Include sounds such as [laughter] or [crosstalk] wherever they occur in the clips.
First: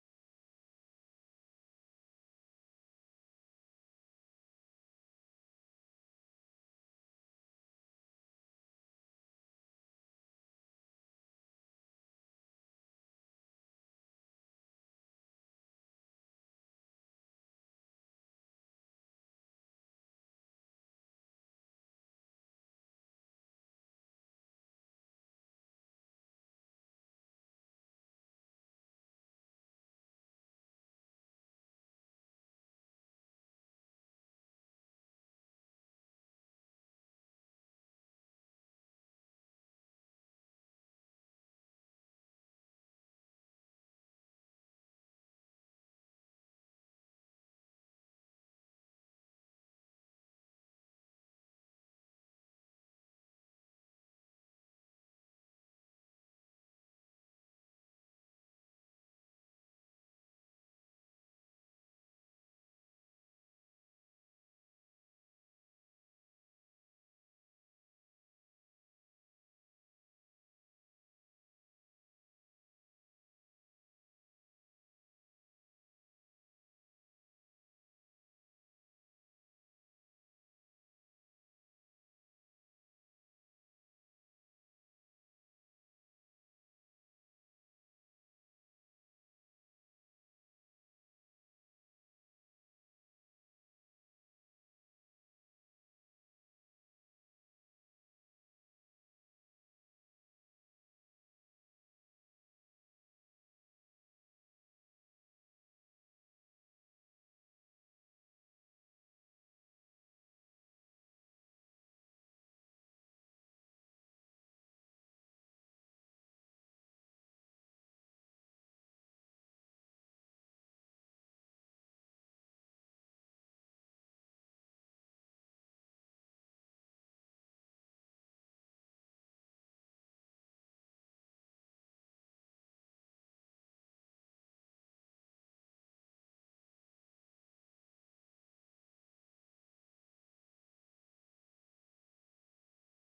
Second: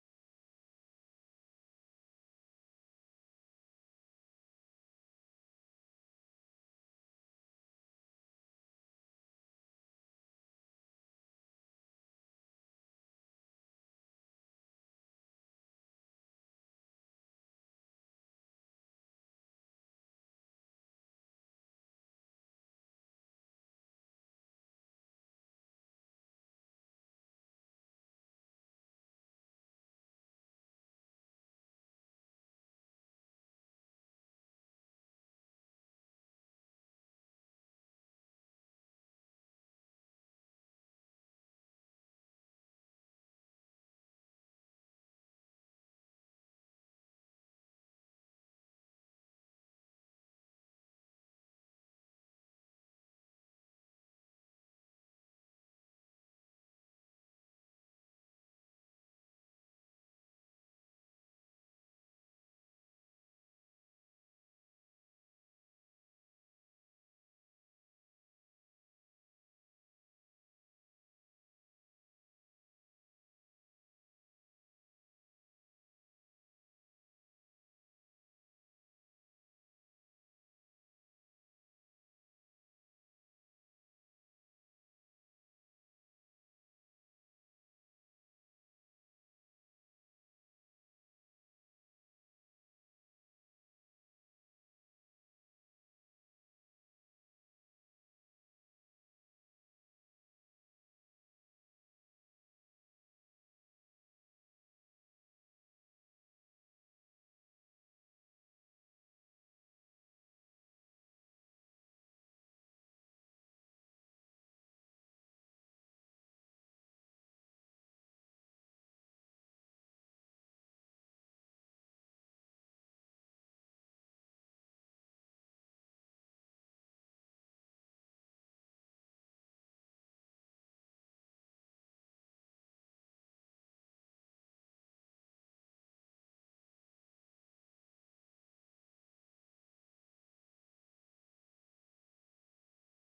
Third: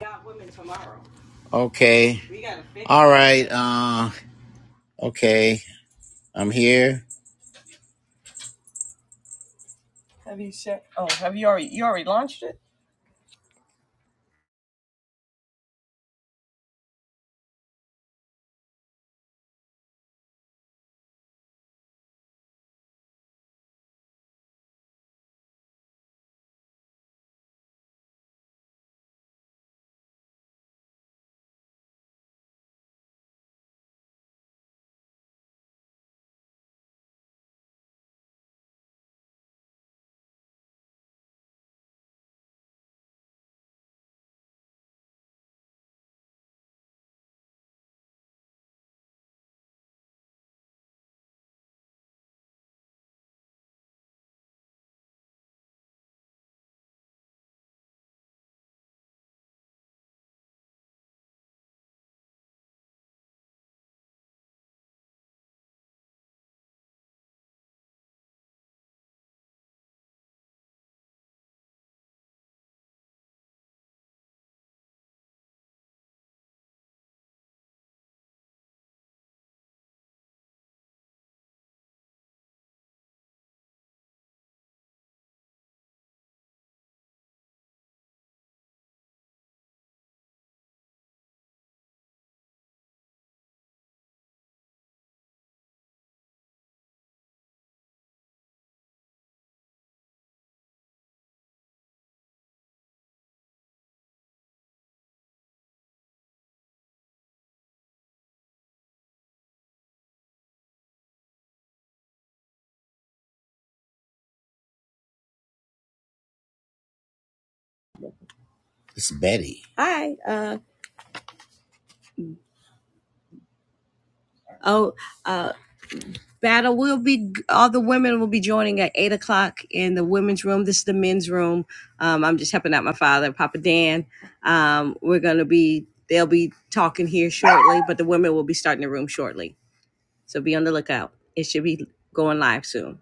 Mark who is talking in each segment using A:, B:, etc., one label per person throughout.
A: got women tomorrow. Okay. We gotta fix All right. Uh, okay. I'm here. Have you said? Oh, have you already? You already launched it? It's Betty. Hi. Uh oh. Uh, battle will be. All the women will be joining at eight o'clock in the women's room. This is the men's room. Um, I'm just helping out my father, Papa Dan. Um, we're gonna be. They'll be talking here shortly, but the women will be starting the room shortly. So be on the lookout. It should be going live soon.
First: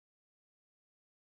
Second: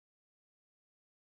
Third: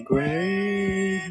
A: great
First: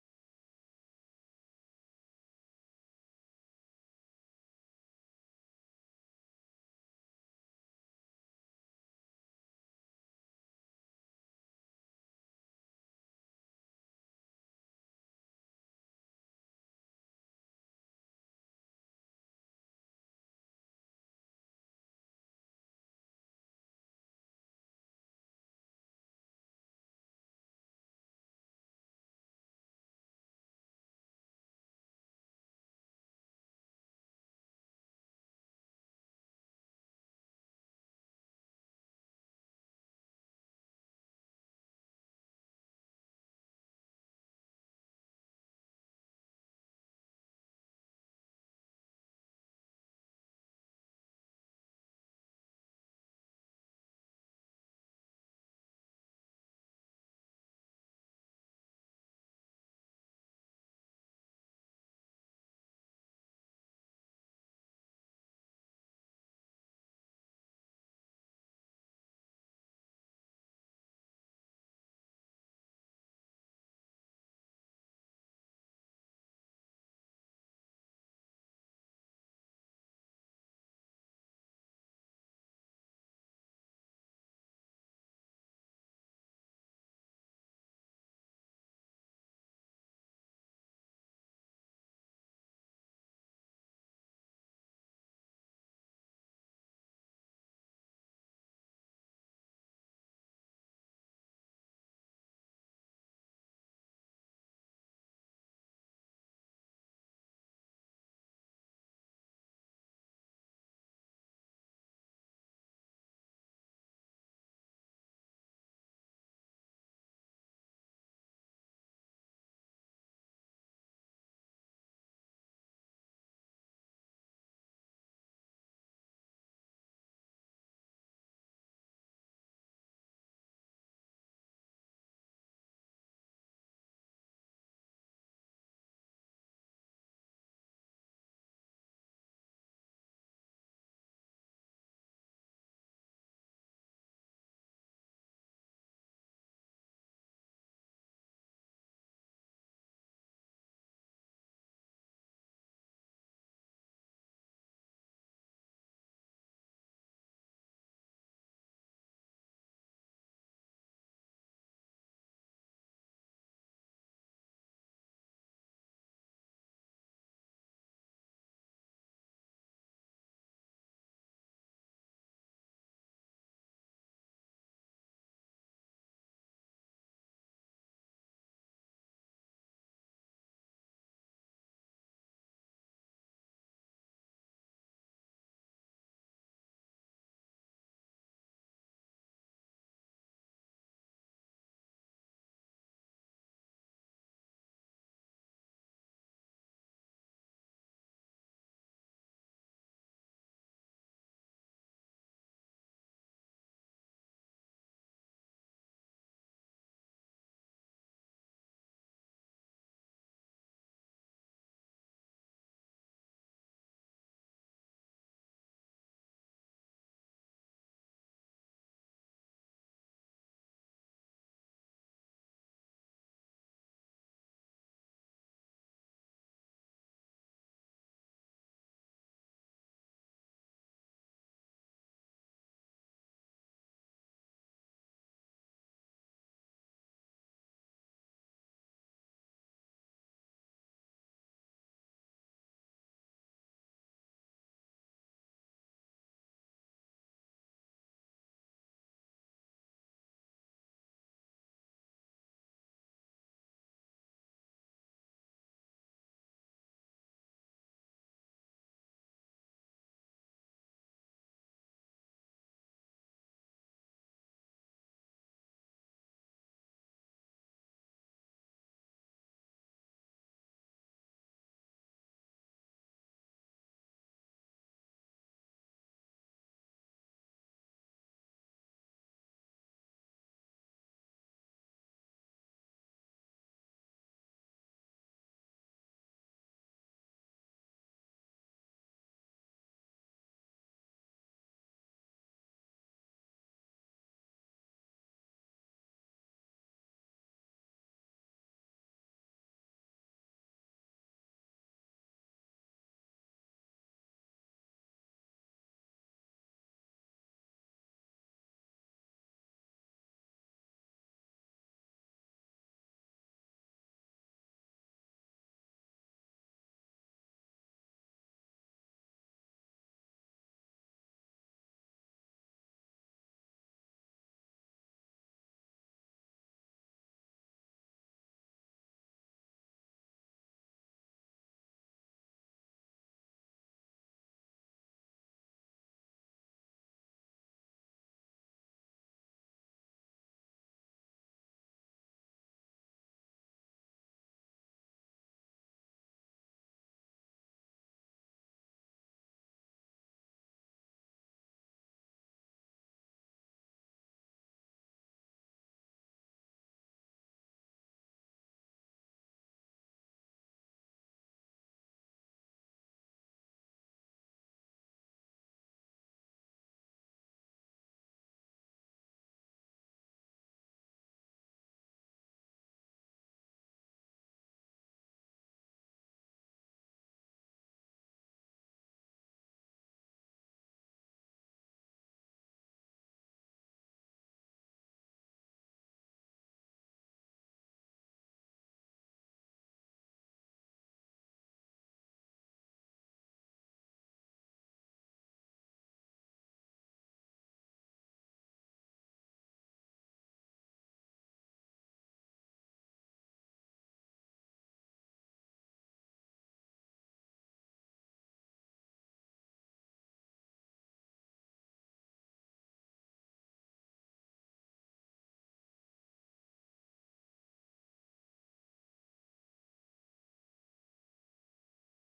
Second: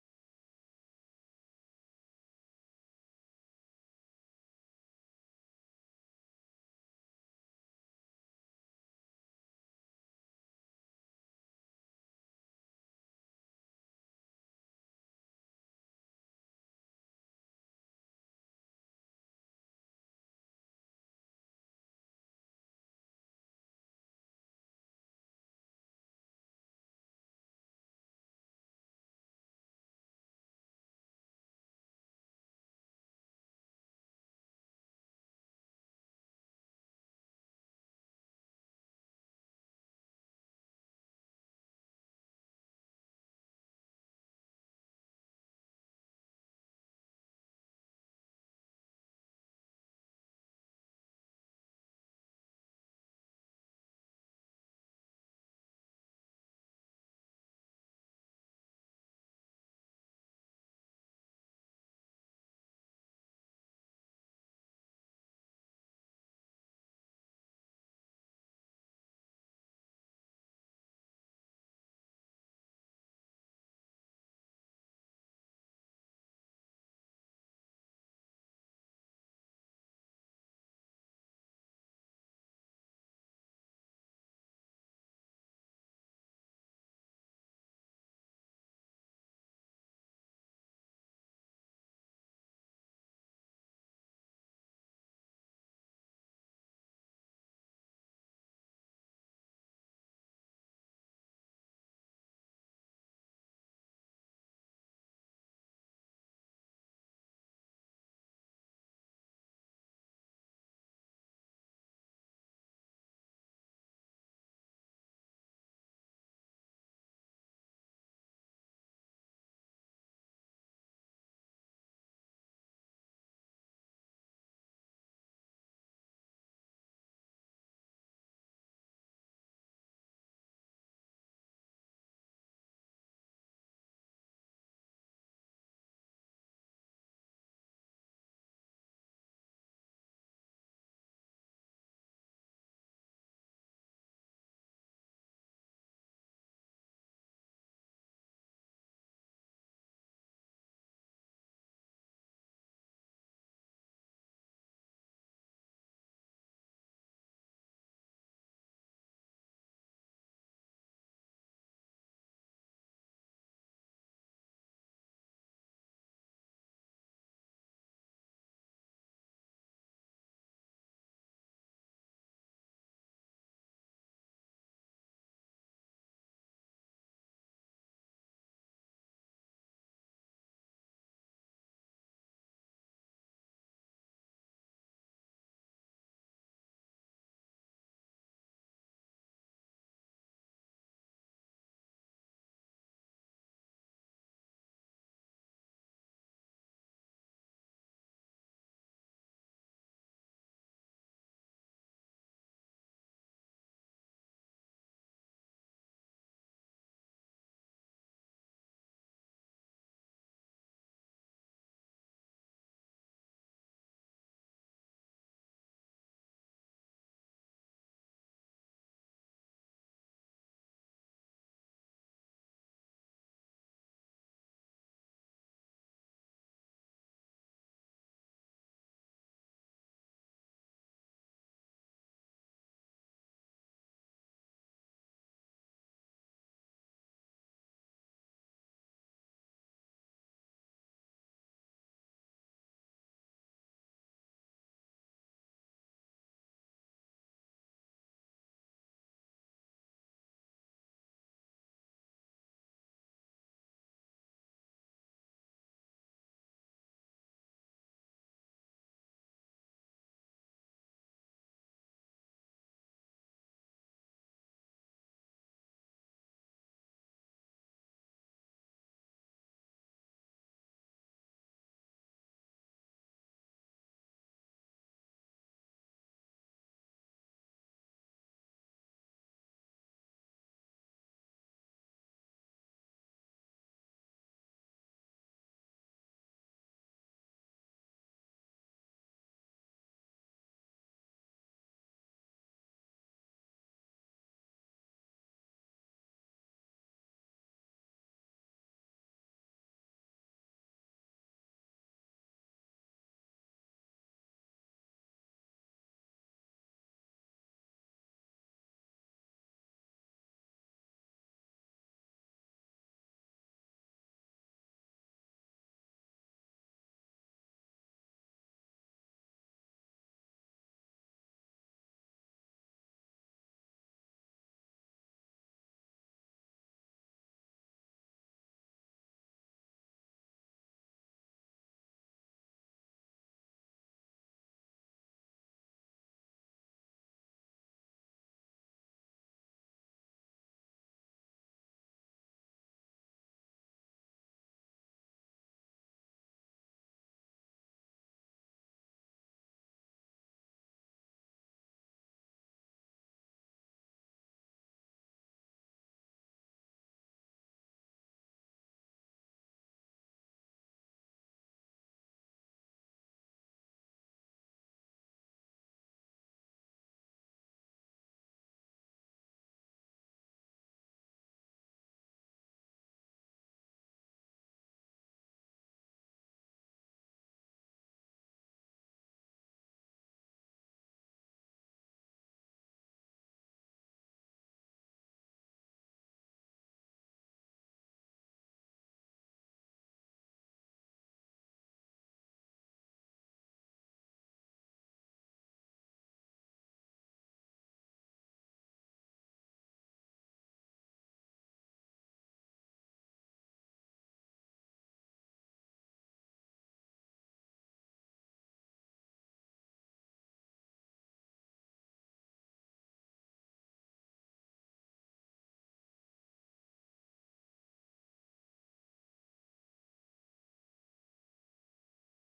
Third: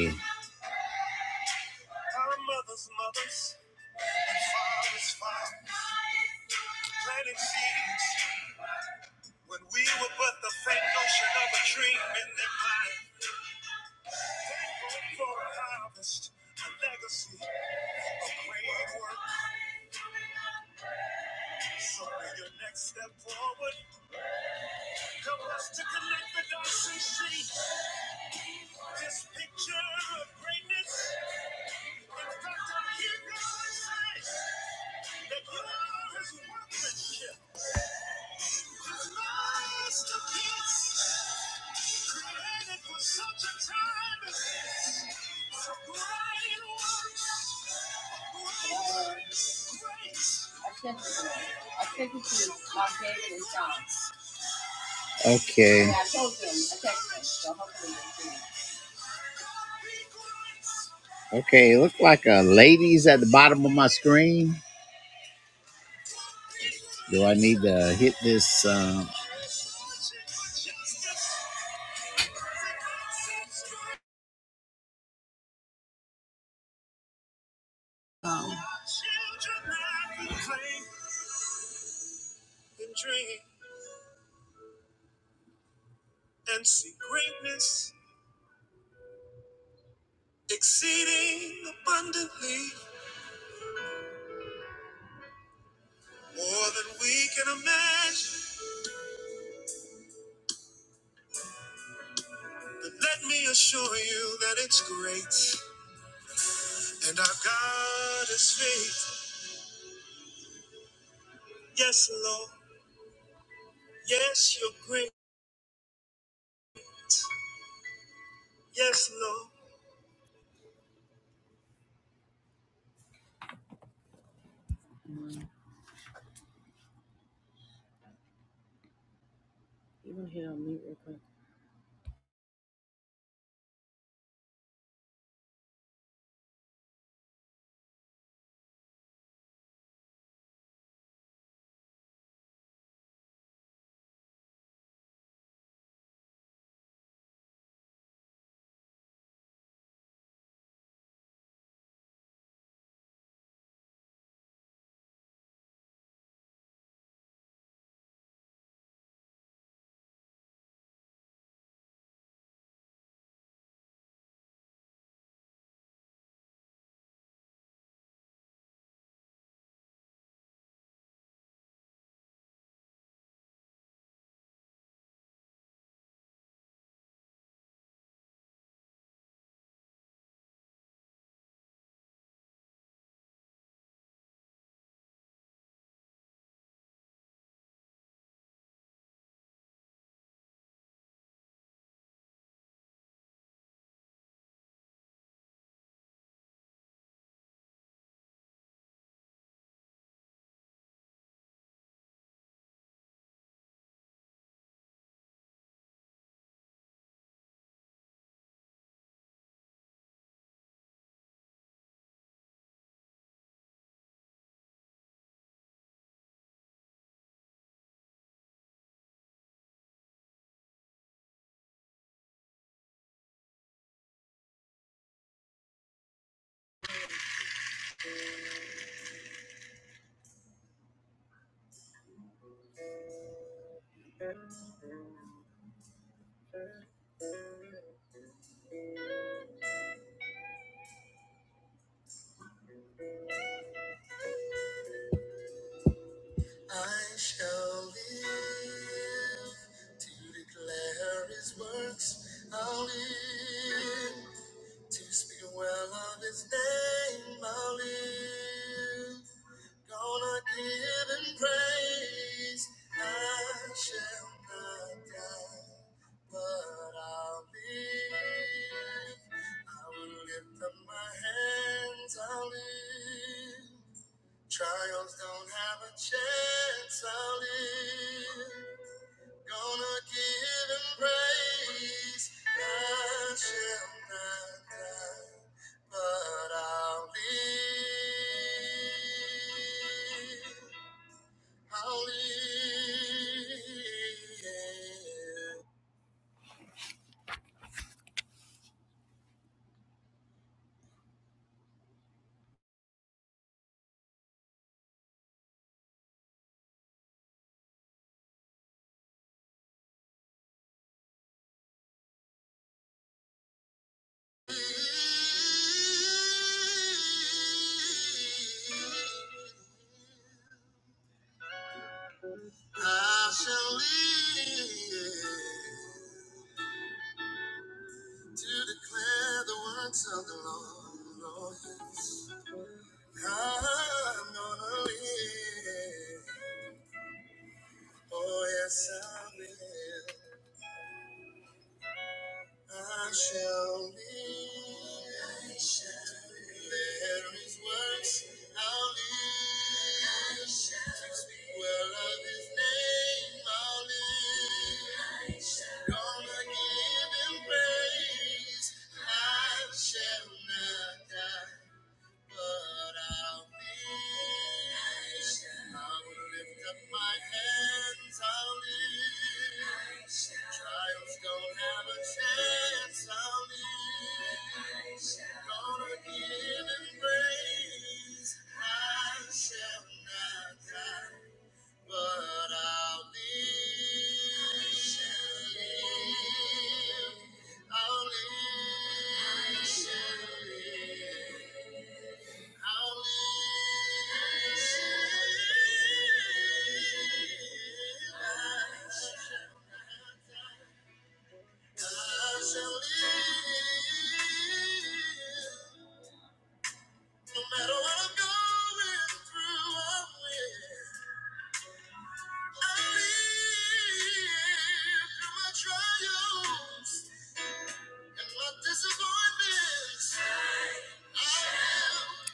A: you. Okay. Okay, Okay, it looked like a ladies at the bottom of my screen. Do I need to hit this? Uh,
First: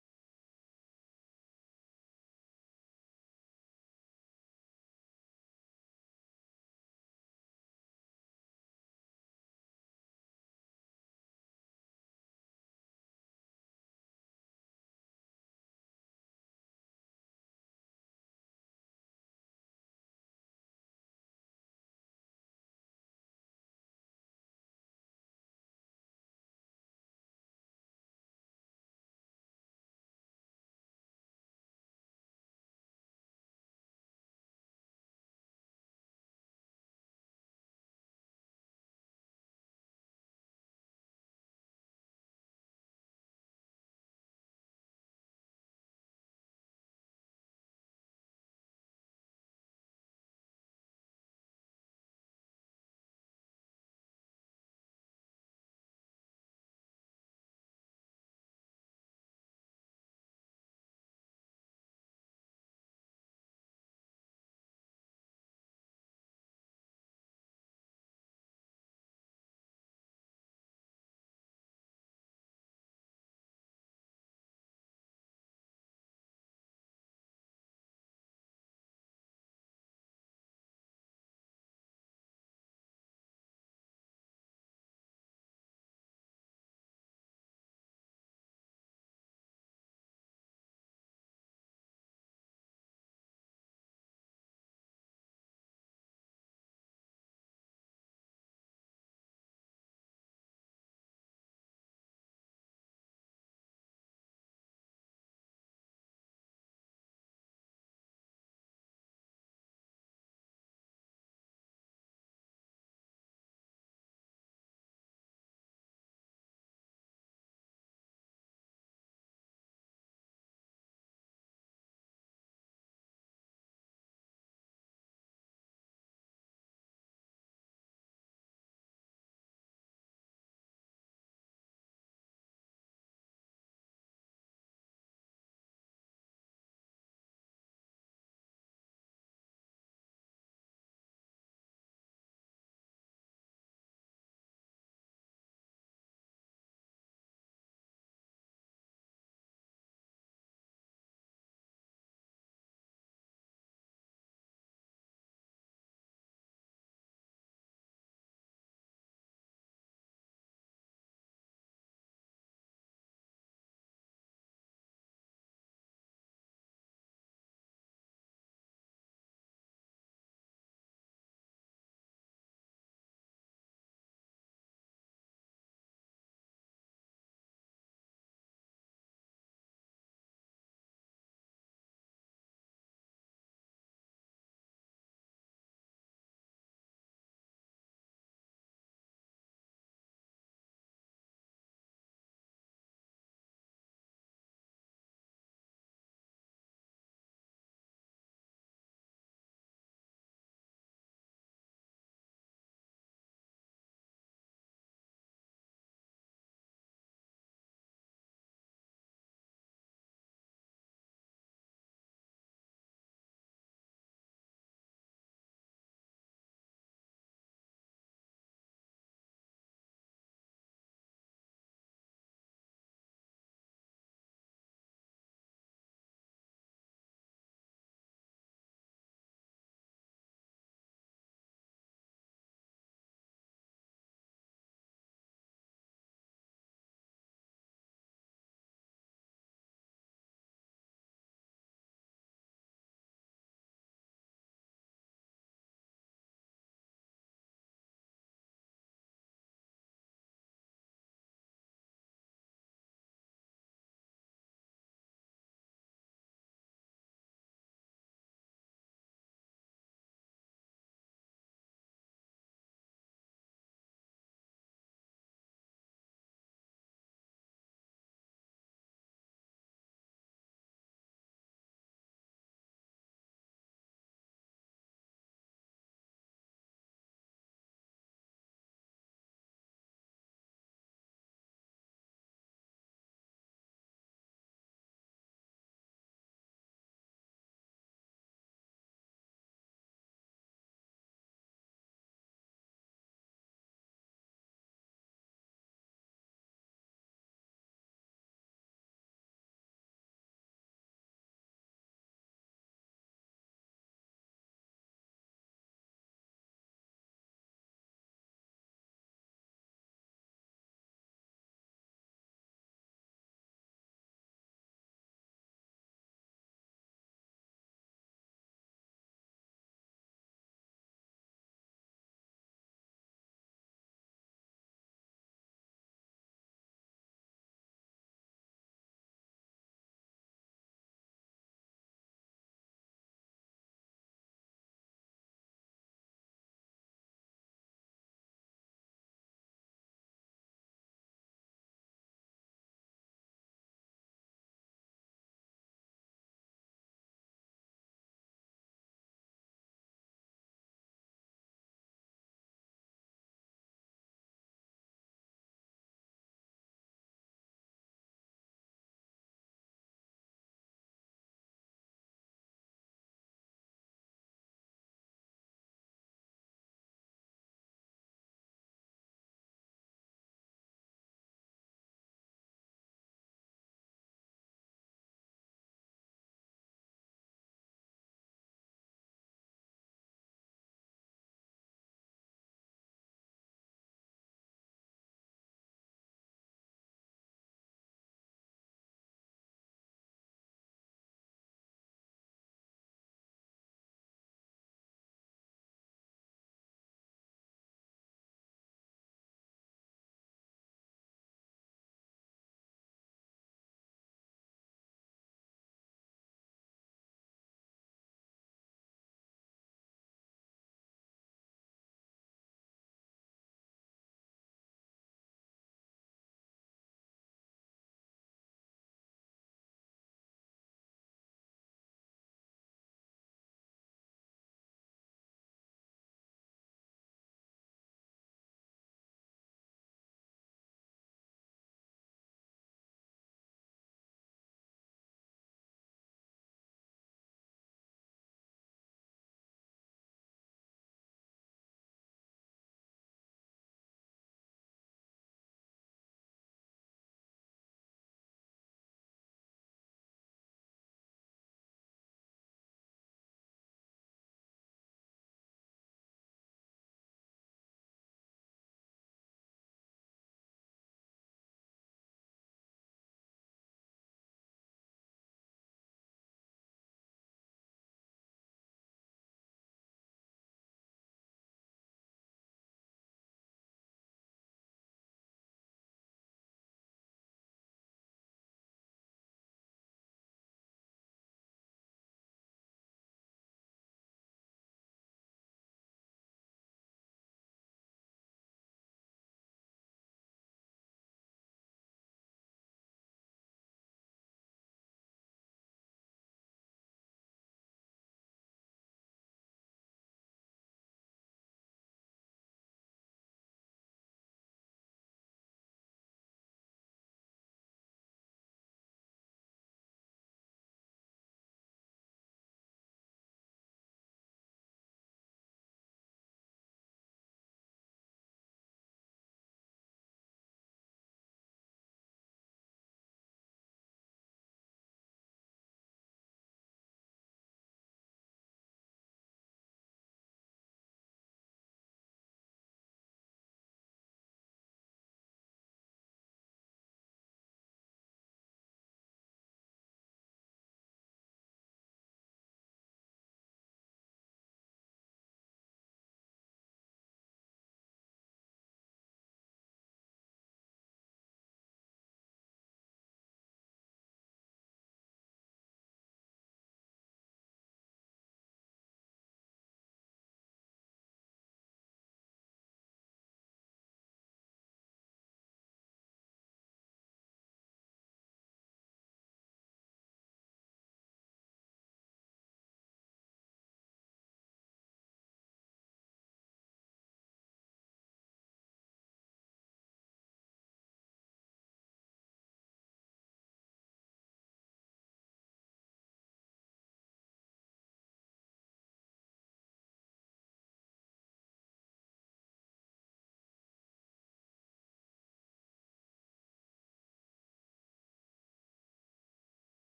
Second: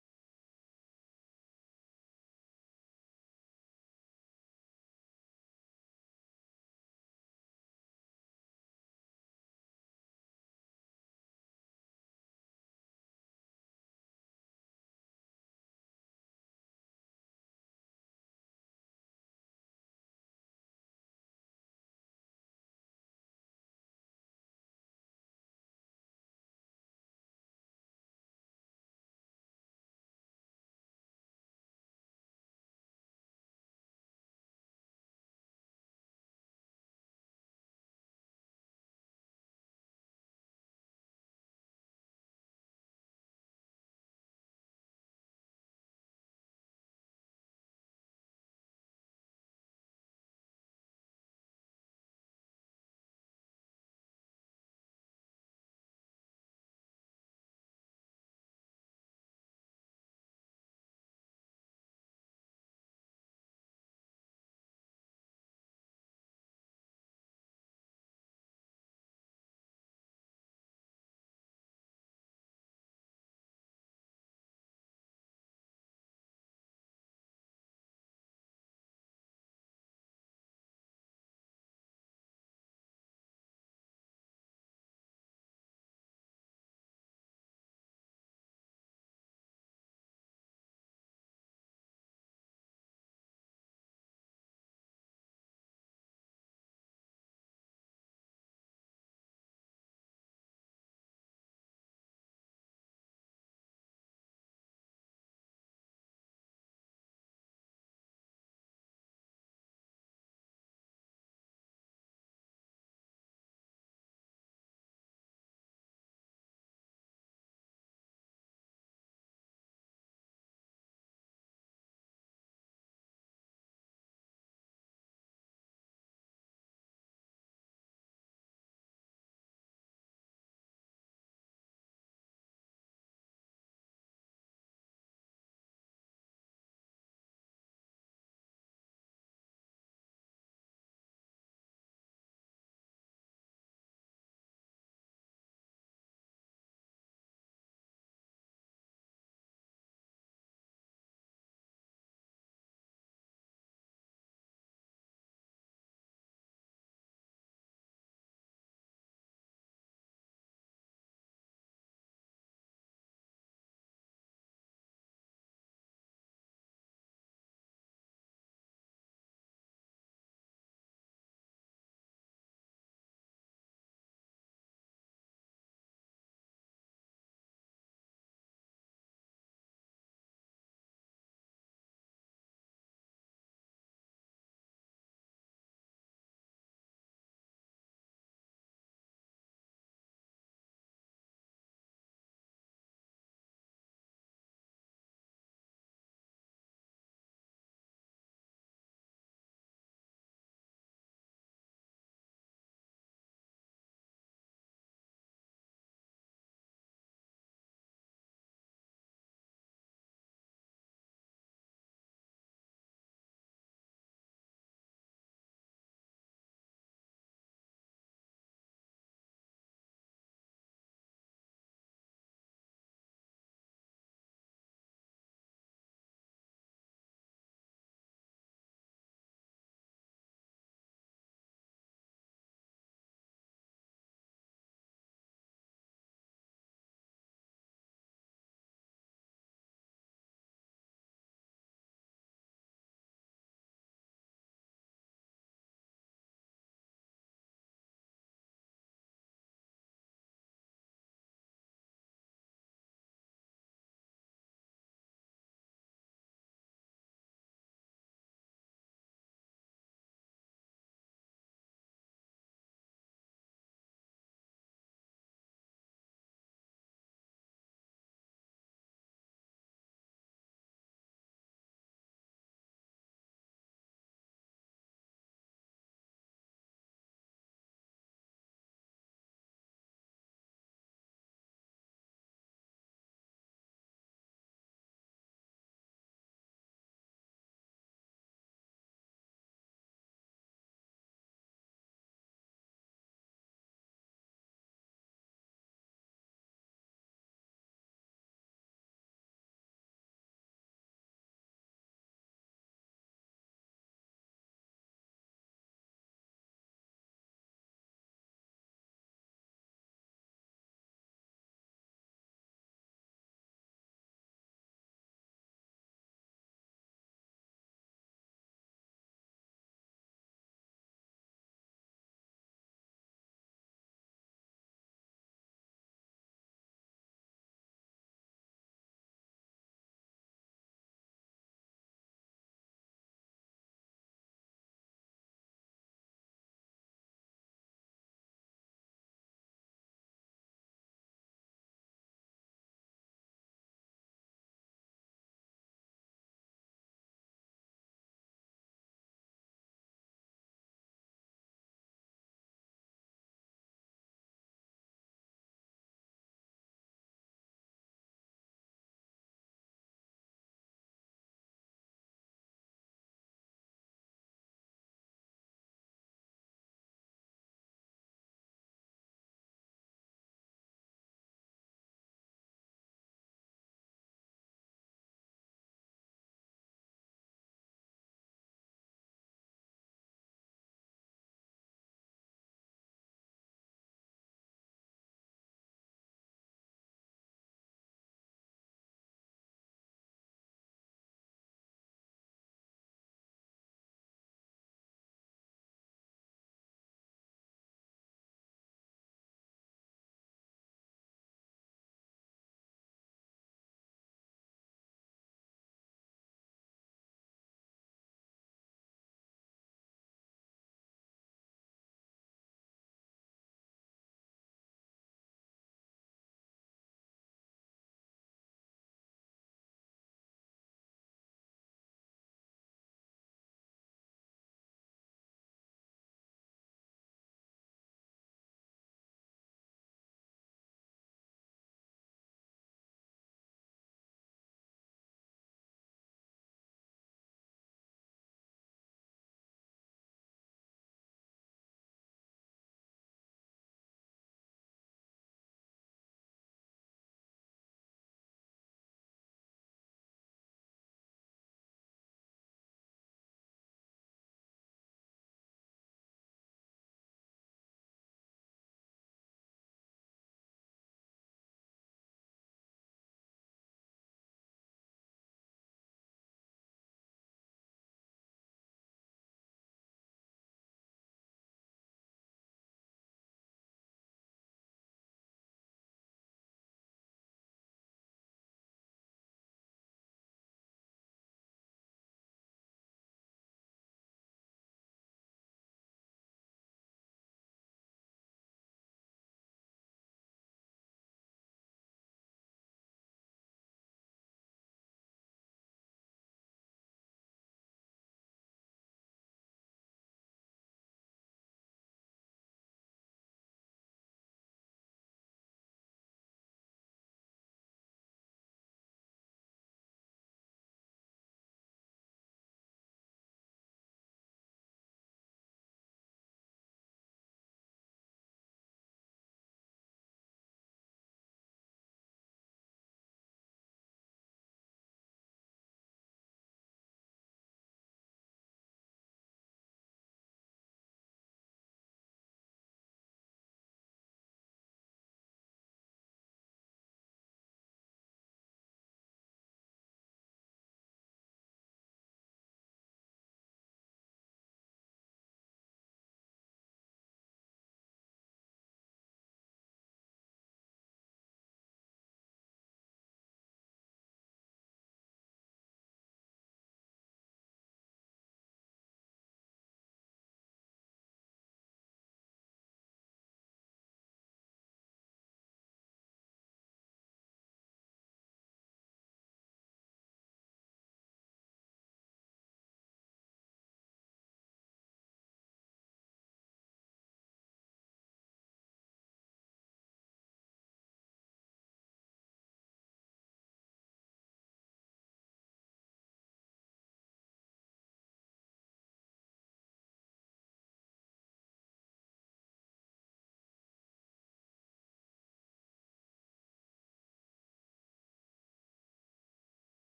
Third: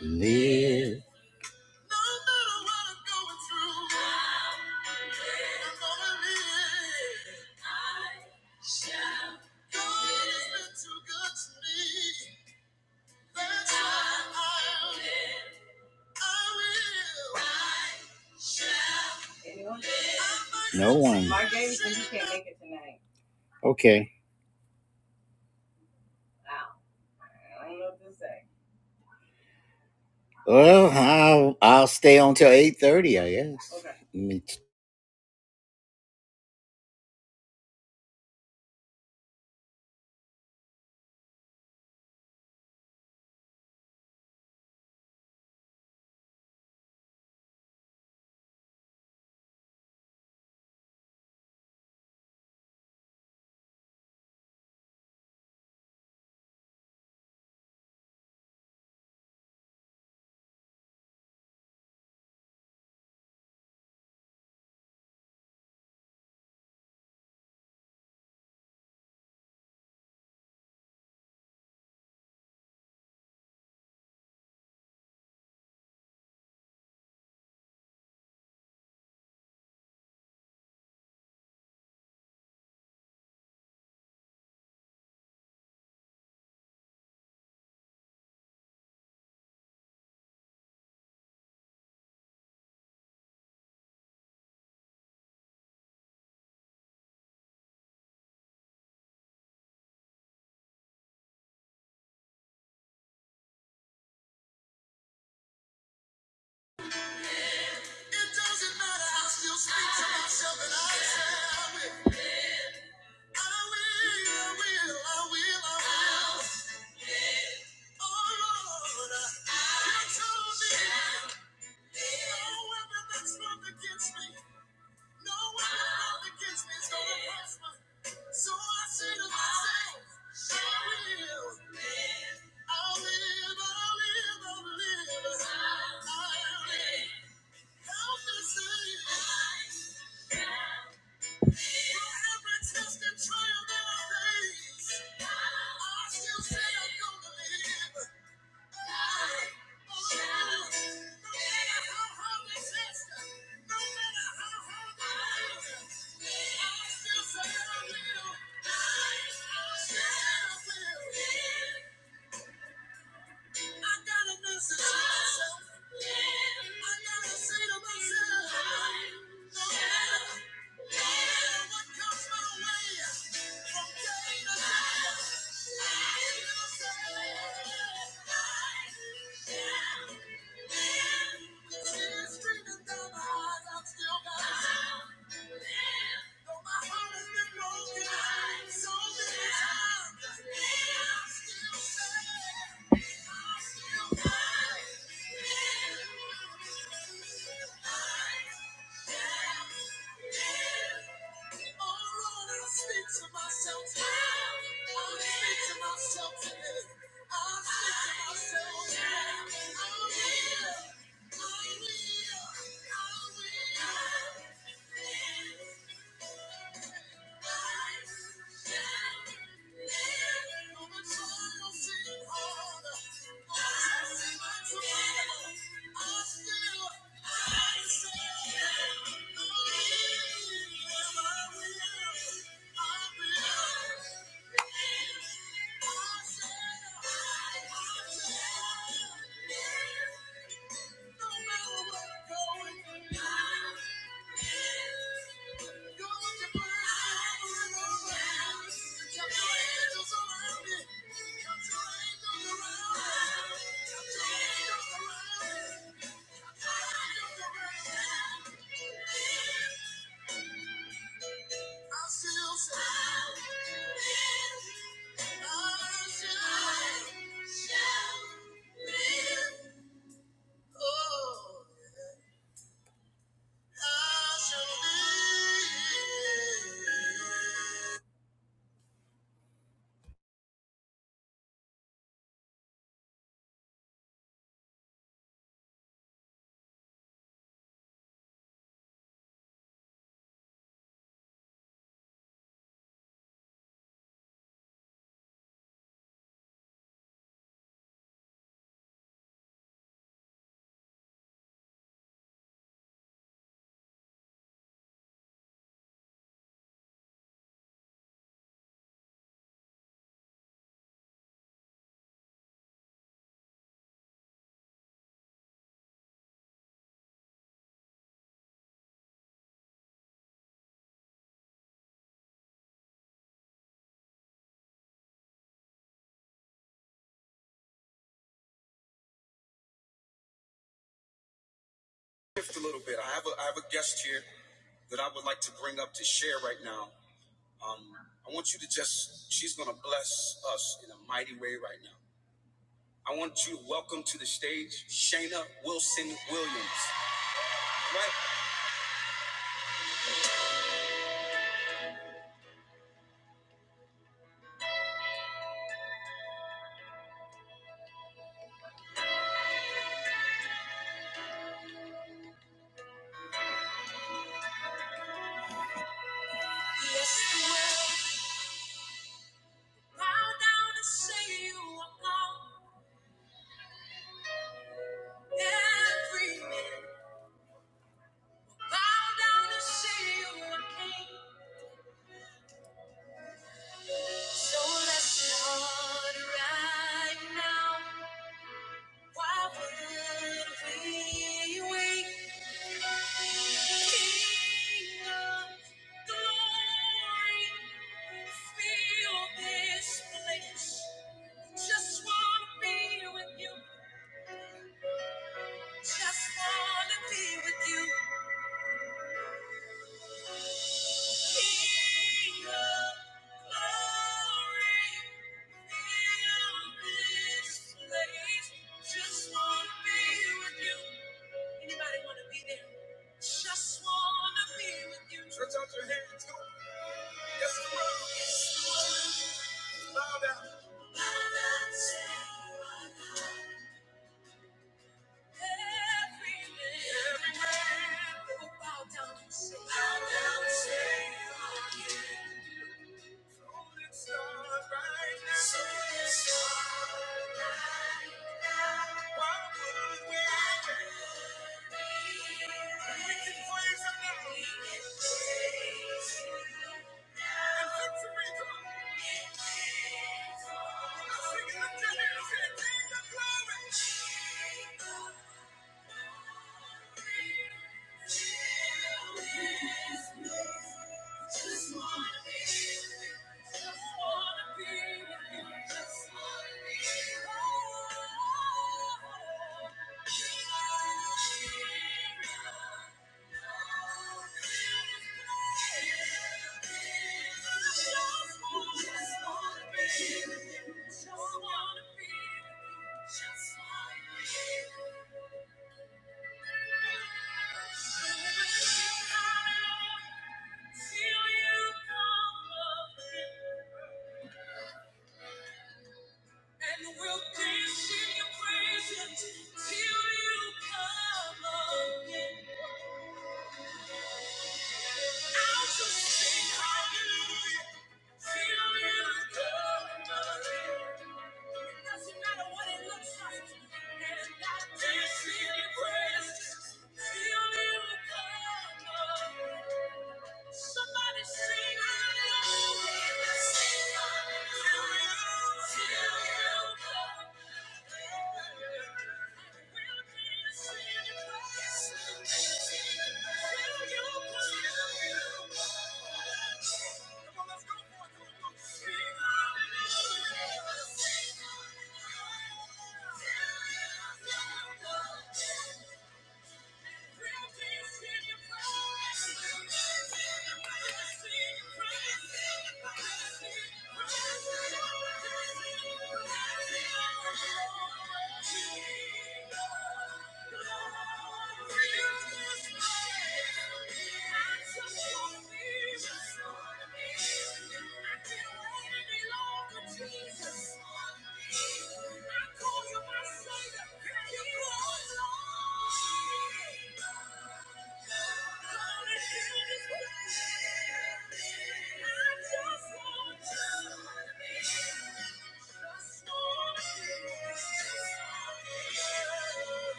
A: live? No one. Okay. Well, I'll I'll stay on till eight thirty, I guess. Okay.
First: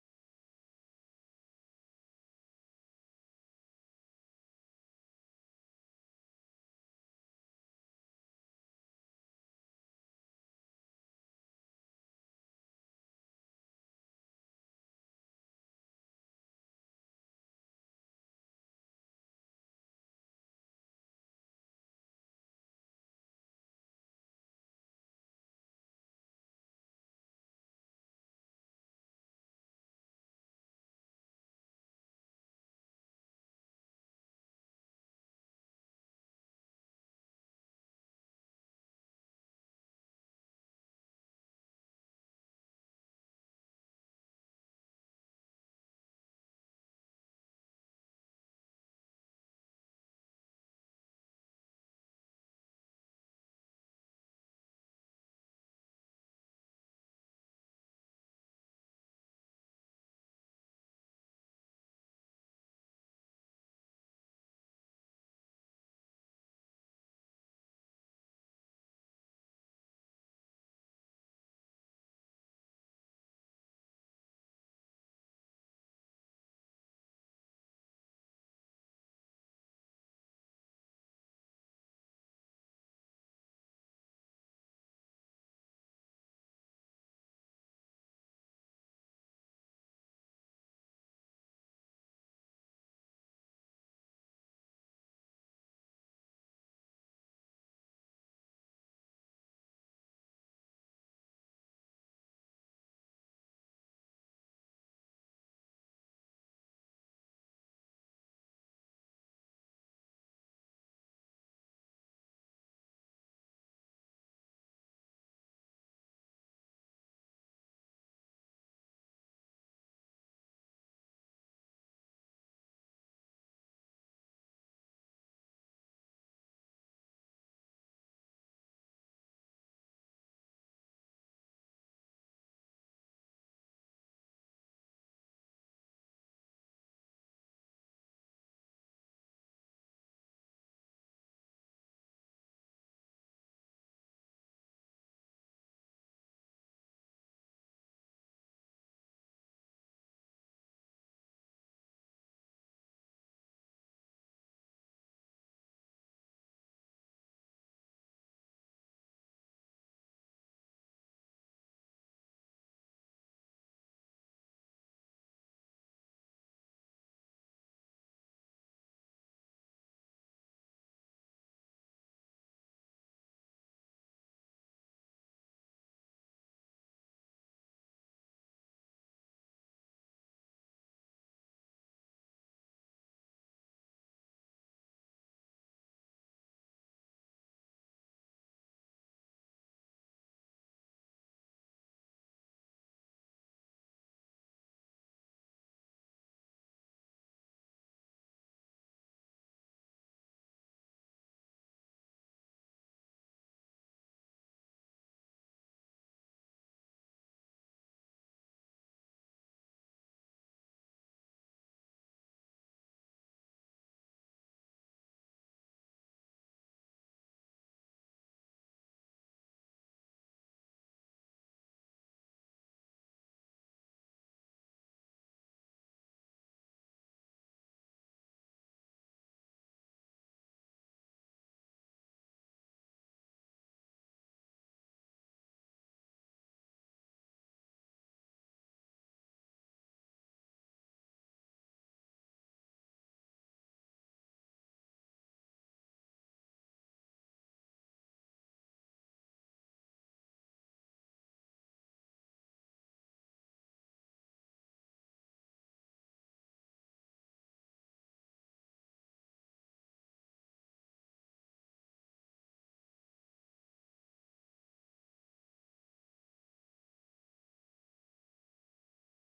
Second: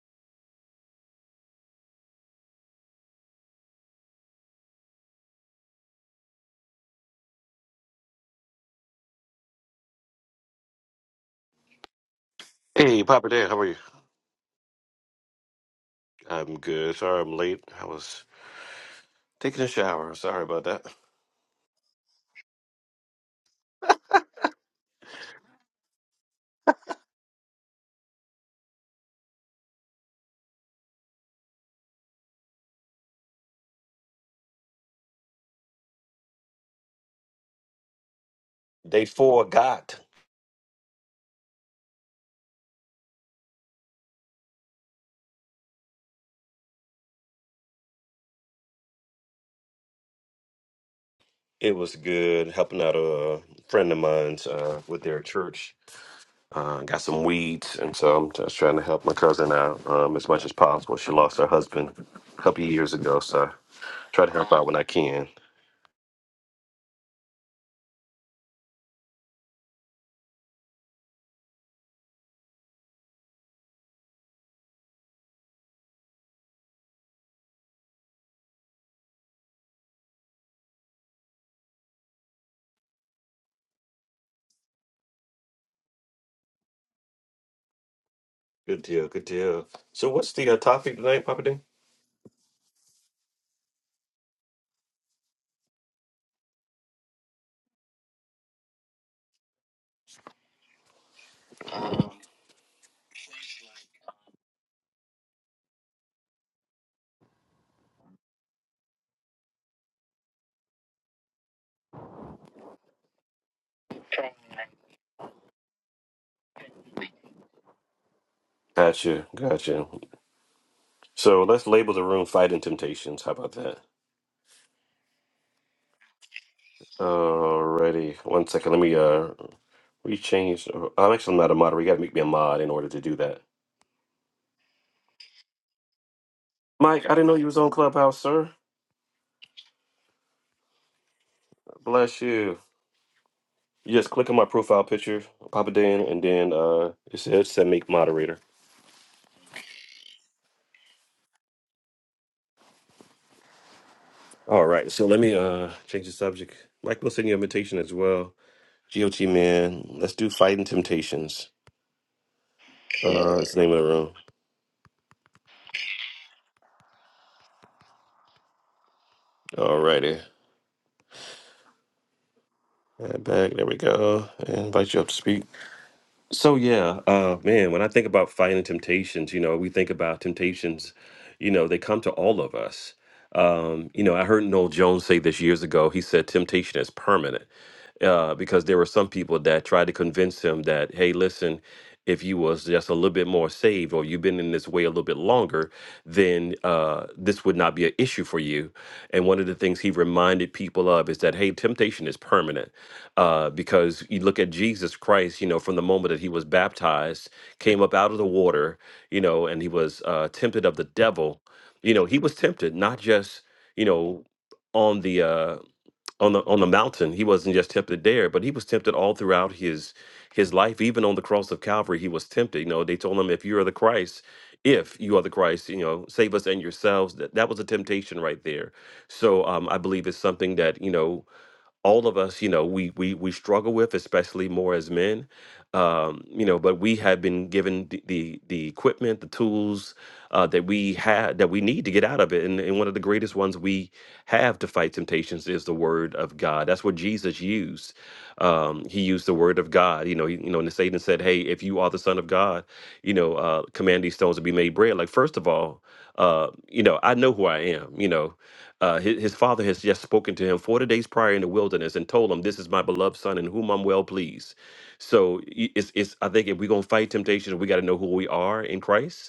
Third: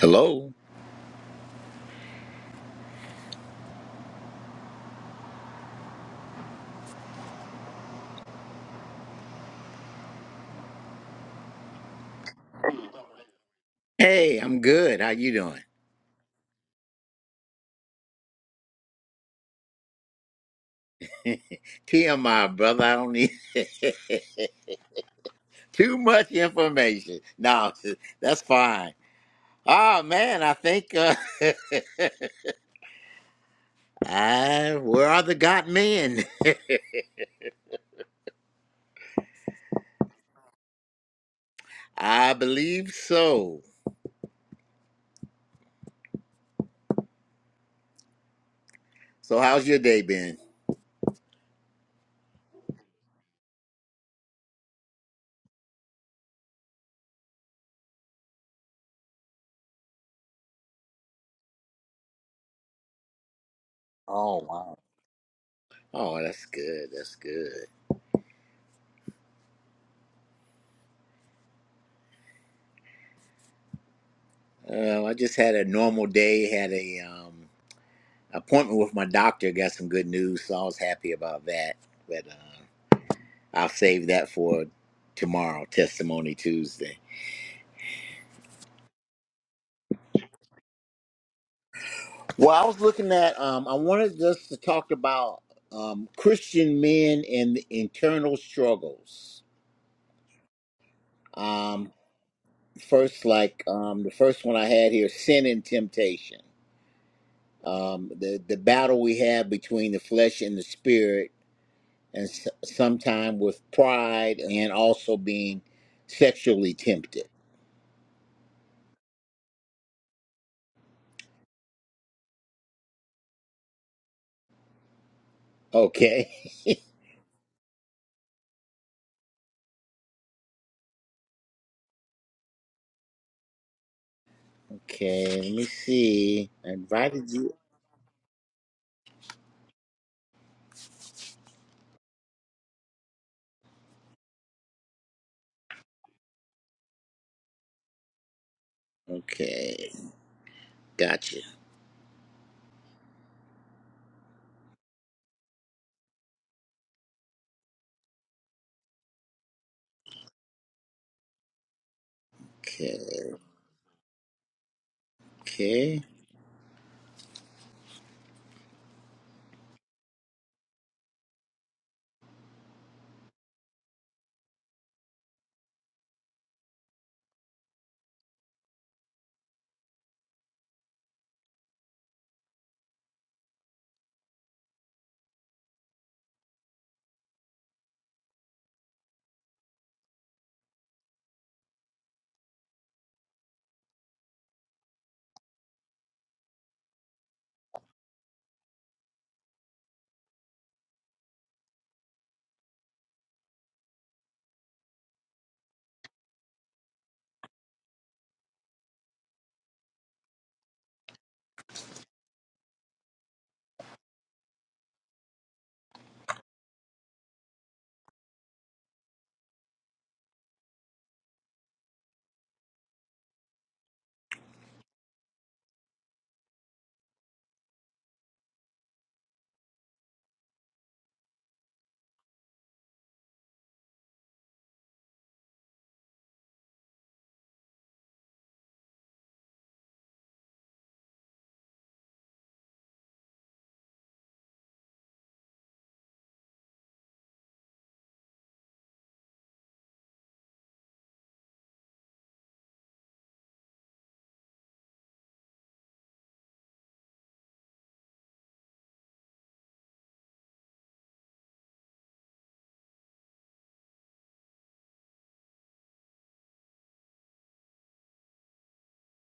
A: Hello.
B: Hey, Papa Dan, how are you?
A: Hey, I'm good. How you doing?
B: I'm good. Sorry I'm late. I was taking a shower. Sorry about that.
A: [laughs] TMI, brother. I don't need [laughs] too much information. No, [laughs] that's fine. Ah, man, I think uh, [laughs] I, where are the God men?
B: Day four got.
A: [laughs] I believe so. So, how's your day been?
B: It was good helping out a friend of mine's uh, with their church. Uh, got some weeds, and so I'm just trying to help my cousin out um, as much as possible. She lost her husband a couple of years ago, so I try to
A: Oh,
B: help out when
A: wow.
B: I can.
A: Oh, that's good. That's good. Uh, I just had a normal day. Had a um, appointment with my doctor. Got some good news, so I was happy about that. But uh, I'll save that for tomorrow, Testimony Tuesday.
B: Good deal, good deal. So, what's the uh, topic tonight, Papa Dan?
A: Well, I was looking at. Um, I wanted us to talk about um, Christian men and the internal struggles. Um, first like um the first one I had here, sin and temptation. Um the the battle we have between the flesh and the spirit and s- sometime with pride and also being sexually tempted.
B: Gotcha, gotcha. So, let's label the room Fighting Temptations. How about that?
A: Okay. [laughs]
B: Alrighty, one second. Let me uh rechange. I'm actually not a moderator. You got to make me a mod in order to do that.
A: Okay, let me see. I
B: Mike, I didn't
A: invited
B: know you
A: you.
B: was on Clubhouse, sir. Bless you. You just click on my profile picture, pop it in, and then uh it said, it said make moderator.
A: Okay. Gotcha.
B: All right, so let me uh change the subject. Mike will send you an invitation as well. GOT man, let's do fighting temptations.
A: Okay.
B: Uh, that's the name of the room.
A: Okay.
B: Alrighty, Uh, back there we go. And invite you up to speak. So yeah, uh, man, when I think about fighting temptations, you know, we think about temptations, you know, they come to all of us. Um, you know, I heard Noel Jones say this years ago. He said temptation is permanent uh, because there were some people that tried to convince him that, hey, listen, if you was just a little bit more saved or you've been in this way a little bit longer, then uh, this would not be an issue for you. And one of the things he reminded people of is that, hey, temptation is permanent uh, because you look at Jesus Christ, you know, from the moment that he was baptized, came up out of the water, you know, and he was uh, tempted of the devil. You know, he was tempted not just, you know, on the uh, on the on the mountain. He wasn't just tempted there, but he was tempted all throughout his his life. Even on the cross of Calvary, he was tempted. You know, they told him, "If you are the Christ, if you are the Christ, you know, save us and yourselves." That that was a temptation right there. So um, I believe it's something that you know all of us, you know, we we we struggle with, especially more as men, um, you know. But we have been given the the, the equipment, the tools uh, that we had that we need to get out of it. And, and one of the greatest ones we have to fight temptations is the Word of God. That's what Jesus used. Um, he used the Word of God. You know, he, you know, and Satan said, "Hey, if you are the Son of God, you know, uh, command these stones to be made bread." Like first of all, uh, you know, I know who I am. You know uh, his, his father has just spoken to him 40 days prior in the wilderness and told him, This is my beloved son in whom I'm well pleased. So i- it's, it's I think if we're going to fight temptation, we got to know who we are in Christ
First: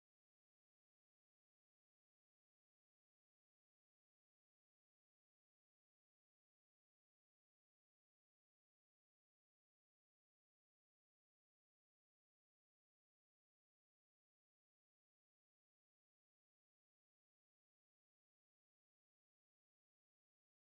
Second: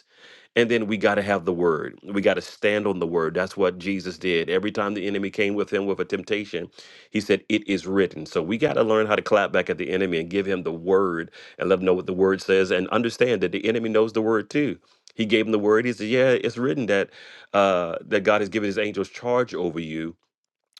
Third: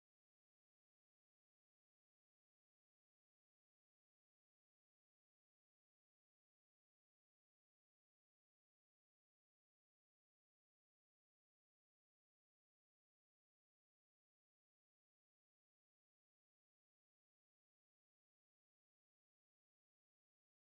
B: and then we got to have the word. We got to stand on the word. That's what Jesus did. Every time the enemy came with him with a temptation, he said, It is written. So we got to learn how to clap back at the enemy and give him the word and let him know what the word says and understand that the enemy knows the word too. He gave him the word. He said, Yeah, it's written that uh, that God has given his angels charge over you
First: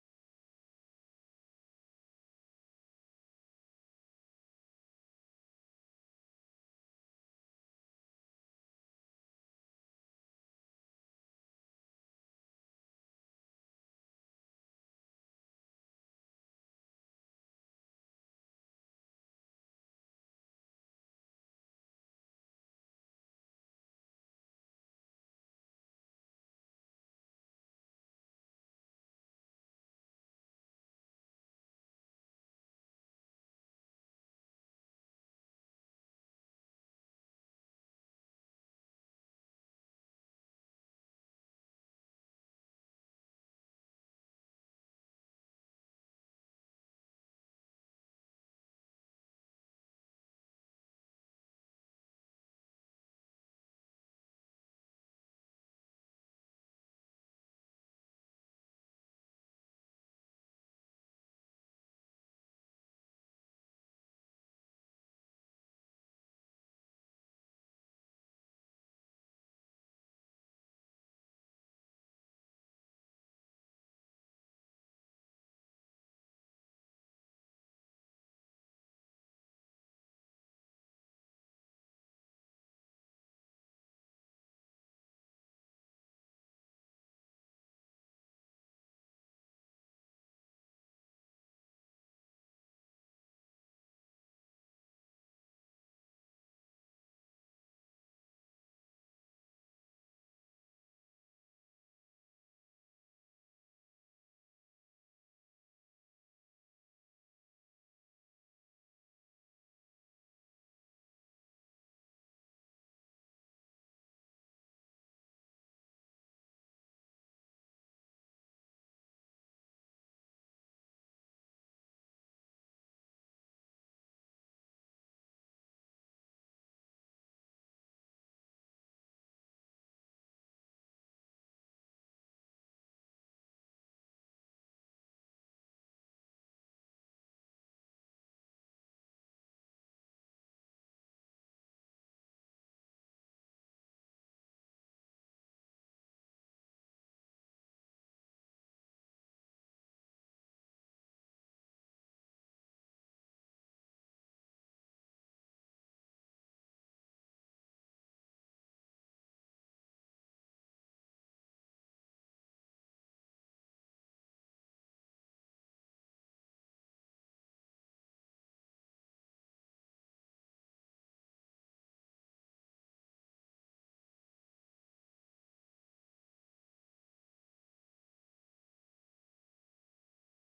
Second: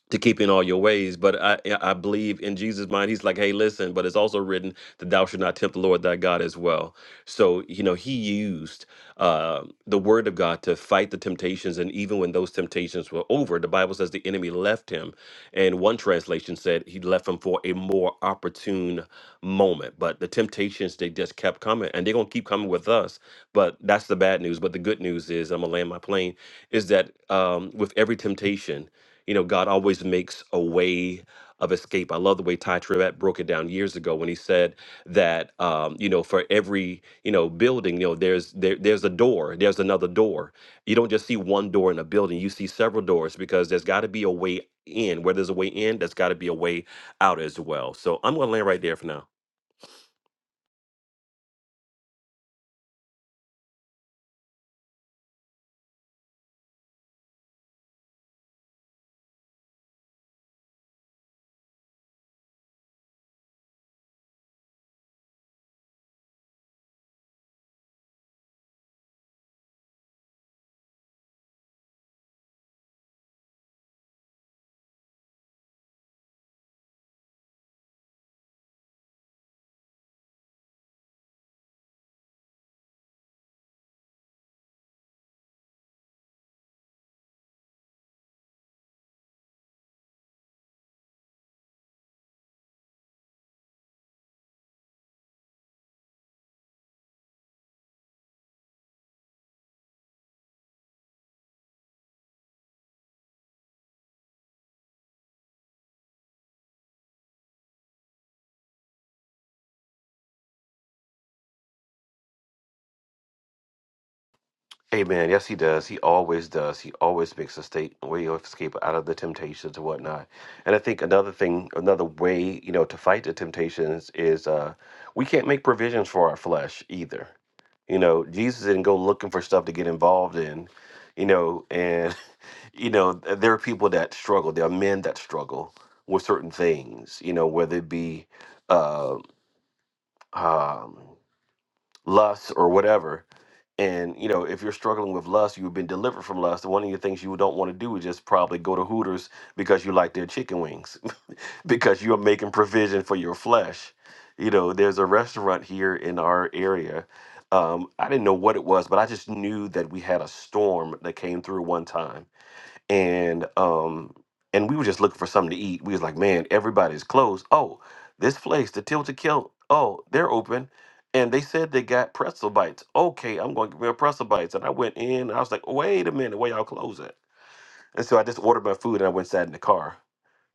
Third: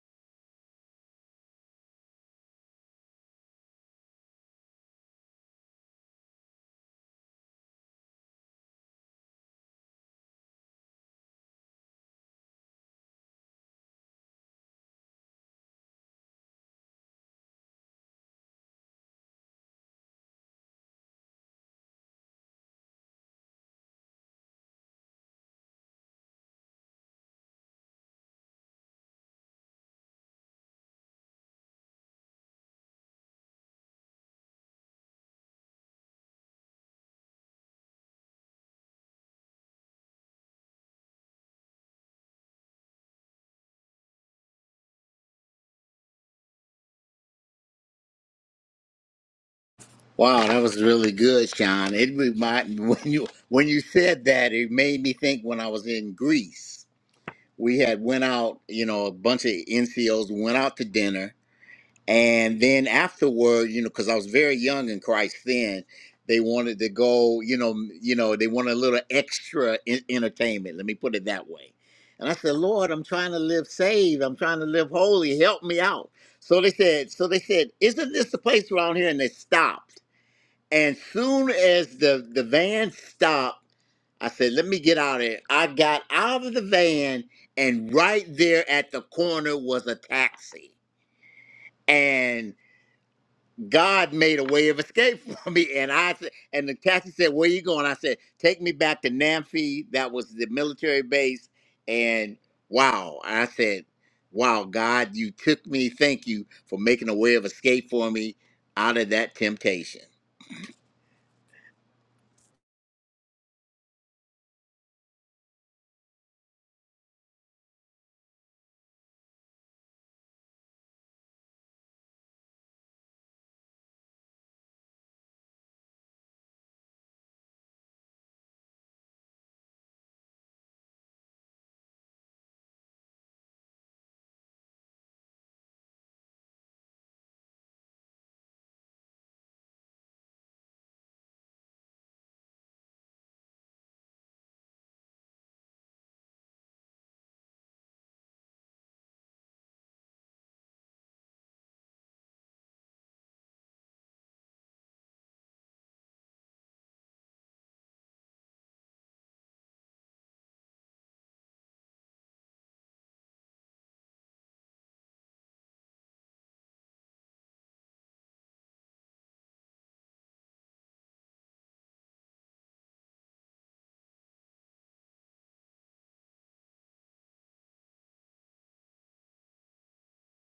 B: to keep in all your ways. But I yeah, I believe in Jesus' mind, he's like, hey, listen, but it's also written that thou should not tempt the Lord thy God as well. So, you know, he used uh, the word of God to fight the temptations. And even when those temptations were over, the Bible says the enemy left him. And one translation said he left him for a more opportune moment. But the temptations, they just kept coming and they're going to keep coming with us. But that's the bad news. But the good news is, I'm going to land my plane, is that um, with every temptation, you know, God always makes a way of escape. I love the way Ty Tribbett broke it down years ago when he said that um, you know, for every you know building, you know, there's there, there's a door, there's another door. You don't just see one door in a building; you see several doors because there's got to be a way in. Where there's a way in, there's got to be a way out as well. So I'm going to land right there for now.
A: Wow, that was really good, Sean. It reminded me [laughs] when you when you said that, it made me think when I was in Greece. we had went out you know a bunch of ncos went out to dinner and then afterward you know because i was very young in christ then they wanted to go you know m- you know they wanted a little extra in- entertainment let me put it that way and i said lord i'm trying to live saved i'm trying to live holy help me out so they said so they said isn't this the place around here and they stopped and soon as the, the van stopped, I said, let me get out of here. I got out of the van, and right there at the corner was a taxi. And God made a way of escape [laughs] for me. And I said, and the taxi said, Where you going? I said, Take me back to Namfi. That was the military base. And wow. I said, Wow, God, you took me. Thank you for making a way of escape for me out of that temptation.
B: Amen. Yes, he does. He always does. He always makes a state way of escape out of the temptations and whatnot. And I think another thing, another way, you know, to fight the temptations is uh we can't make provisions for our flesh either. You know, Jesus didn't go looking for stuff to get involved in, you know, and [laughs] you know, th- there are people that struggle. There are men that struggle with certain things, you know, whether it be uh, um, lust or whatever and you know, if you're struggling with lust, you've been delivered from lust. One of the things you don't want to do is just probably go to Hooters because you like their chicken wings, [laughs] because you're making provision for your flesh. You know, there's a restaurant here in our area. Um, I didn't know what it was, but I just knew that we had a storm that came through one time and um and we were just looking for something to eat. We was like, man, everybody's closed. Oh, this place, the Tilted Kilt. Oh, they're open, and they said they got pretzel bites. Okay, I'm going to get me a pretzel bites. And I went in. And I was like, wait a minute, where y'all close at? And so I just ordered my food and I went sat in the car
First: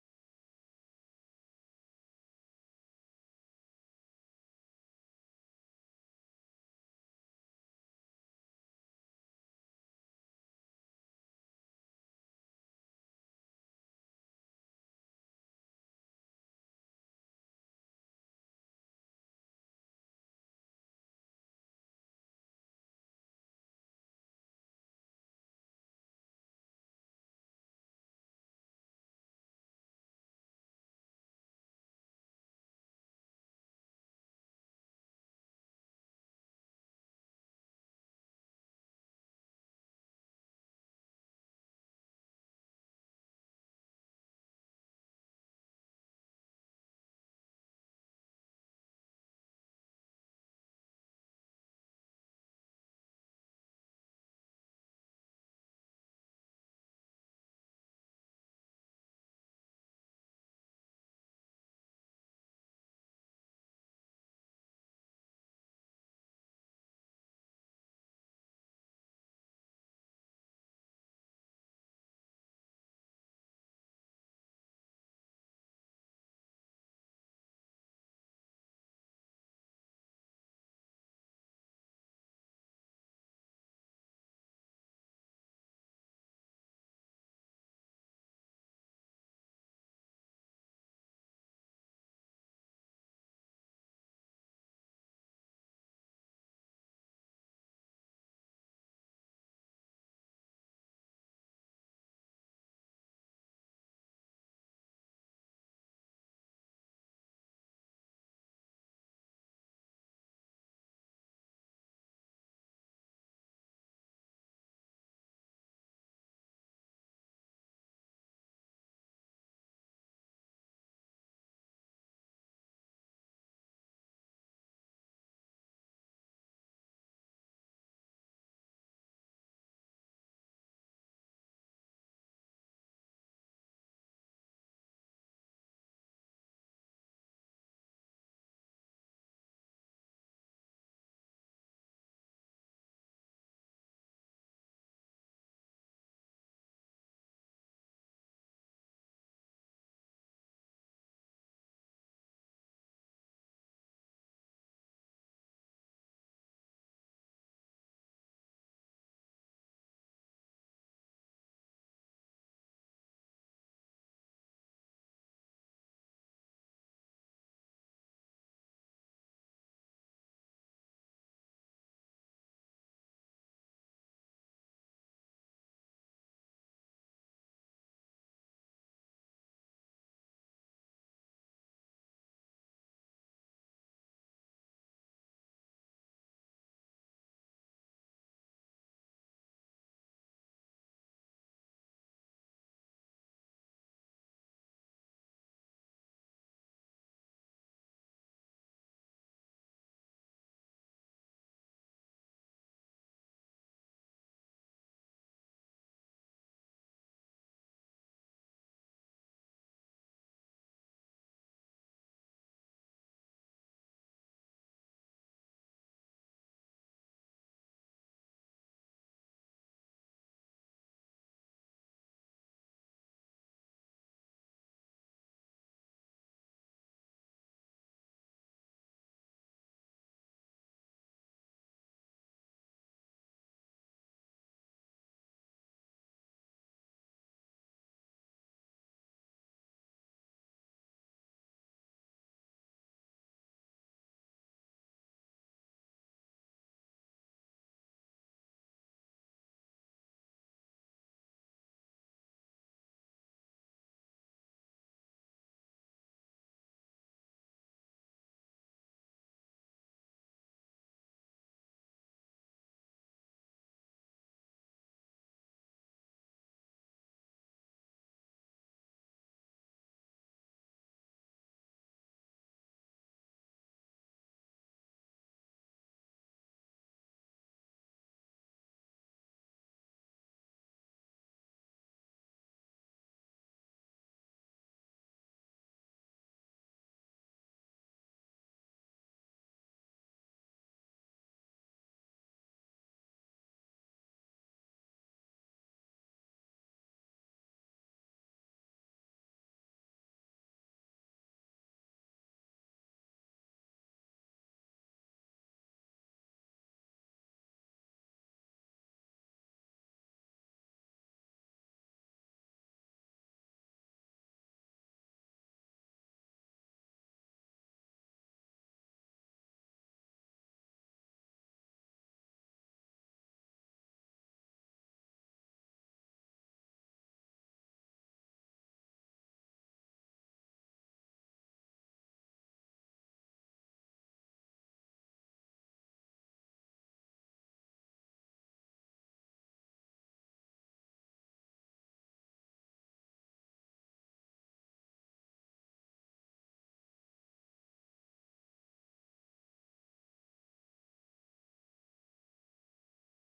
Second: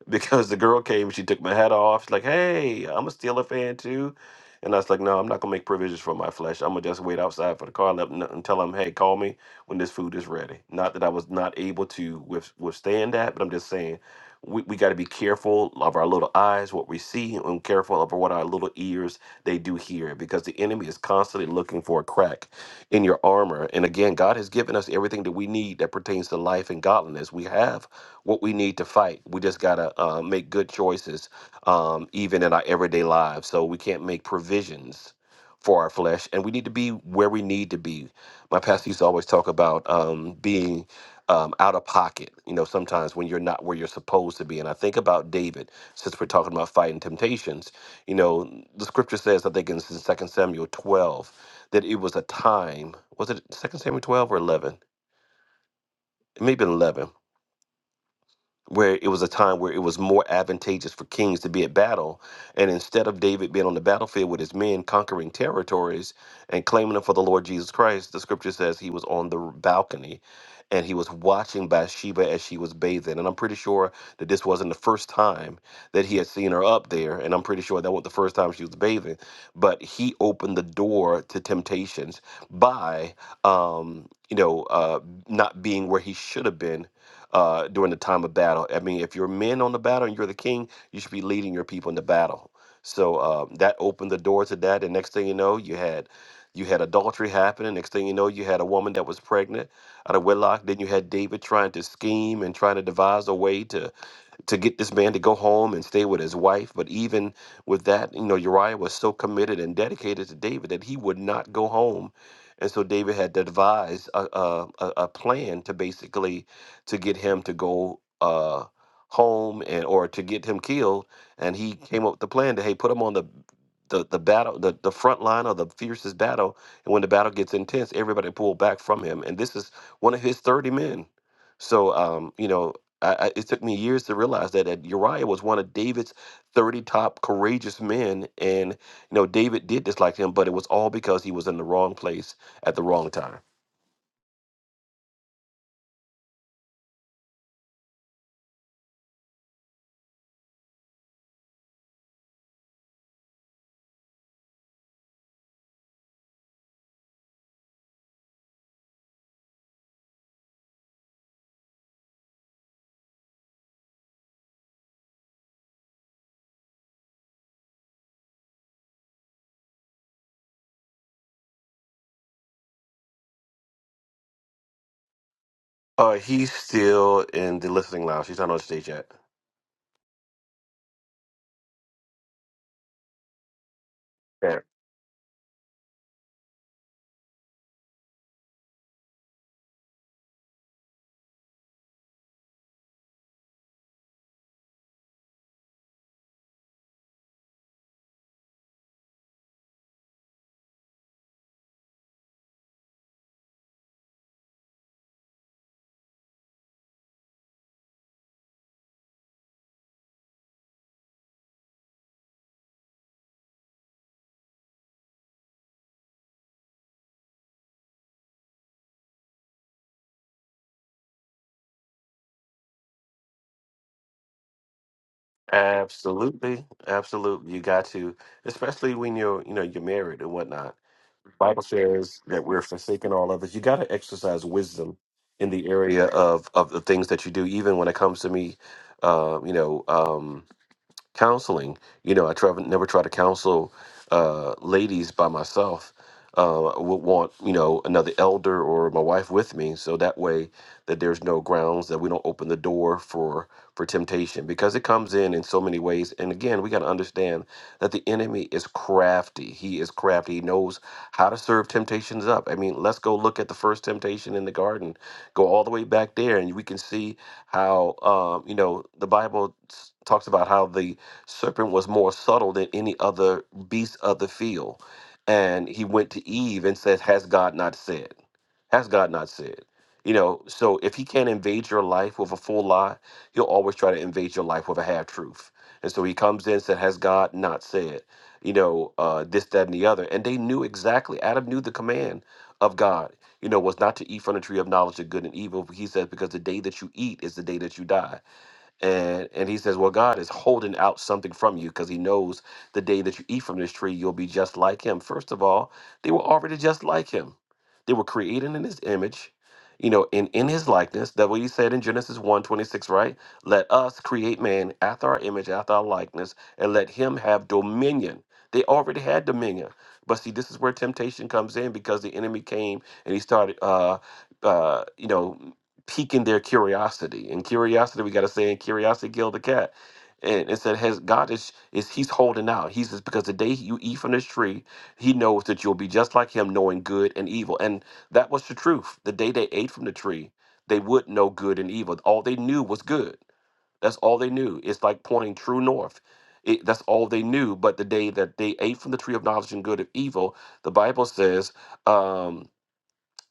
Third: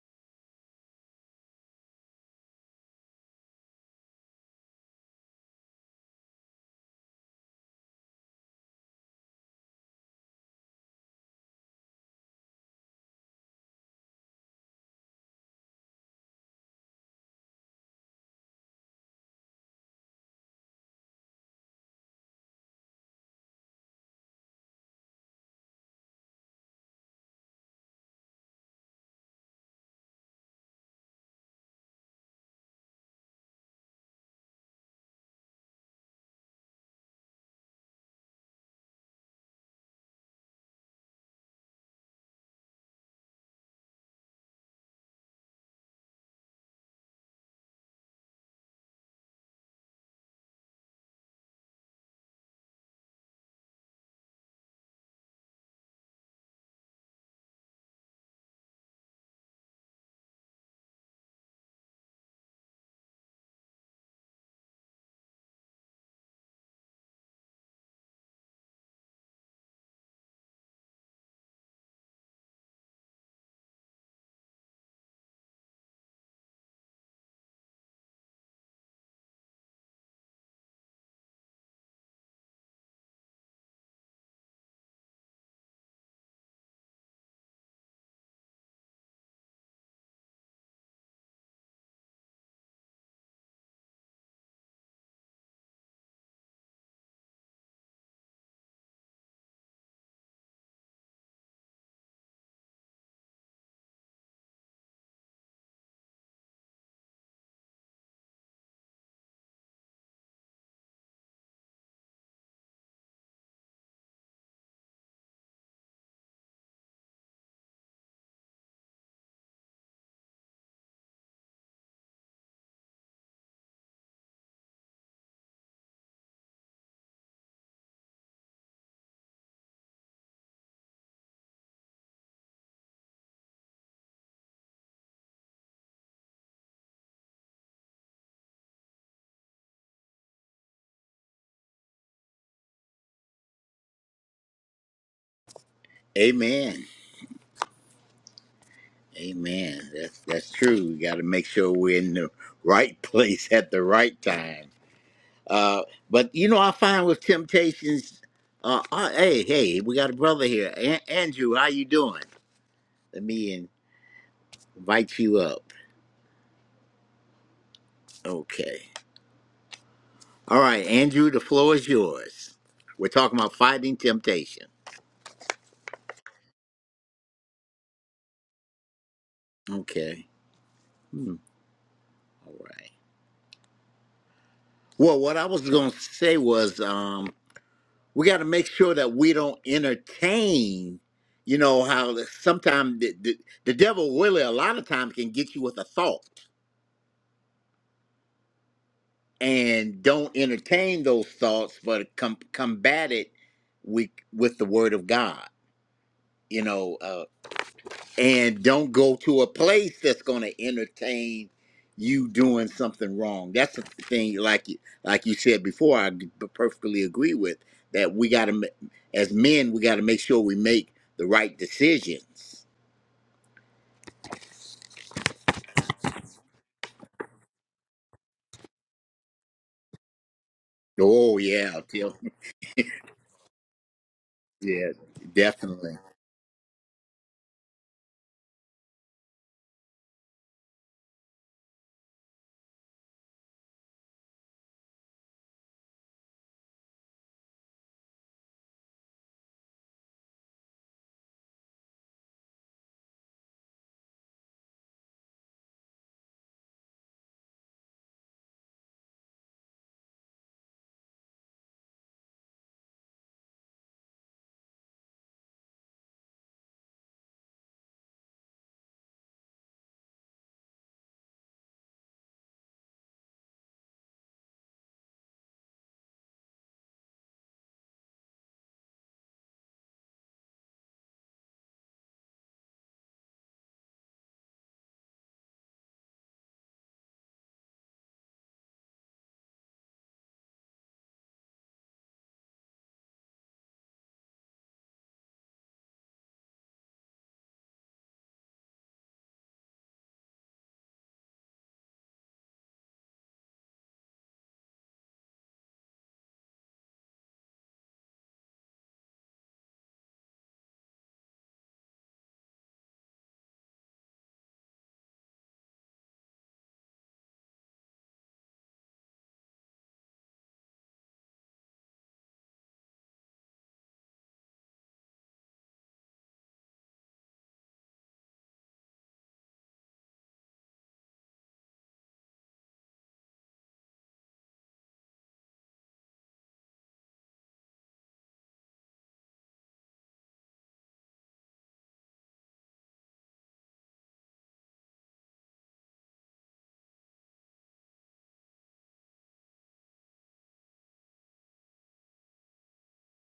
B: because the girl came she took my hat off. She's like, hey, I'm a Steeler fan too. And I was like, no, I'm not going to make provisions for my flesh. I'm going to just wait outside for the car let, and tell them, hey, call me when this food is ready. Not that I was not able to with, withstand that, but I'm just saying we, we got to be careful of our little eyes, what we see, and careful of what our little ears they do hear because the enemy is constantly looking for a crack in your armor. And again, God has given us everything that we need that pertains to life and godliness. We have what we need to fight. We just gotta uh, make good choices, um, even in our everyday lives. So we can't make provisions for our flesh, and we need to be where we need to be. My pastor used to always talk about um, being um, out of pocket. You know, sometimes when you're not where you're supposed to be. And I think about David, since we're talking about fighting temptations. You know, the scripture says, I think in Second Samuel 12, that it was a time. Was it Second Samuel 12 or 11? It may have been 11 where it was a time where it was more advantageous for kings to be at battle. And instead of David being on the battlefield with his men, conquering territories and claiming them for the Lord Jesus Christ, the scripture says he was on the balcony and he was watching Bathsheba as she was bathing. And I'm pretty sure that this wasn't the first time that he had seen her up there. And I'm pretty sure that wasn't the first time she was bathing. But he opened the door to temptations by, um, you know, uh, not being where he should have been uh, during the time of battle. I mean, if you're men on the battle and you're the king, you should be leading your people in the battle. So uh, that opened the door to that. And next thing you know, you had you had adultery happening. Next thing you know, you had a woman that was pregnant out of wedlock. Then you had David trying to scheme and trying to devise a way to to get this man to go home and stay with his wife. But even with that, you know, Uriah was so committed and dedicated to David that he would not go home. And so David had devised a, a, a a plan to basically to get him to go uh, home and or to get him killed. And he came up with the plan to hey, put him on the the, the battle the, the front line of the fiercest battle and when the battle gets intense everybody pull back from him and this is one of his 30 men so um, you know I, I, it took me years to realize that, that Uriah was one of David's 30 top courageous men. And, you know, David did dislike him, but it was all because he was in the wrong place at the wrong time.
A: Amen. Amen. That's that's true. We got to make sure we're in the right [laughs] place at the right time. Uh, but you know, I find with temptations. Uh, uh, hey, hey, we got a brother here, An Andrew. How you doing? Let me invite you up. Okay. All right, Andrew. The floor is yours. We're talking about fighting temptation.
B: Uh, he's still in the listening lounge. He's not on stage yet.
A: Okay. Hmm. All right.
B: Yeah.
A: Well, what I was going to say was, um, we got to make sure that we don't entertain you know how sometimes the, the, the devil really a lot of times can get you with a thought and don't entertain those thoughts but com- combat it with, with the word of god you know uh, and don't go to a place that's going to entertain you doing something wrong. That's the thing, like you, like you said before, I g- perfectly agree with that. We got to, as men, we got to make sure we make the right decisions.
B: Absolutely. Absolutely. You got to, especially when you're, you know, you're married and whatnot.
A: Oh
B: Bible
A: yeah, Tell-
B: says that we're forsaken all others. You got to exercise
A: yeah,
B: wisdom in the
A: definitely.
B: area of, of the things that you do, even when it comes to me, uh, you know, um, counseling. You know, I try, never try to counsel uh, ladies by myself. Uh, I would want you know another elder or my wife with me, so that way that there's no grounds that we don't open the door for for temptation because it comes in in so many ways. And again, we got to understand that the enemy is crafty. He is crafty. He knows how to serve temptations up. I mean, let's go look at the first temptation in the garden. Go all the way back there, and we can see how um, you know the Bible s- talks about how the serpent was more subtle than any other beast of the field. And he went to Eve and says, Has God not said? Has God not said? You know, so if he can't invade your life with a full lie, he'll always try to invade your life with a half truth. And so he comes in and said, Has God not said? You know, uh, this, that, and the other. And they knew exactly. Adam knew the command of God, you know, was not to eat from the tree of knowledge of good and evil. He says, Because the day that you eat is the day that you die and and he says well god is holding out something from you because he knows the day that you eat from this tree you'll be just like him first of all they were already just like him they were created in his image you know in in his likeness that what he said in genesis one 26, right let us create man after our image after our likeness and let him have dominion they already had dominion but see this is where temptation comes in because the enemy came and he started uh uh you know piquing their curiosity. And curiosity, we got to say, and curiosity killed the cat. And it said, "Has God is is He's holding out? He says because the day you eat from this tree, He knows that you'll be just like Him, knowing good and evil. And that was the truth. The day they ate from the tree, they would know good and evil. All they knew was good. That's all they knew. It's like pointing true north. It, that's all they knew. But the day that they ate from the tree of knowledge and good of evil, the Bible says." Um,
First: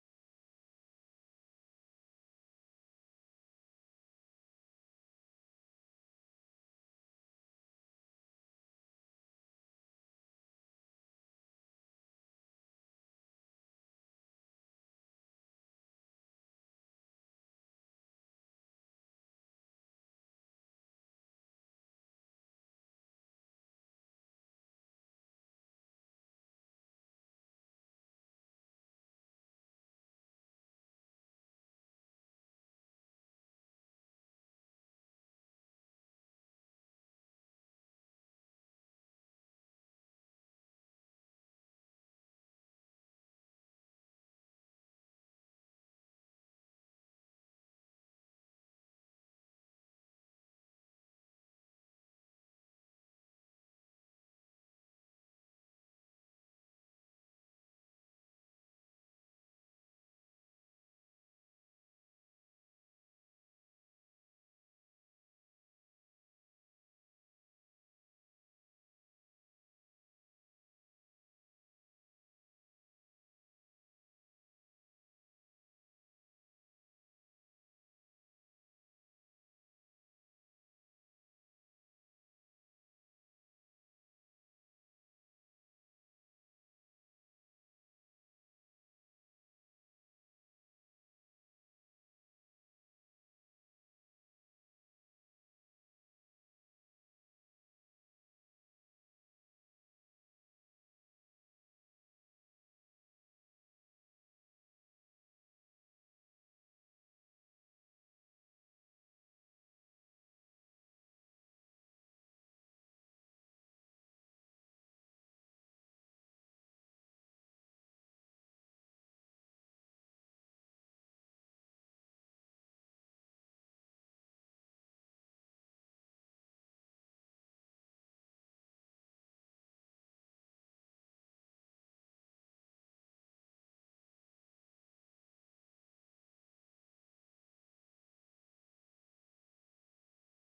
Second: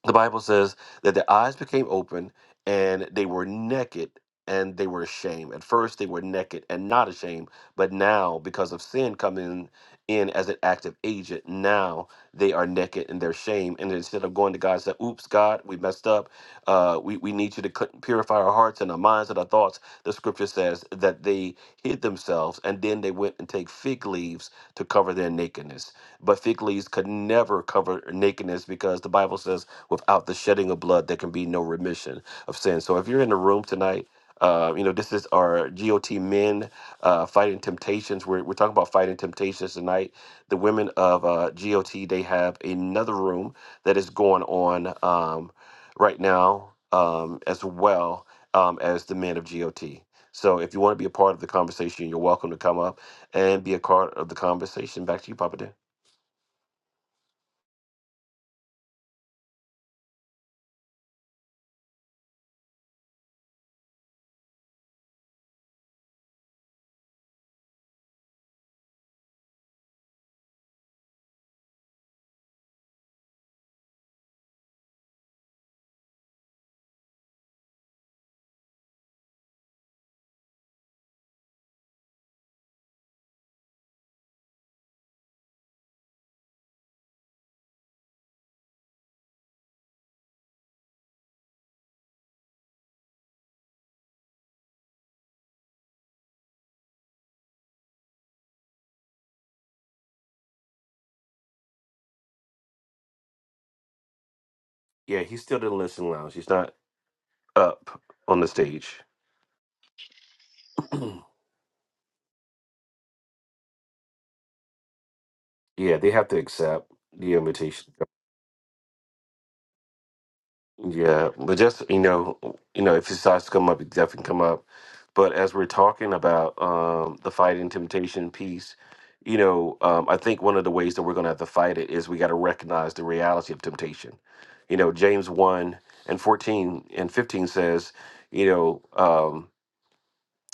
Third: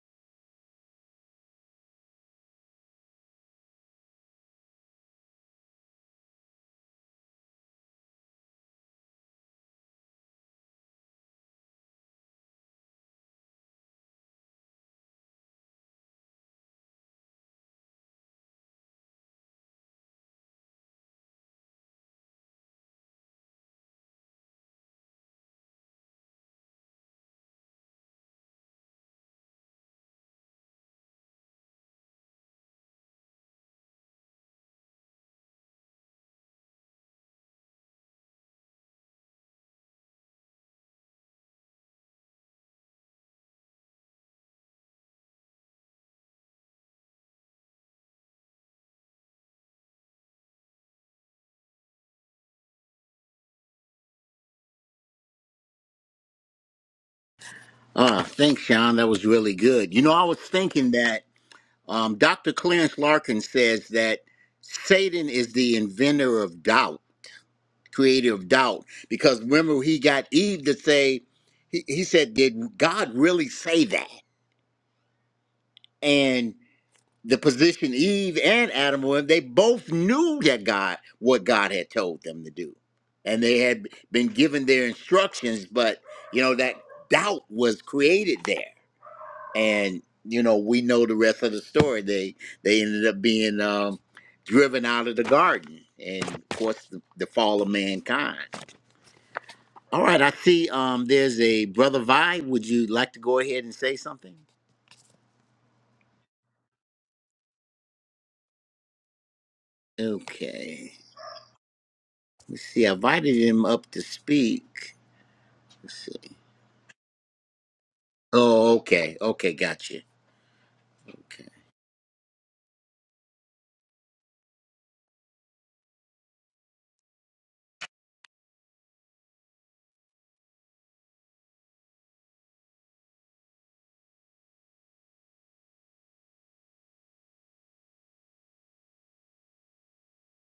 B: the Bible says that their eyes became open and they were naked and they were ashamed. At first, they were naked and not ashamed, but now, because of sin coming in as an active agent, now they are naked and they're ashamed. And instead of going to God and say, Oops, God, we messed up. Uh, we, we need you to cl- purify our hearts and our minds and our thoughts. The scripture says that they hid themselves and then they went and take fig leaves to cover their nakedness. But fig leaves could never cover nakedness because the Bible says, Without the shedding of blood, there can be no remission of sin. So if you're in the room tonight, uh, you know, this is our GOT men uh, fighting temptations. We're, we're talking about fighting temptations tonight. The women of uh, GOT, they have another room that is going on um, right now um, as well um, as the men of GOT. So if you want to be a part of the conversation, you're welcome to come up and be a part of the conversation. Back to you, Papa Dan.
A: Uh, thanks, Sean. That was really good. You know, I was thinking that um, Dr. Clarence Larkin says that Satan is the inventor of doubt creative doubt because remember he got Eve to say he, he said did God really say that and the position Eve and Adam were in they both knew that God what God had told them to do and they had been given their instructions but you know that doubt was created there and you know we know the rest of the story they they ended up being um driven out of the garden and of course the, the fall of mankind All right, I see um there's a brother Vi. Would you like to go ahead and say something?
B: Yeah, he's still in the listening lounge. He's not up on the stage.
A: Okay.
B: [clears throat]
A: Let's see. I invited him up to speak. Let's
B: yeah, they
A: see.
B: have to accept the invitation.
A: Oh, okay. Okay, gotcha.
B: Yeah,
A: Okay.
B: but just you know, you know, if it starts to come up, it definitely come up. But as we're talking about um, the fighting temptation piece, you know, um, I think one of the ways that we're going to have to fight it is we got to recognize the reality of temptation. You know, James one and fourteen and fifteen says, you know. Um,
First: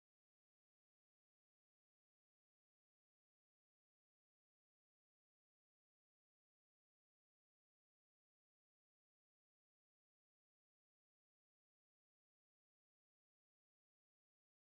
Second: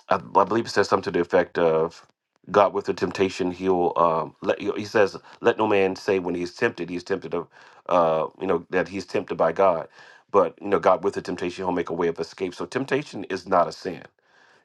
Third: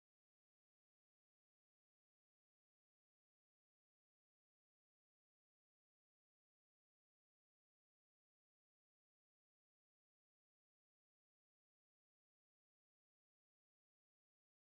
B: I, I believe it says something to the effect of God with the temptation he'll um let you he says let no man say when he's tempted he's tempted of uh you know that he's tempted by God but you know God with the temptation he'll make a way of escape so temptation is not a sin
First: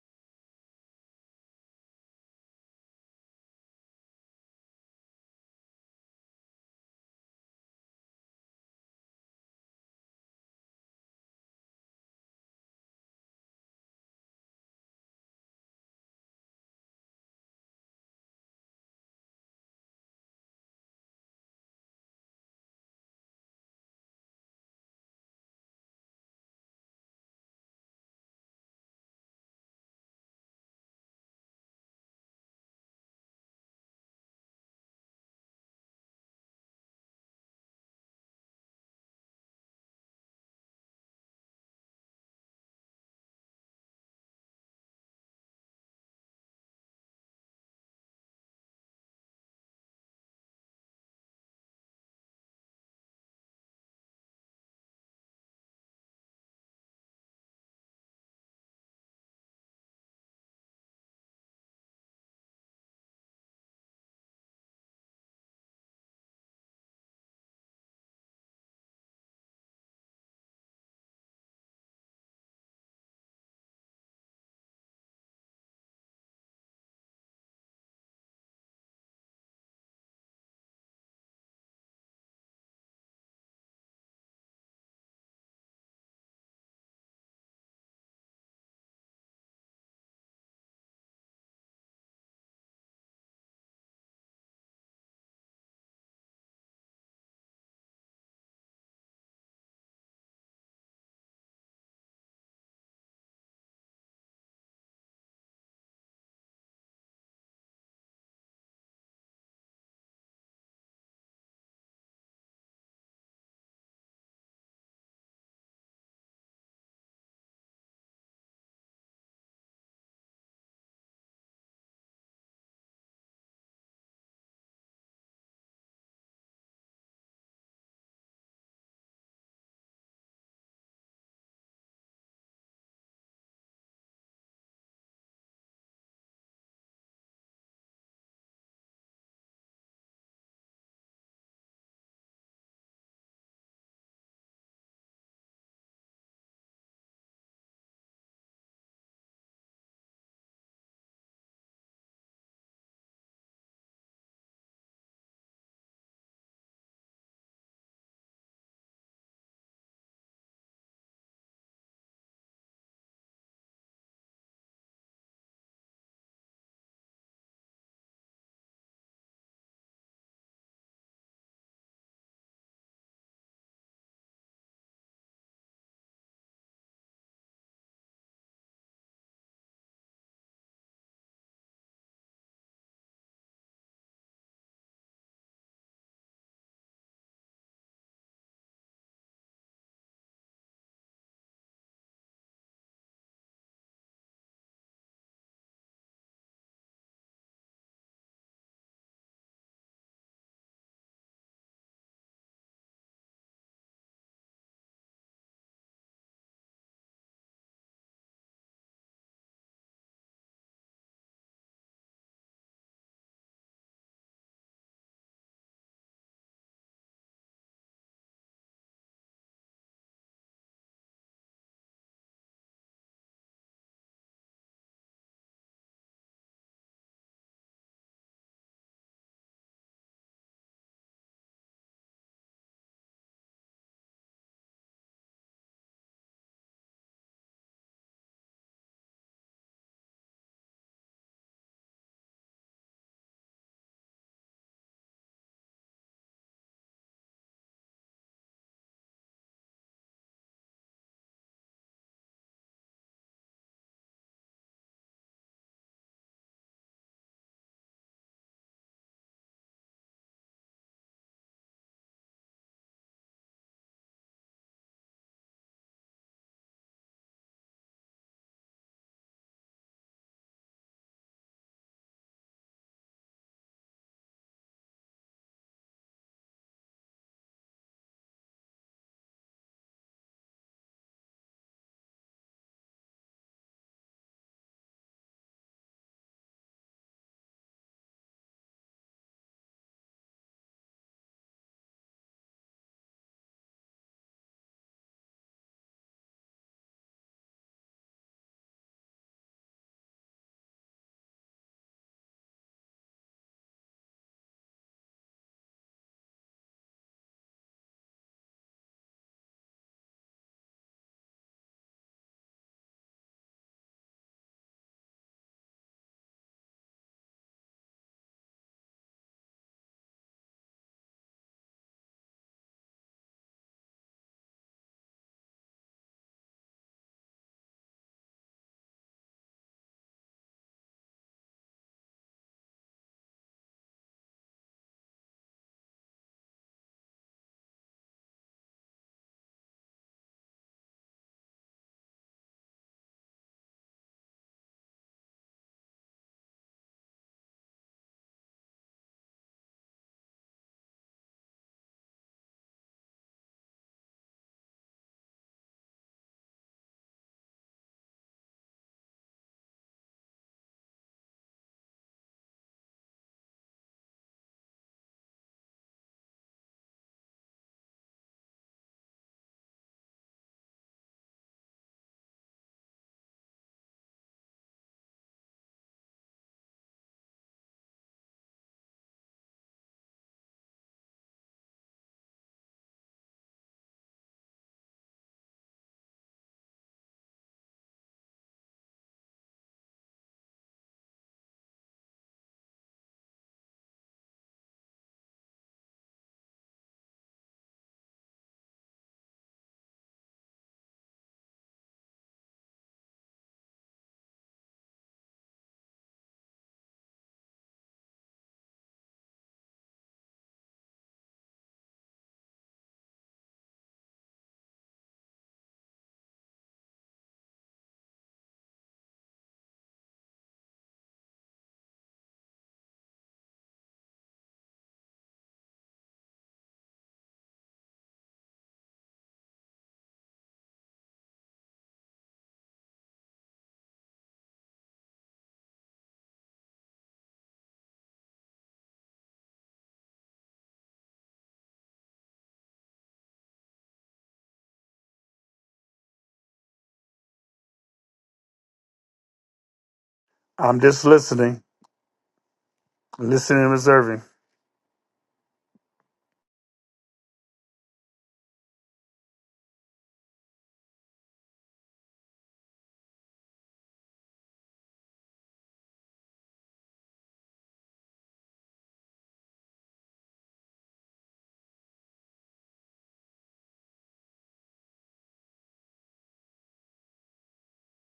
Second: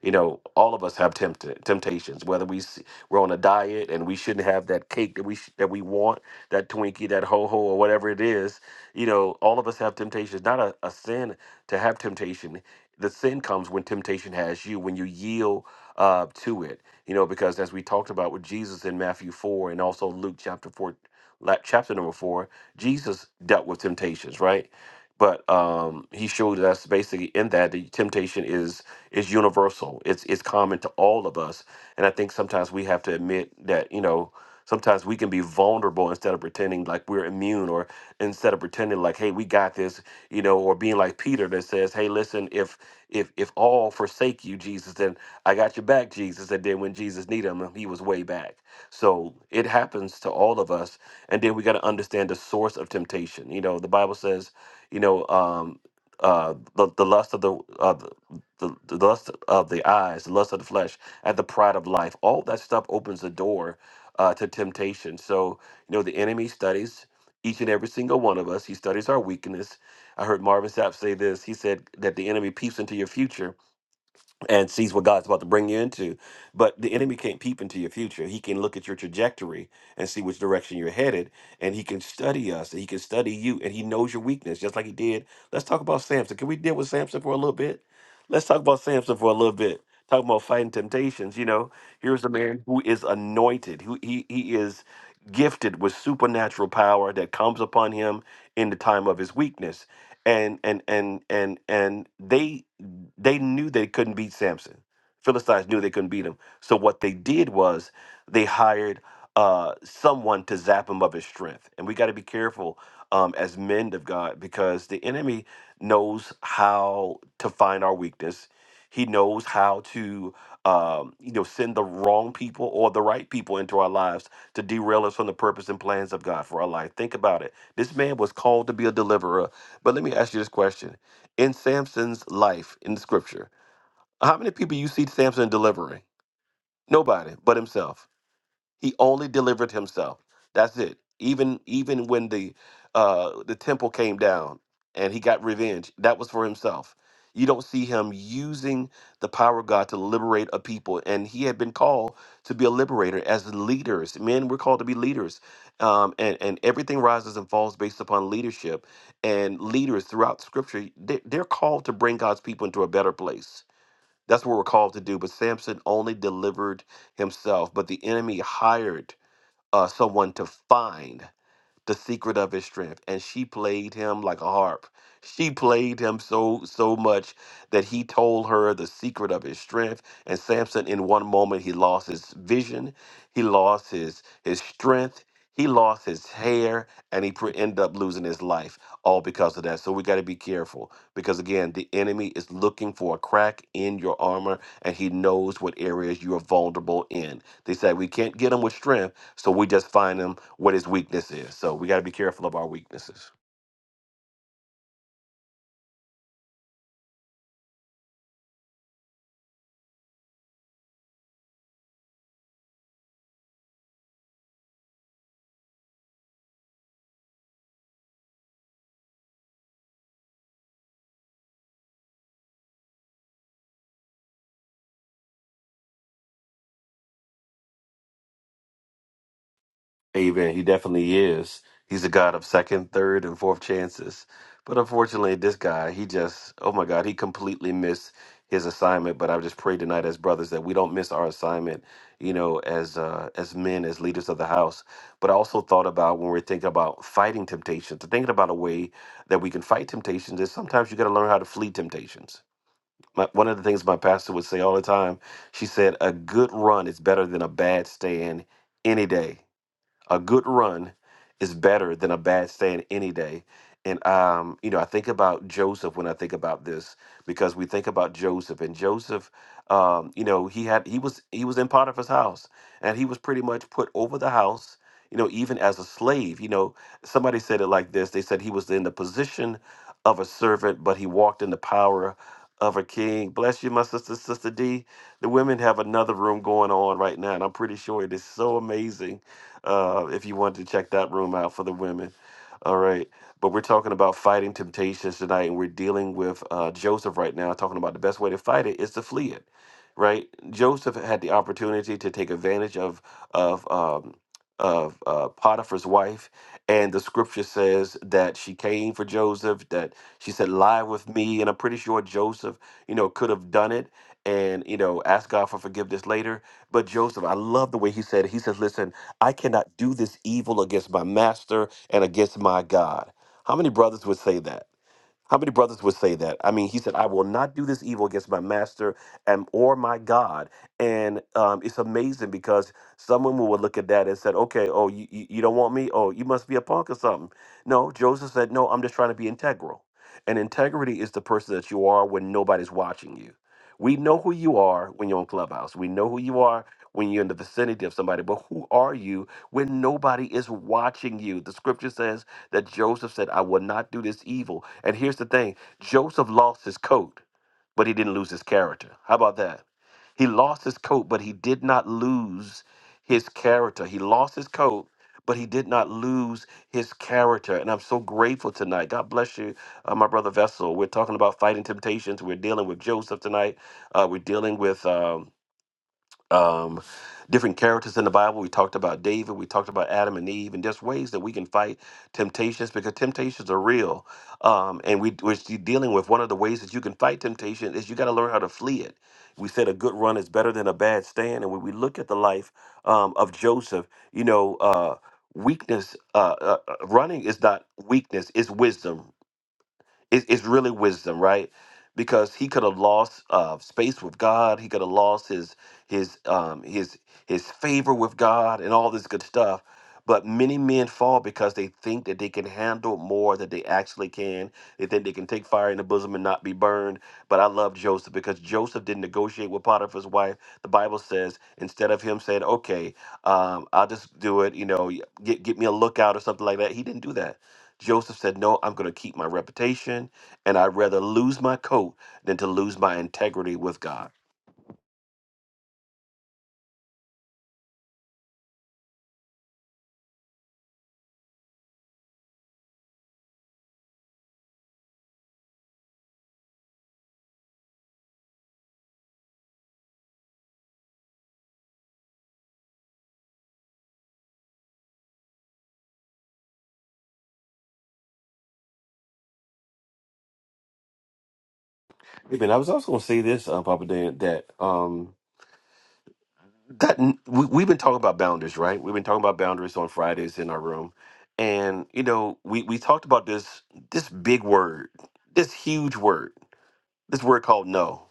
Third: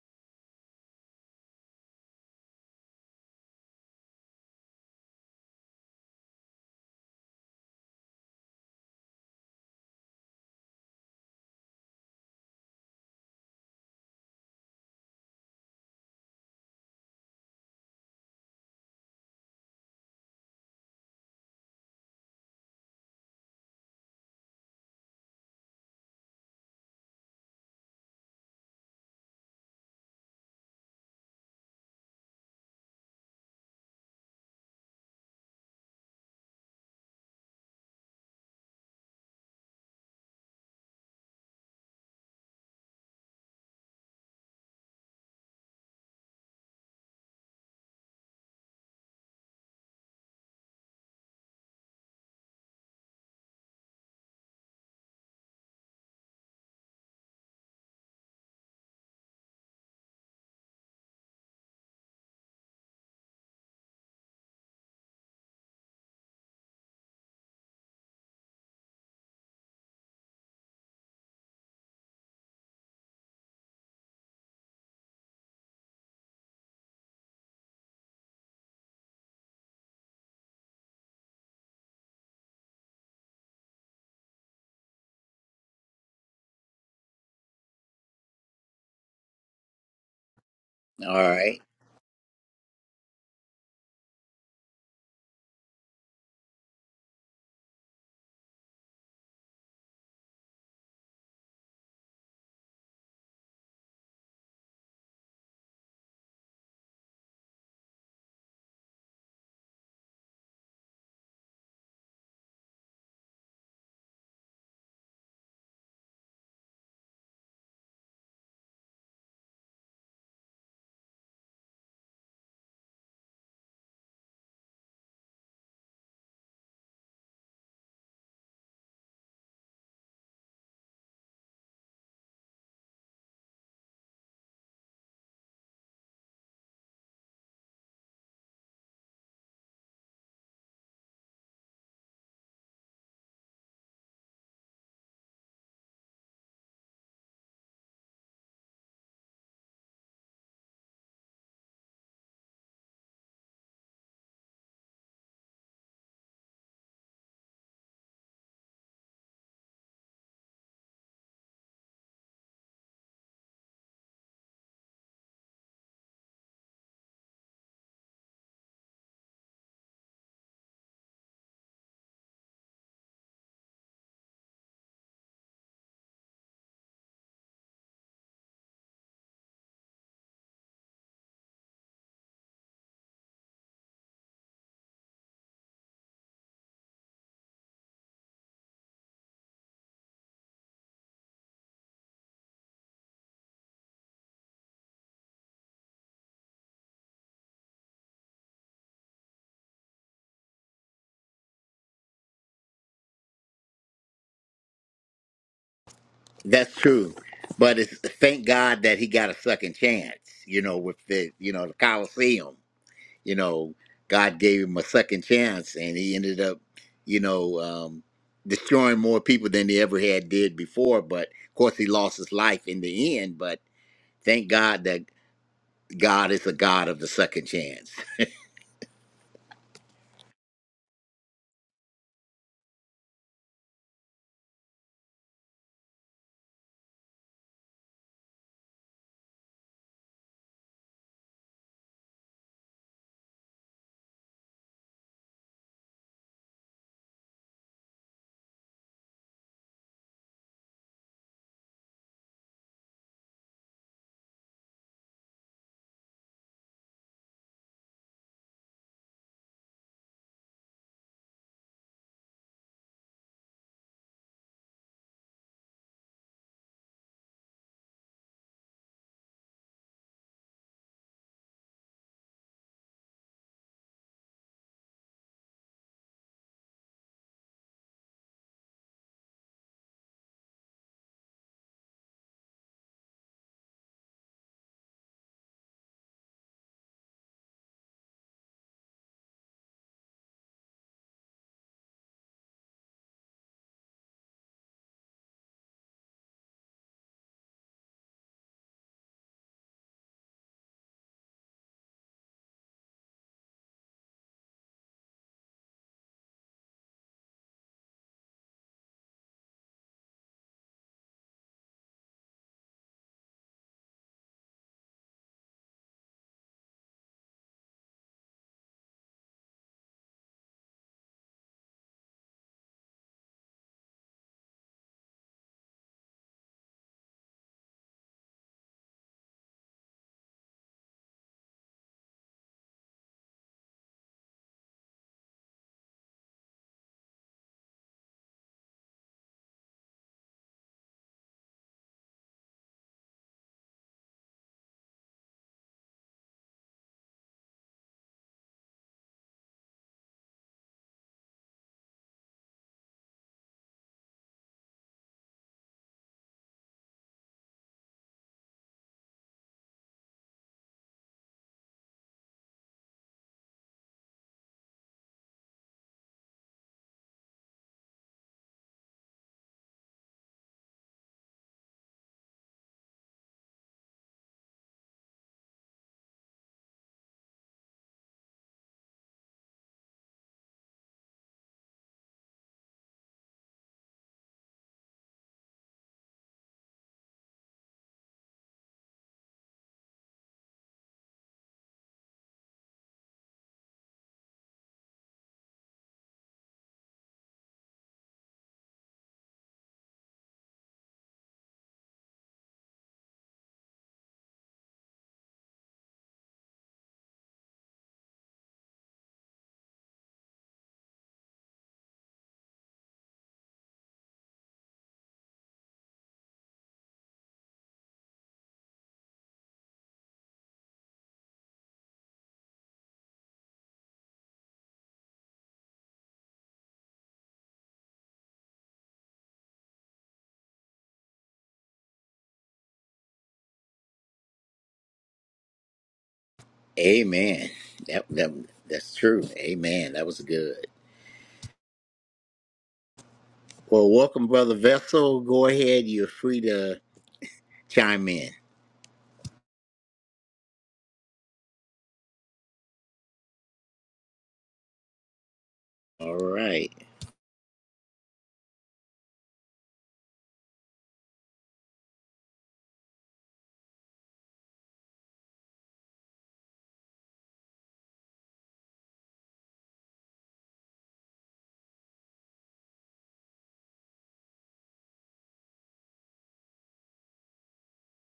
B: you know all of us have tempted temptations whether we s- we're on a diet and we shouldn't have that cake that we sh- that we want that Twinkie that ho ho or whatever it is you know all of us have temptations not a, a sin to have temptation. The sin comes when temptation has you, when you yield uh, to it. You know, because as we talked about with Jesus in Matthew 4 and also Luke chapter 4, la- chapter number 4, Jesus dealt with temptations, right? But um, he showed us basically in that the temptation is is universal. It's it's common to all of us, and I think sometimes we have to admit that you know Sometimes we can be vulnerable instead of pretending like we're immune or instead of pretending like, hey, we got this, you know, or being like Peter that says, Hey, listen, if if if all forsake you, Jesus, then I got your back, Jesus. And then when Jesus needed him, he was way back. So it happens to all of us. And then we got to understand the source of temptation. You know, the Bible says, you know, um, uh, the, the lust of the, uh, the the the lust of the eyes, the lust of the flesh, and the pride of life. All that stuff opens the door uh, to temptation. So, you know, the enemy studies each and every single one of us. He studies our weakness. I heard Marvin Sapp say this. He said that the enemy peeps into your future and sees what God's about to bring you into. But the enemy can't peep into your future. He can look at your trajectory and see which direction you're headed, and he can study us, and he can study you, and he knows your weakness, just like he did. Let's talk about Samson. Can we deal with Samson for a little bit? Let's talk about Samson for a little bit. Talking about fighting
A: All
B: temptations, you
A: right.
B: know, here's a man who is anointed, who he he is gifted with supernatural power that comes upon him in the time of his weakness. And and and and and they they knew they couldn't beat Samson. Philistines knew they couldn't beat him. So what they did was they hired uh, someone to zap him of his strength. And we got to be careful um, as men of God because the enemy knows how to find our weakness. He knows how to, um, you know, send the wrong people or the right people into our lives to derail us from the purpose and plans of God for our life. Think about it. This man was called to be a deliverer, but let me ask you this question: in Samson's life in the scripture? How many people you see Samson delivering? Nobody but himself. He only delivered himself. That's it. Even even when the uh, the temple came down and he got revenge, that was for himself. You don't see him using the power of God to liberate a people, and he had been called to be a liberator as leaders. Men were called to be leaders, um, and and everything rises and falls based upon leadership. And leaders throughout Scripture, they- they're called to bring God's people into a better place that's what we're called to do. But Samson only delivered himself, but the enemy hired uh, someone to find the secret of his strength and she played him like a harp she played him so so much that he told her the secret of his strength and samson in one moment he lost his vision he lost his his strength he lost his hair and he pre- ended up losing his life all because of that so we got to be careful because again the enemy is looking for a crack in your armor and he knows what areas you are vulnerable in they say we can't get him with strength so we just find him what his weakness is. So we got to be careful of our weaknesses.
A: That's true. But it's thank God that he got a second chance, you know, with the you know, the Coliseum. You know, God gave him a second chance and he ended up, you know, um destroying more people than he ever had did before. But of course he lost his life in the end, but Thank God that God is a God of the second chance.
B: Amen. He definitely is. He's a God of second, third, and fourth chances. But unfortunately, this guy, he just, oh my God, he completely missed his assignment. But I just pray tonight as brothers that we don't miss our assignment, you know, as uh, as men, as leaders of the house. But I also thought about when we're thinking about fighting temptations, thinking about a way that we can fight temptations is sometimes you got to learn how to flee temptations my, one of the things my pastor would say all the time she said a good run is better than a bad stand any day a good run is better than a bad stand any day. And um, you know, I think about Joseph when I think about this because we think about Joseph and Joseph. Um, you know, he had he was he was in Potiphar's house and he was pretty much put over the house. You know, even as a slave. You know, somebody said it like this. They said he was in the position of a servant, but he walked in the power of a king. Bless you, my sister, sister D. The women have another room going on right now, and I'm pretty sure it is so amazing uh, if you wanted to check that room out for the women. All right. But we're talking about fighting temptations tonight, and we're dealing with uh, Joseph right now, talking about the best way to fight it is to flee it, right? Joseph had the opportunity to take advantage of of um, of uh, Potiphar's wife, and the scripture says that she came for Joseph, that she said, "Lie with me," and I'm pretty sure Joseph, you know, could have done it, and you know, ask God for forgiveness later. But Joseph, I love the way he said. it. He says, "Listen." I cannot do this evil against my master and against my God. How many brothers would say that? How many brothers would say that? I mean, he said, I will not do this evil against my master and or my God. And um, it's amazing because some women would look at that and said, okay, oh, you, you you don't want me? Oh, you must be a punk or something. No, Joseph said, no, I'm just trying to be integral. And integrity is the person that you are when nobody's watching you. We know who you are when you're on Clubhouse. We know who you are when you're in the vicinity of somebody. But who are you when nobody is watching you? The scripture says that Joseph said, I will not do this evil. And here's the thing Joseph lost his coat, but he didn't lose his character. How about that? He lost his coat, but he did not lose his character. He lost his coat. But he did not lose his character. And I'm so grateful tonight. God bless you, uh, my brother Vessel. We're talking about fighting temptations. We're dealing with Joseph tonight. Uh, we're dealing with um, um, different characters in the Bible. We talked about David. We talked about Adam and Eve, and just ways that we can fight temptations because temptations are real. Um, and we, we're still dealing with one of the ways that you can fight temptation is you got to learn how to flee it. We said a good run is better than a bad stand. And when we look at the life um, of Joseph, you know, uh, weakness, uh, uh, uh, running is not weakness, it's wisdom. It, it's really wisdom, right? Because he could have lost uh, space with God. He could have lost his his um, his his favor with God and all this good stuff. But many men fall because they think that they can handle more than they actually can. They think they can take fire in the bosom and not be burned. But I love Joseph because Joseph didn't negotiate with Potiphar's wife. The Bible says instead of him saying, "Okay, um, I'll just do it," you know, get get me a lookout or something like that. He didn't do that Joseph said, No, I'm going to keep my reputation, and I'd rather lose my coat than to lose my integrity with God.
A: Amen. That, that that's true. Amen. That was good. Well, welcome, brother Vessel. Go ahead. You're free to chime in.
C: I'm just listening, listening and observing.
A: All right.
B: Amen. I was also going to say this, uh, Papa Dan, that um, that we, we've been talking about boundaries, right? We've been talking about boundaries on Fridays in our room, and you know, we we talked about this this big word, this huge word, this word called no.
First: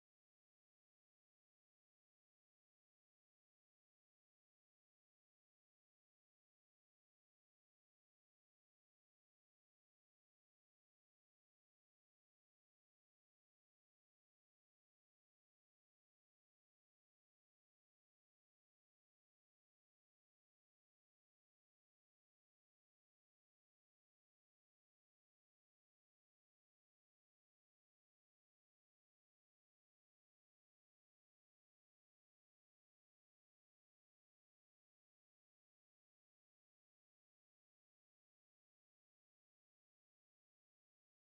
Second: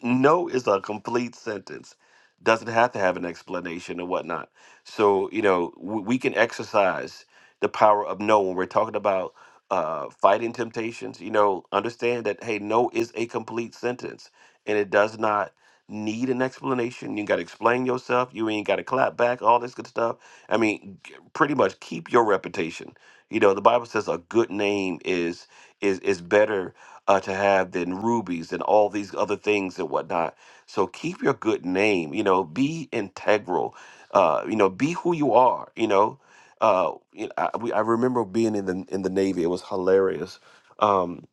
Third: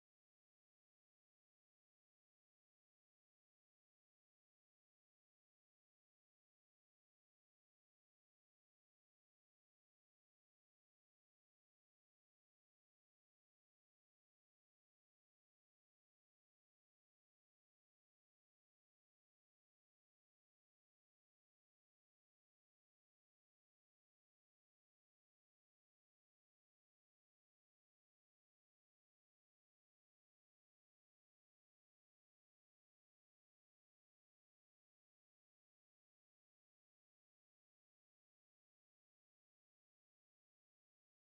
B: [laughs] no is a complete sentence. Doesn't have to have an explanation or whatnot. So you know we, we can exercise the power of no when we're talking about uh, fighting temptations. You know, understand that hey, no is a complete sentence, and it does not need an explanation. You got to explain yourself. You ain't got to clap back. All this good stuff. I mean, g- pretty much keep your reputation. You know, the Bible says a good name is is is better uh, to have than rubies and all these other things and whatnot. So keep your good name, you know, be integral, uh, you know, be who you are, you know. Uh, you know, I, we, I remember being in the in the Navy. It was hilarious um,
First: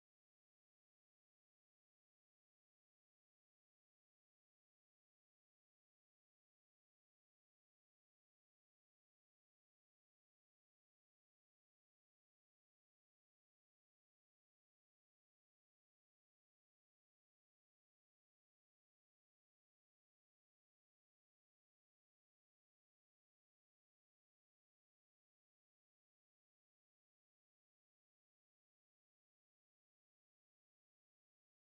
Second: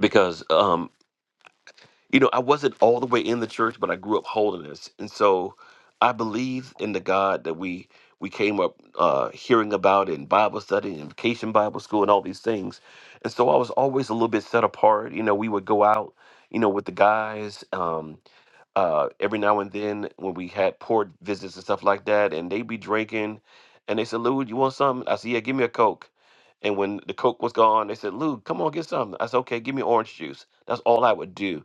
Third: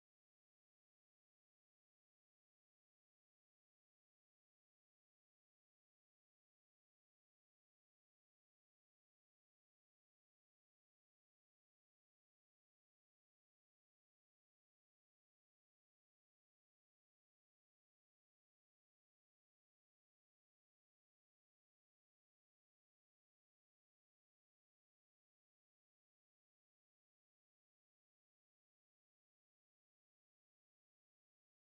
B: because um, you know, I wasn't all the way in the church, but I grew up holiness, and so I believe in the God that we we came up uh, hearing about in Bible study and vacation Bible school and all these things, and so I was always a little bit set apart. You know, we would go out, you know, with the guys um, uh, every now and then when we had port visits and stuff like that, and they'd be drinking, and they said, "Lou, you want something?" I said, "Yeah, give me a coke." And when the Coke was gone, they said, Lou, come on, get something. I said, okay, give me orange juice. That's all I would do.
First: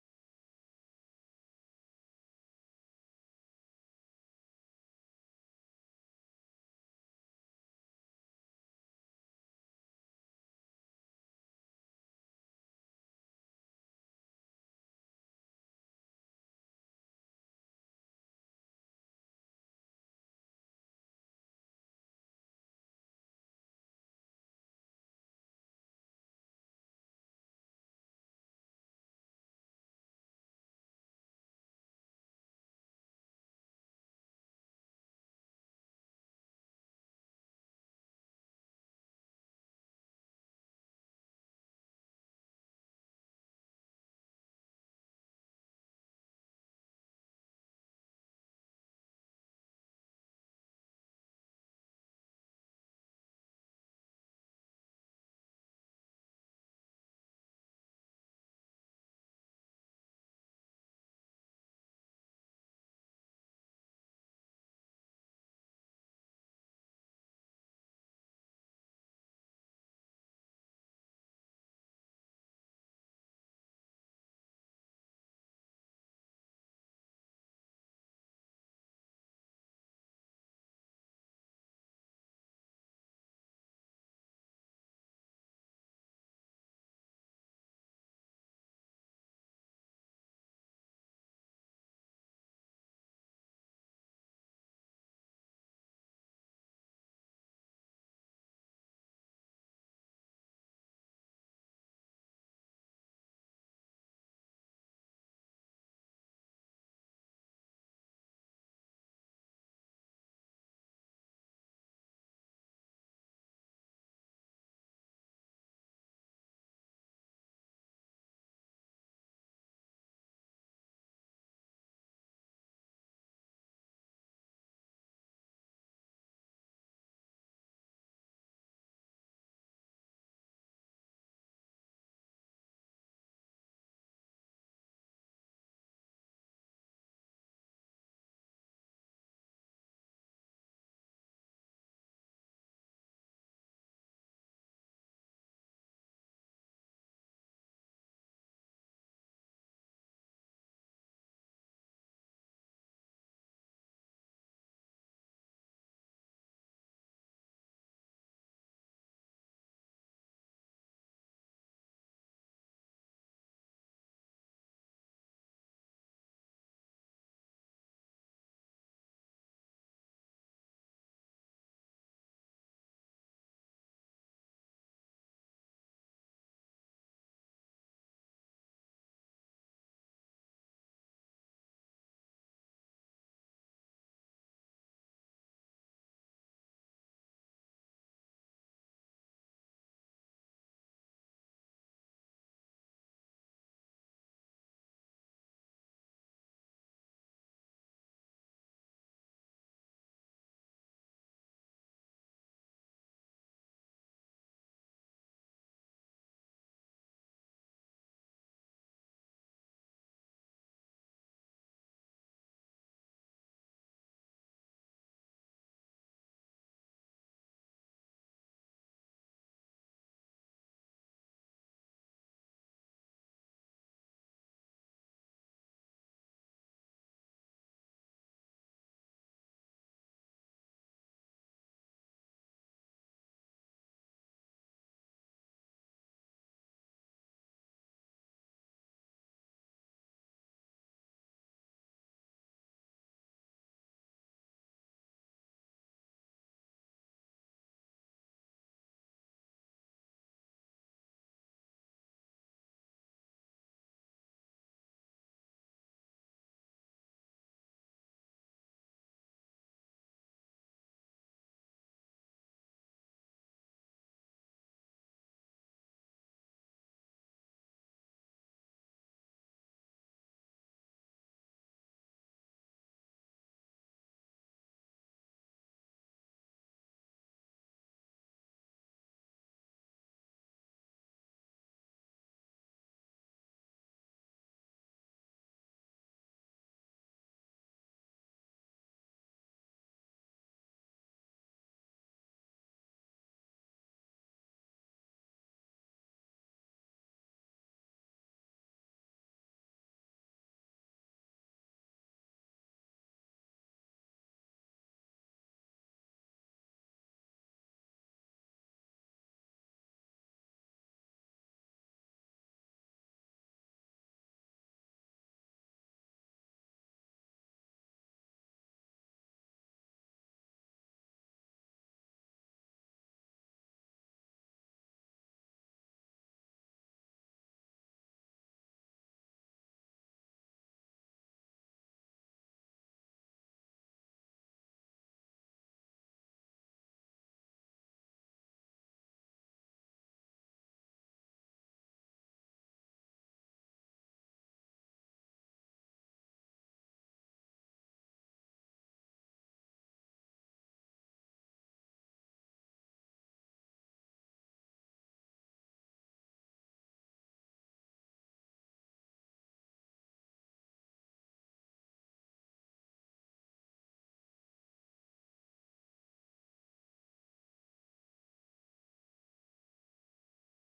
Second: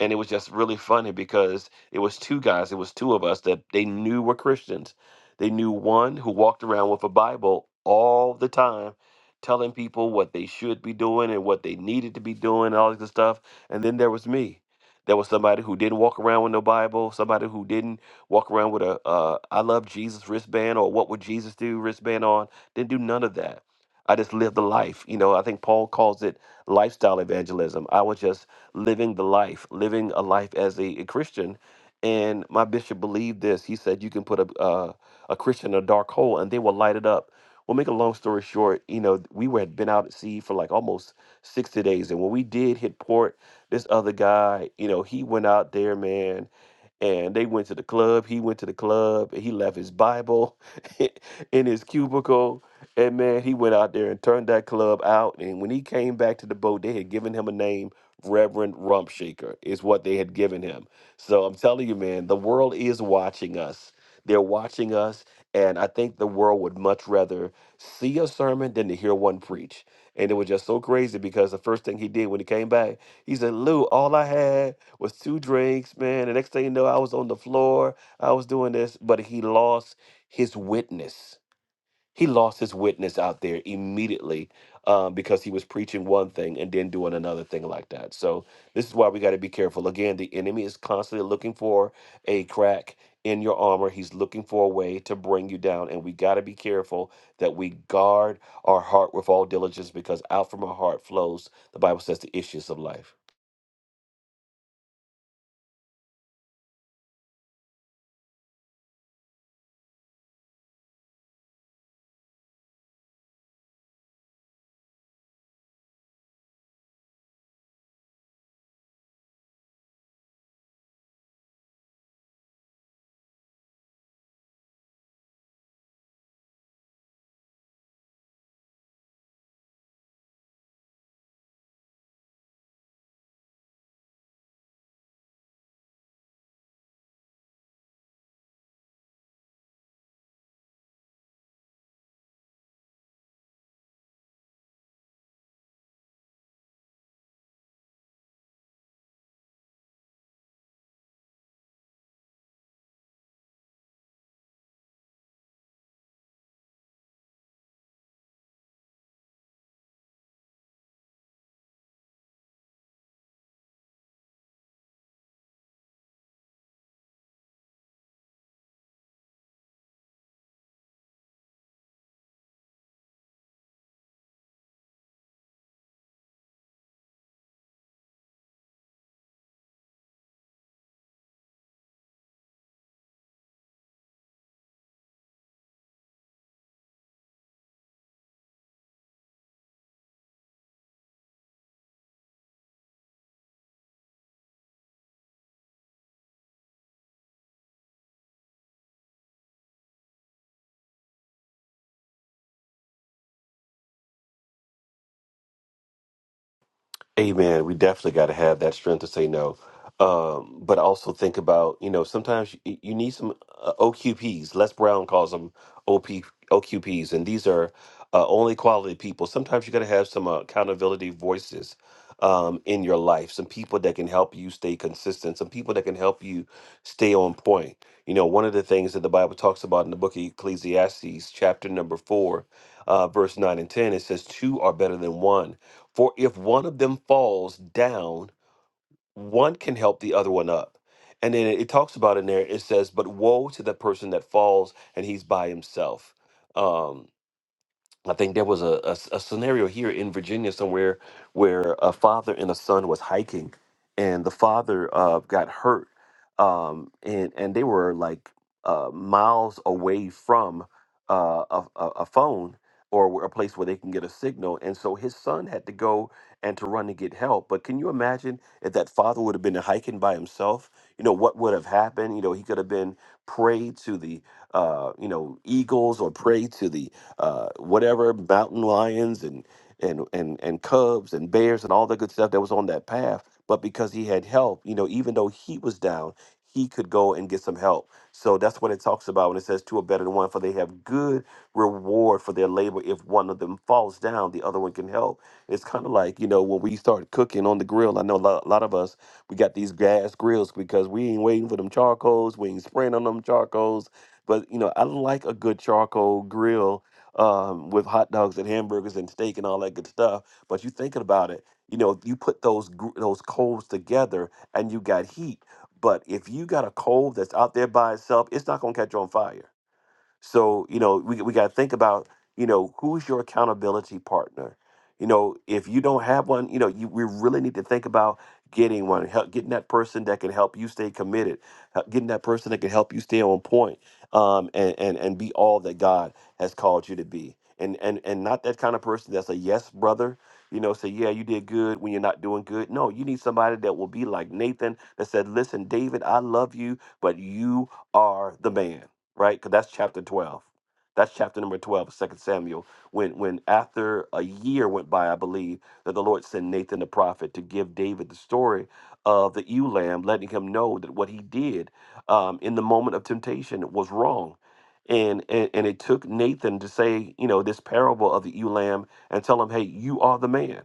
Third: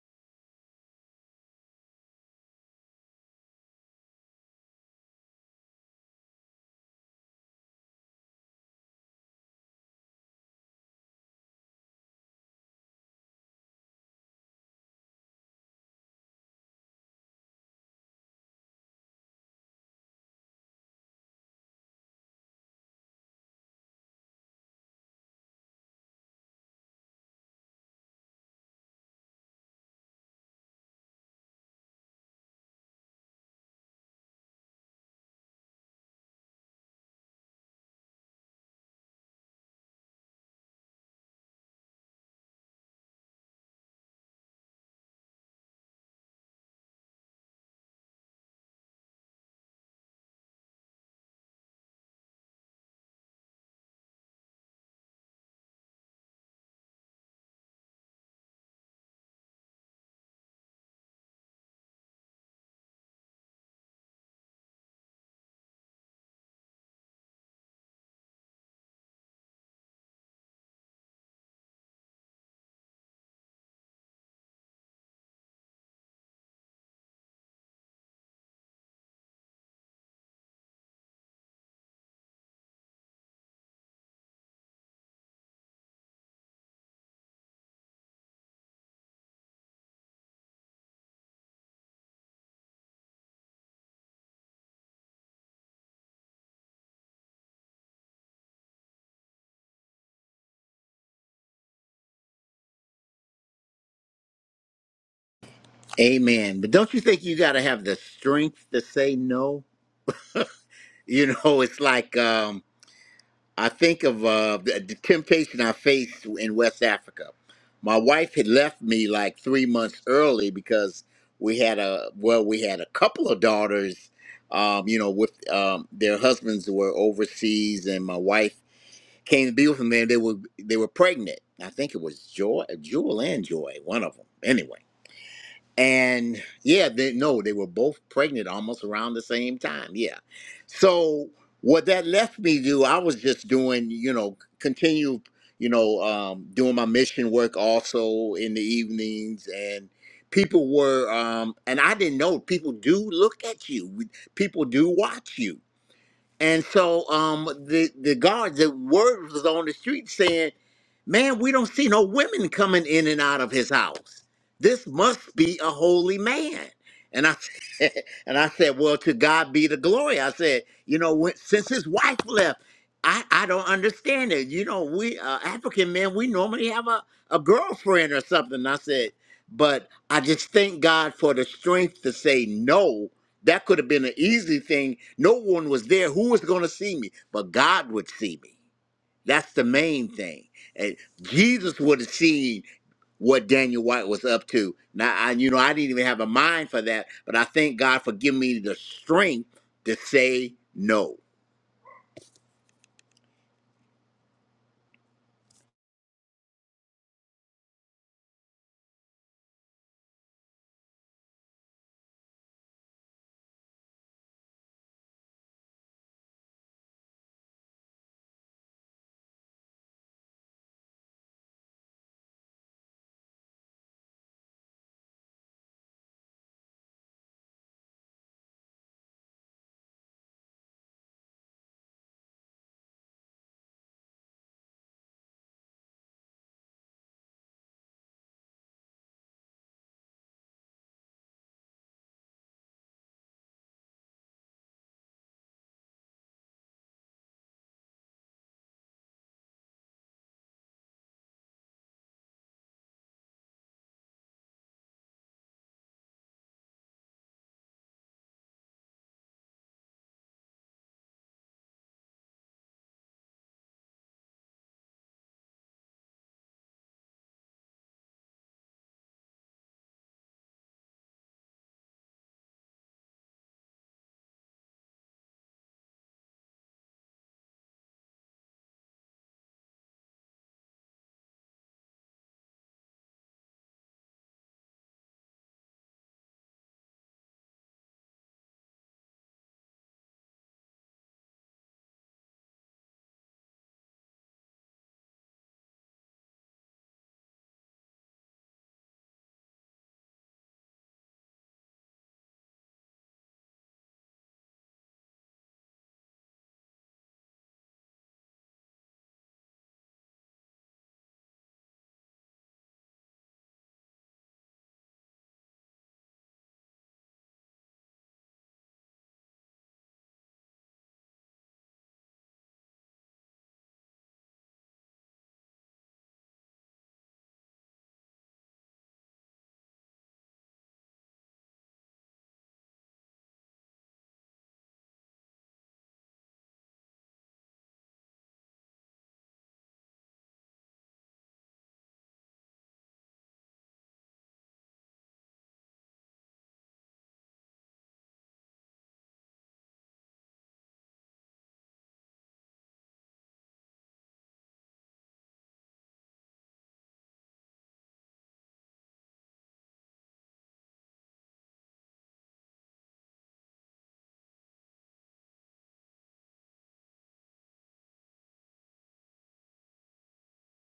B: And it was just really funny because it was two guys, it was two of us that they knew were Christians. They knew one who walked around with a Bible all the time, telling people what they should be doing and what they needed to be doing, and all this good stuff. And then there was me. There was somebody who didn't walk around with no Bible, somebody who didn't walk around with a uh, I love Jesus wristband or what would Jesus do wristband on, didn't do none of that I just lived the life. You know, I think Paul calls it lifestyle evangelism. I was just living the life, living a life as a, a Christian. And my bishop believed this. He said, you can put a, uh, a Christian in a dark hole and they will light it up. Well, make a long story short, you know, we were, had been out at sea for like almost 60 days. And when we did hit port, this other guy, you know, he went out there, man, and they went to the club. He went to the club. and He left his Bible [laughs] in his cubicle and man, he went out there and turned that club out. And when he came back to the boat, they had given him a name, Reverend Rumpshaker, is what they had given him. So I'm telling you, man, the world is watching us. They're watching us. And I think the world would much rather see a sermon than to hear one preach. And it was just so crazy because the first thing he did when he came back, he said, Lou, all I had was two drinks, man. The next thing you know, I was on the floor. I was doing this, but he lost his witness he lost his witness out there immediately um, because he was preaching one thing and then doing another thing like that. So this is why we got to be careful. Again, the enemy is constantly looking for a crack in your armor. He's looking for a way to bring you down, and we got to be careful that we guard our heart with all diligence because out from our heart flows, the Bible says, the issues of life.
A: Amen. But don't you think you got to have the strength to say no? You know, [laughs] it's like um I think of uh, the, the temptation I faced in West Africa. My wife had left me like three months early because we had a well, we had a couple of daughters, um, you know, with um, their husbands were overseas, and my wife came to be with them. And they were they were pregnant. I think it was Joy, Jewel, and Joy, one of them. Anyway and yeah they no they were both pregnant almost around the same time yeah so what that left me to do i was just doing you know continue you know um, doing my mission work also in the evenings and people were um, and i didn't know people do look at you people do watch you and so um, the the guards, the word was on the street saying, "Man, we don't see no women coming in and out of his house. This must be a holy man." And I [laughs] said, and I said, "Well, to God be the glory." I said, "You know, when, since his wife left, I I don't understand it. You know, we uh, African men, we normally have a a girlfriend or something." I said, "But I just thank God for the strength to say no." That could have been an easy thing. No one was there. Who was going to see me? But God would see me. That's the main thing. And Jesus would have seen what Daniel White was up to. Now, I, you know, I didn't even have a mind for that, but I thank God for giving me the strength to say no.
B: Amen. We definitely got to have that strength to say no. Um, but also think about, you know, sometimes you, you need some uh, OQPs. Les Brown calls them OP, OQPs, and these are uh, only quality people. Sometimes you got to have some uh, accountability voices um, in your life, some people that can help you stay consistent, some people that can help you stay on point. You know, one of the things that the Bible talks about in the book of Ecclesiastes, chapter number four, uh, verse 9 and 10, it says, Two are better than one for if one of them falls down, one can help the other one up. And then it talks about in there, it says, But woe to the person that falls and he's by himself. Um, I think there was a a a scenario here in Virginia somewhere where a father and a son was hiking, and the father uh, got hurt, um, and and they were like uh, miles away from uh, a, a a phone or where- a place where they can get a signal, and so his son had to go and to run to get help. But can you imagine if that father would have been hiking by himself? You know what would have happened? You know he could have been prey to the uh, you know eagles or prey to the uh, whatever mountain lions and and and and cubs and bears and all the good stuff that was on that path. But because he had help, you know, even though he was down, he could go and get some help. So that's what it talks about when it says two are better than one, for they have good reward for their labor. If one of them falls down, the other one can help. It's kind of like you know when we start cooking on the grill. I know a lot, a lot of us we got these gas grills because we ain't waiting for them charcoals. We ain't spraying on them charcoals. But you know, I like a good charcoal grill um, with hot dogs and hamburgers and steak and all that good stuff. But you thinking about it, you know, you put those gr- those coals together and you got heat. But if you got a coal that's out there by itself, it's not gonna catch on fire so, you know, we, we got to think about, you know, who's your accountability partner? You know, if you don't have one, you know, you, we really need to think about getting one, help, getting that person that can help you stay committed, uh, getting that person that can help you stay on point um, and, and, and be all that God has called you to be. And, and, and not that kind of person that's a yes brother, you know, say, yeah, you did good when you're not doing good. No, you need somebody that will be like Nathan that said, listen, David, I love you, but you are the man right? Because that's chapter 12. That's chapter number 12 of 2 Samuel. When, when after a year went by, I believe, that the Lord sent Nathan the prophet to give David the story of the ewe lamb, letting him know that what he did um, in the moment of temptation was wrong. And, and and it took Nathan to say, you know, this parable of the ewe lamb and tell him, hey, you are the man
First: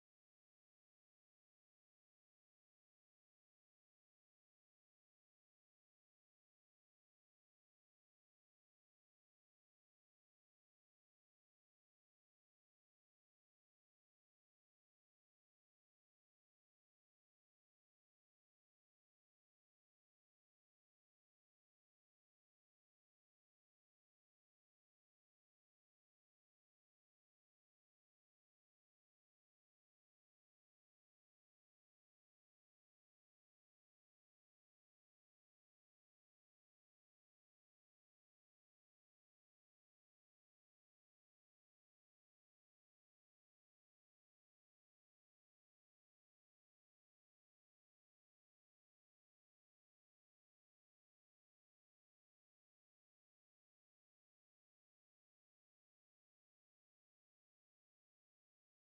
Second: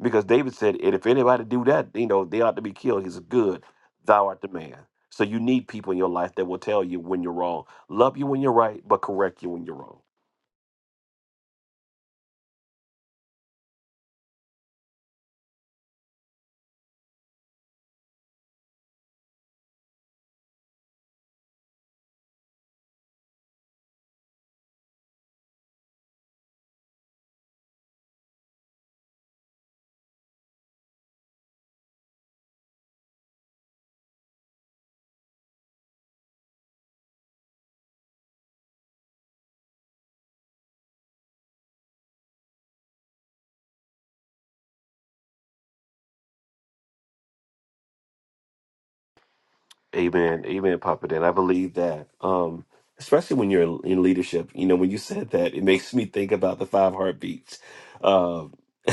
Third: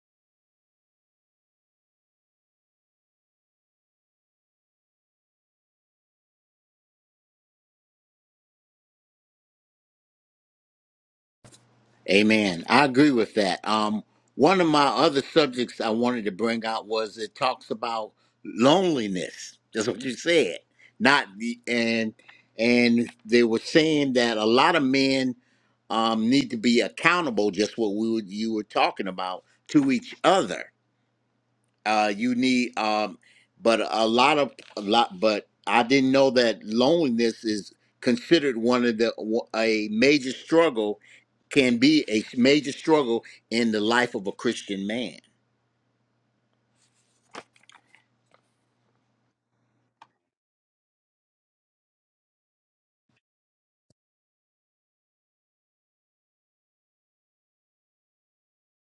B: because David said, "And if anybody do that, you know they ought to be killed." He said, "Good, thou art the man." So you need people in your life that will tell you when you're wrong, love you when you're right, but correct you when you're wrong.
A: Amen. I agree with that. Um, one of my other subjects I wanted to bring out was it talks about loneliness. That's what you said. Not the and and they were saying that a lot of men um, need to be accountable, just what we were, you were talking about, to each other uh you need um but a lot of a lot but i didn't know that loneliness is considered one of the a major struggle can be a major struggle in the life of a christian man
B: Amen. Amen, Papa Dan. I believe that. Um, especially when you're in leadership, you know, when you said that, it makes me think about the five heartbeats. Um, [laughs]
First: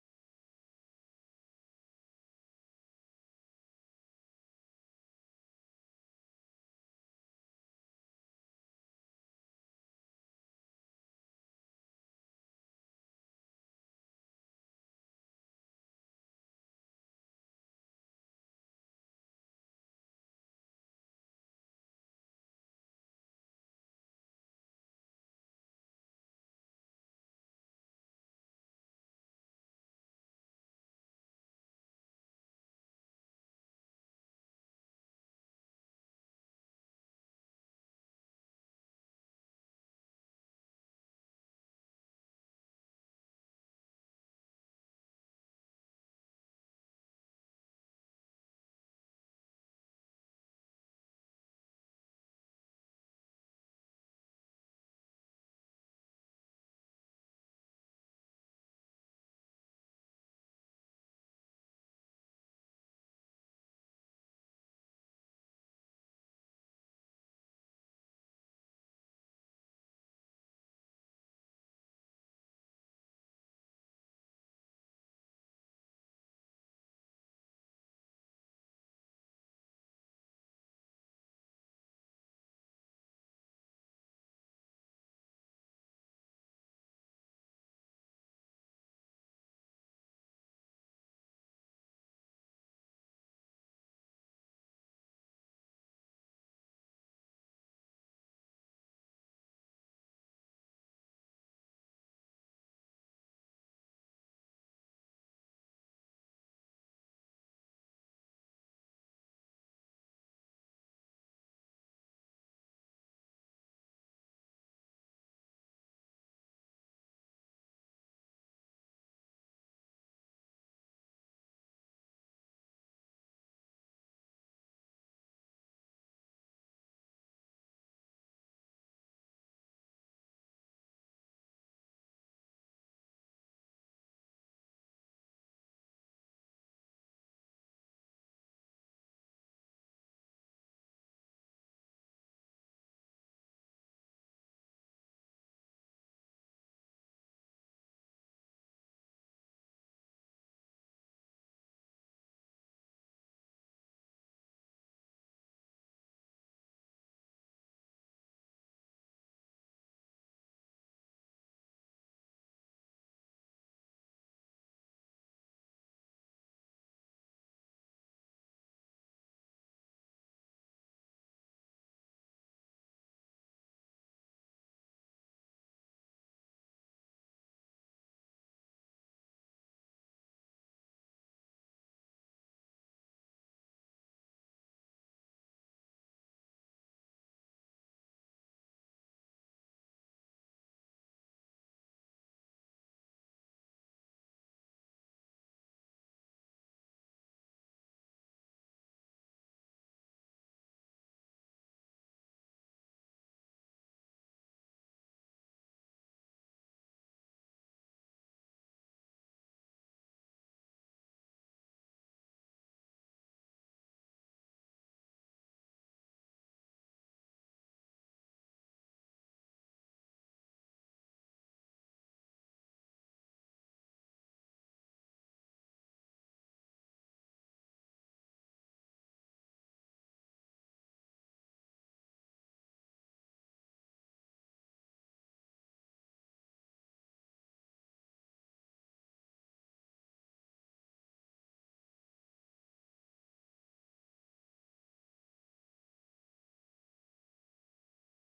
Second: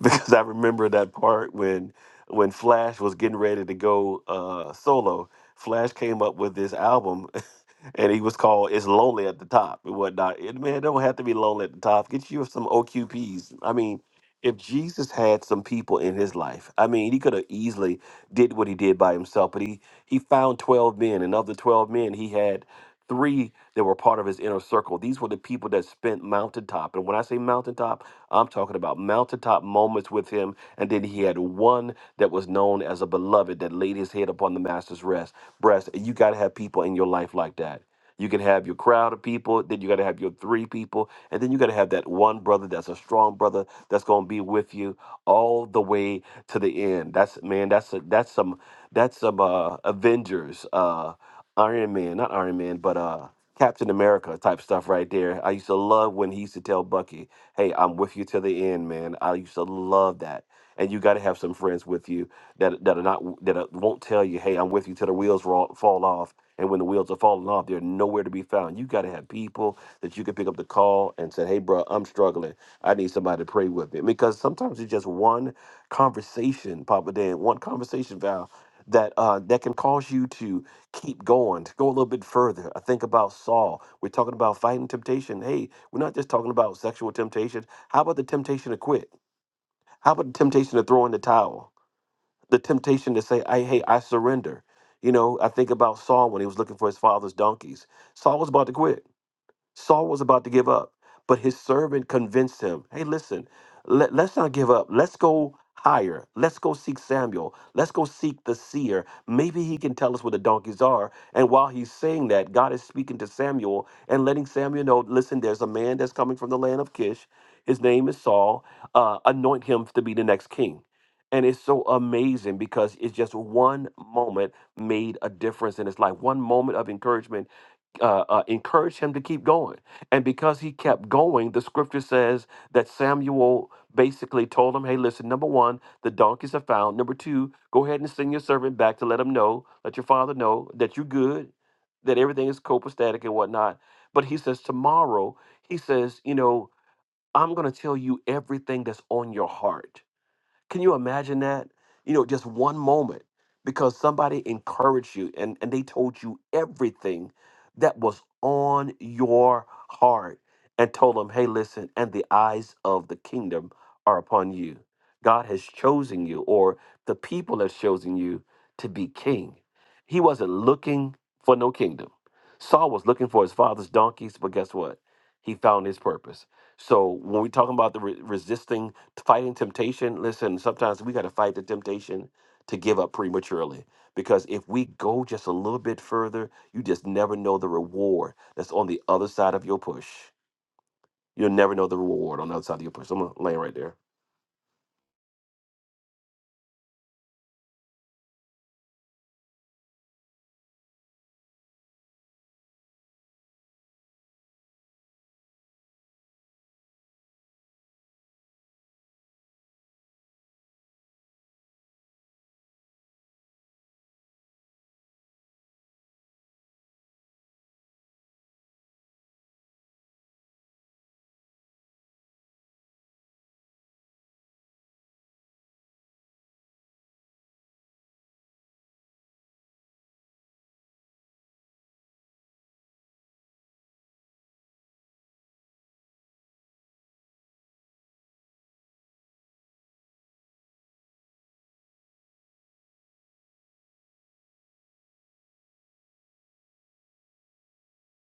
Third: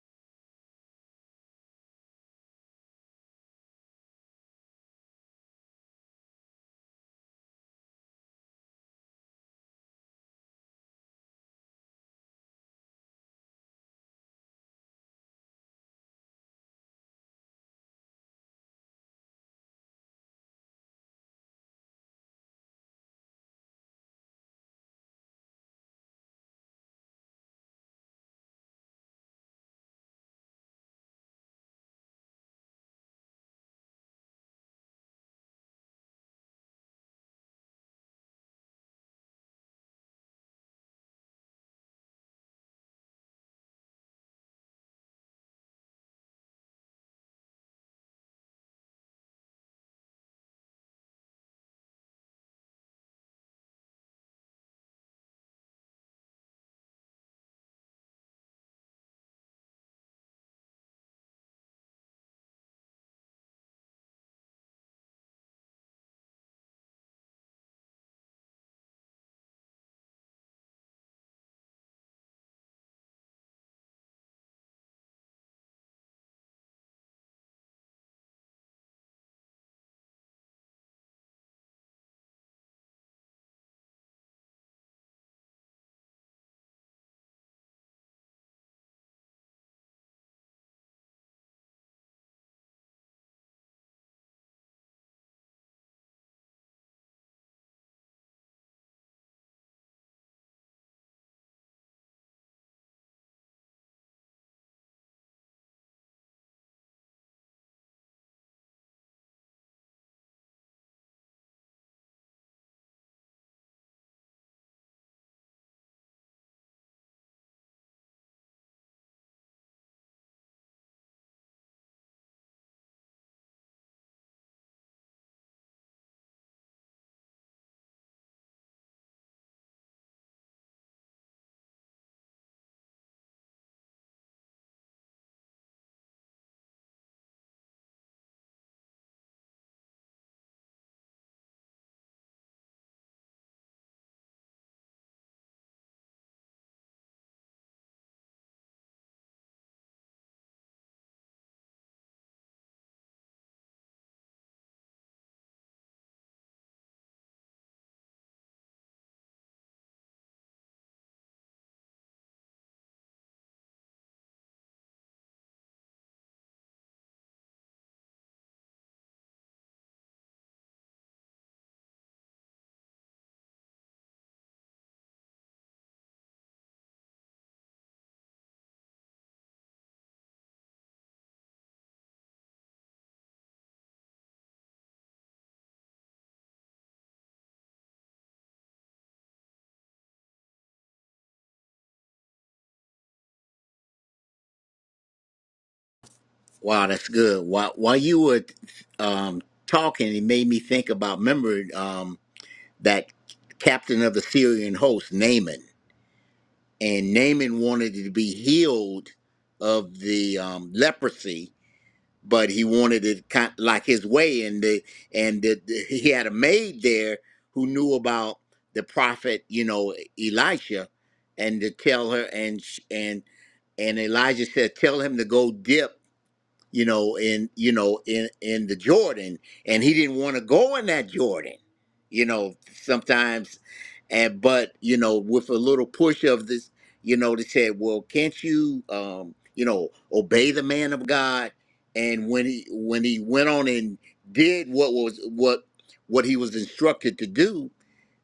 B: because I remember that part when when Flash was getting ready to go uh solo, Flash came up with this album [laughs] and he was called "It's Lonely at the Top" and whatnot. And man, it don't have to be lonely at the top. Get you some OQPs. I mean, if Jesus had some people in his life, I mean, he could have easily did what he did by himself, but he he found 12 men, and of the 12 men, he had three that were part of his inner circle. These were the people that spent mountaintop. And when I say mountaintop, I'm talking about mountaintop moments with him. And then he had one that was known as a beloved that laid his head upon the master's rest breast. And you gotta have people in your life like that. You can have your crowd of people, then you got to have your three people, and then you got to have that one brother that's a strong brother that's going to be with you all the way to the end. That's man, that's a, that's some that's some uh, Avengers, uh, Iron Man, not Iron Man, but uh, Captain America type stuff right there. I used to love when he used to tell Bucky, "Hey, I'm with you to the end, man." I used to love that. And you got to have some friends with you that that are not that are, won't tell you, "Hey, I'm with you till the wheels roll, fall off." And when the wheels are falling off, they're nowhere to be found. You got to have people that you can pick up the call and say, hey, bro, I'm struggling. I need somebody to pray with me. Because sometimes it's just one conversation, Papa Dan, one conversation, Val, that uh, that can cause you to keep going, to go a little bit further. I think about Saul. We're talking about fighting temptation. Hey, we're not just talking about sexual temptation. How about the temptation to quit? How about the temptation to throw in the towel? the temptation to say, I hey, I surrender. You know, I think about Saul when he was looking for his father's donkeys. Saul was about to quit Saul was about to give up, but his servant convinced him hey, listen, let, us not give up. Let's go higher. Let's go seek Samuel. Let's go seek the seer. Maybe he can tell us where the donkeys are. And while he's saying that, God is speaking to Samuel and letting Samuel know listen, there's a man that's coming from the land of Kish. His name is Saul. Uh, anoint him to be the next king. And it's so amazing because it's just one moment made a difference in his life. One moment of encouragement uh, uh, encouraged him to keep going. And because he kept going, the scripture says that Samuel basically told him, Hey, listen, number one, the donkeys are found. Number two, go ahead and send your servant back to let him know, let your father know that you're good, that everything is copacetic and whatnot. But he says, Tomorrow, he says, You know, I'm going to tell you everything that's on your heart can you imagine that? You know, just one moment because somebody encouraged you and, and they told you everything that was on your heart and told them, hey, listen, and the eyes of the kingdom are upon you. God has chosen you, or the people have chosen you to be king. He wasn't looking for no kingdom. Saul was looking for his father's donkeys, but guess what? He found his purpose. So when we're talking about the re- resisting fighting temptation listen sometimes we got to fight the temptation to give up prematurely because if we go just a little bit further you just never know the reward that's on the other side of your push you'll never know the reward on the other side of your push i'm gonna land right there
A: wow that's good while while you were um talking it made me think about remember um that captain of the syrian host naaman and naaman wanted to be healed of the um leprosy but he wanted it kind like his way, and the and the, the- he had a maid there who knew about the prophet, you know, Elisha, and to tell her, and sh- and and Elijah said, "Tell him to go dip." you know, in you know, in in the Jordan, and he didn't want to go in that Jordan, you know, sometimes, and but you know, with a little push of this, you know, they said, well, can't you, um, you know, obey the man of God? And when he when he went on and did what was what what he was instructed to do,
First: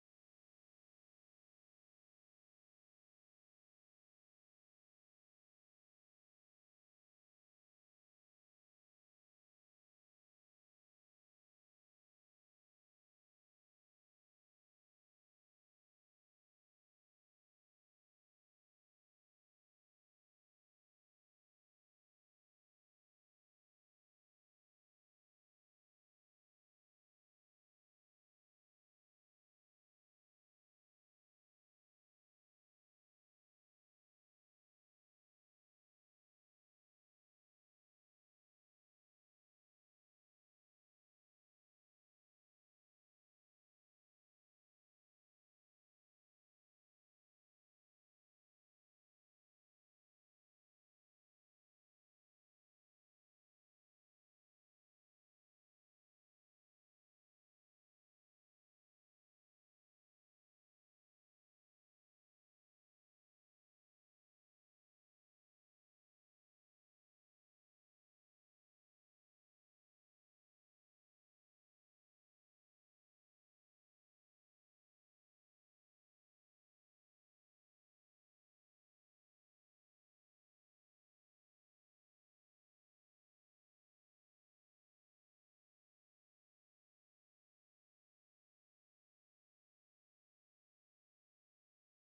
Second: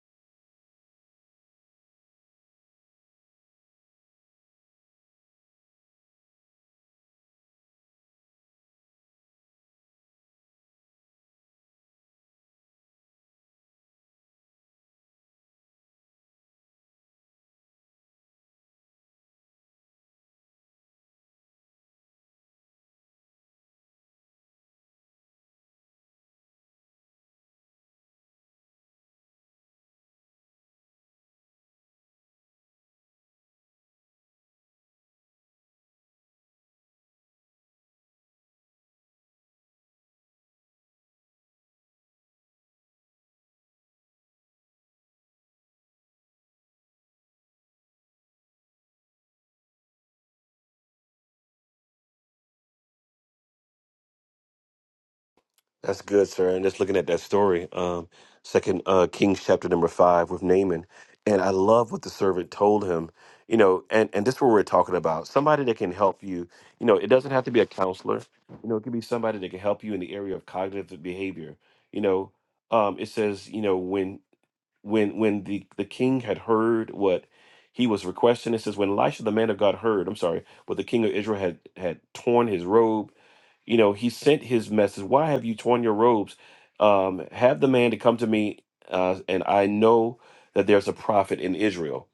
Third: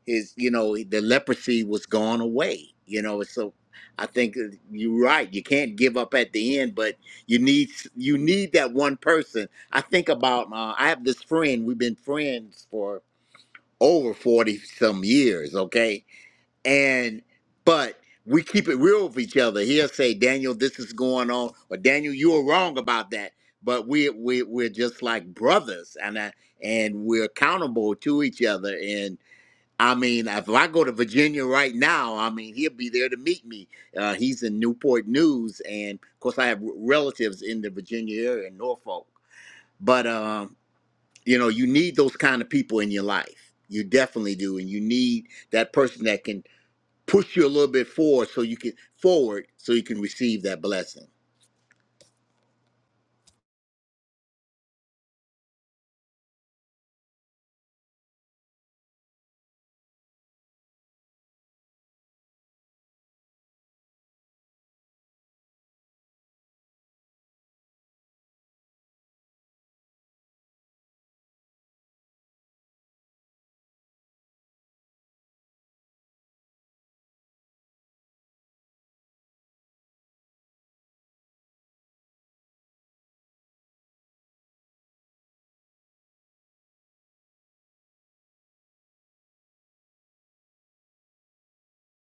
A: his you know the leprosy was gone away you know so i think uh, you're right you can't give up at the end but you need you need that one person i think about uh, i have this friend we've been friends for over 40 some years okay and but we keep it real with each other he'll say daniel this is going on or daniel you were wrong about that but we, we we're just like brothers and I, and we're accountable to each other and. I mean, if I go to Virginia right now, I mean, he'll be there to meet me. Uh, he's in Newport News, and of course, I have relatives in the Virginia area in Norfolk. But um, you know, you need those kind of people in your life. You definitely do, and you need that person that can push you a little bit forward, so you can forward, so you can receive that blessing.
B: That's good, sir. And just looking at that story, um, Second uh, Kings chapter number five with Naaman, and I love what the servant told him. You know, and and this is what we're talking about. Somebody that can help you. You know, it doesn't have to be a counselor. You know, it could be somebody that can help you in the area of cognitive behavior. You know, um, it says, you know, when when when the the king had heard what he was requesting it says when elisha the man of god heard i'm sorry what the king of israel had had torn his robe you know he sent his message why have you torn your robes um have the man to come to me uh and i know that there's a prophet in israel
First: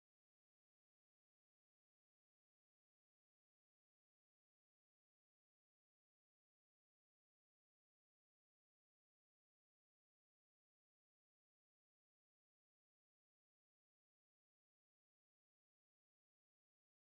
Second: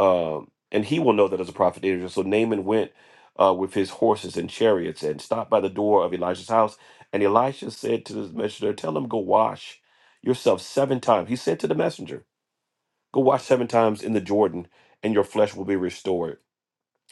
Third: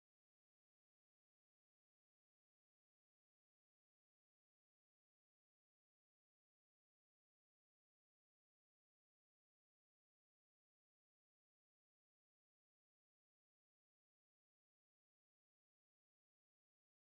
B: um and he will know that there's a prophet in israel so naaman went uh, with his horses and chariots and stopped by the door of elisha's house and elisha said to the messenger tell him go wash yourself seven times he said to the messenger Go wash seven times in the Jordan, and your flesh will be restored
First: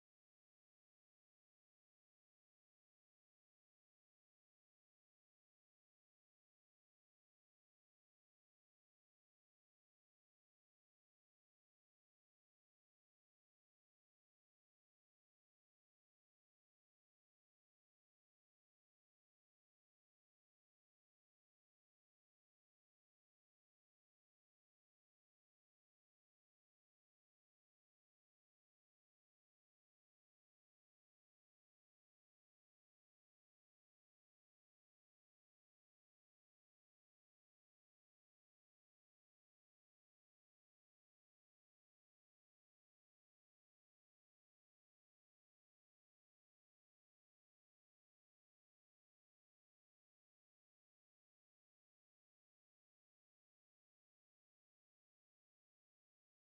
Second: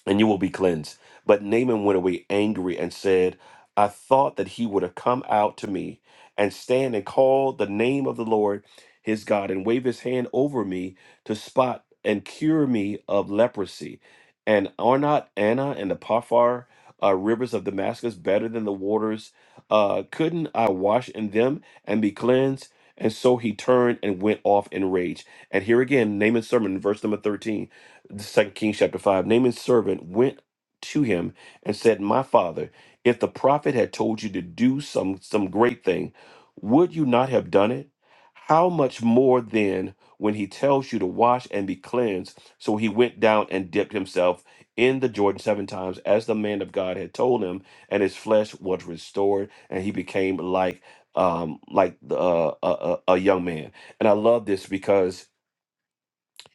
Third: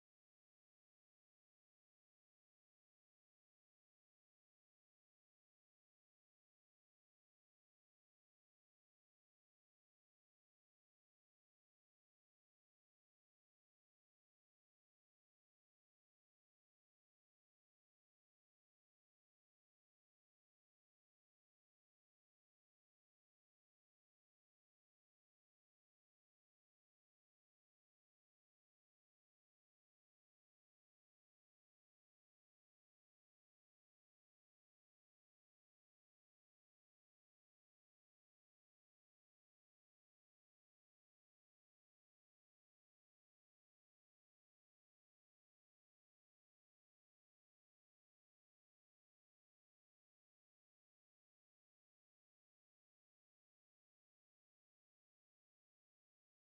B: and you will be cleansed. But Naaman went away angry and said, I thought that he would have come out to me and stand and call the name of the Lord his God and wave his hand over me to spot and cure me of leprosy. And are not Anna and the Paphar uh, rivers of Damascus better than the waters? Uh, couldn't I wash in them and be cleansed? And so he turned and went off in rage. And here again, Naaman's sermon, verse number 13 the second Kings chapter five, Naaman's servant went to him and said, My father, if the prophet had told you to do some some great thing, would you not have done it? How much more then when he tells you to wash and be cleansed? So he went down and dipped himself in the Jordan seven times, as the man of God had told him, and his flesh was restored, and he became like um like the, uh, a, a a young man. And I love this because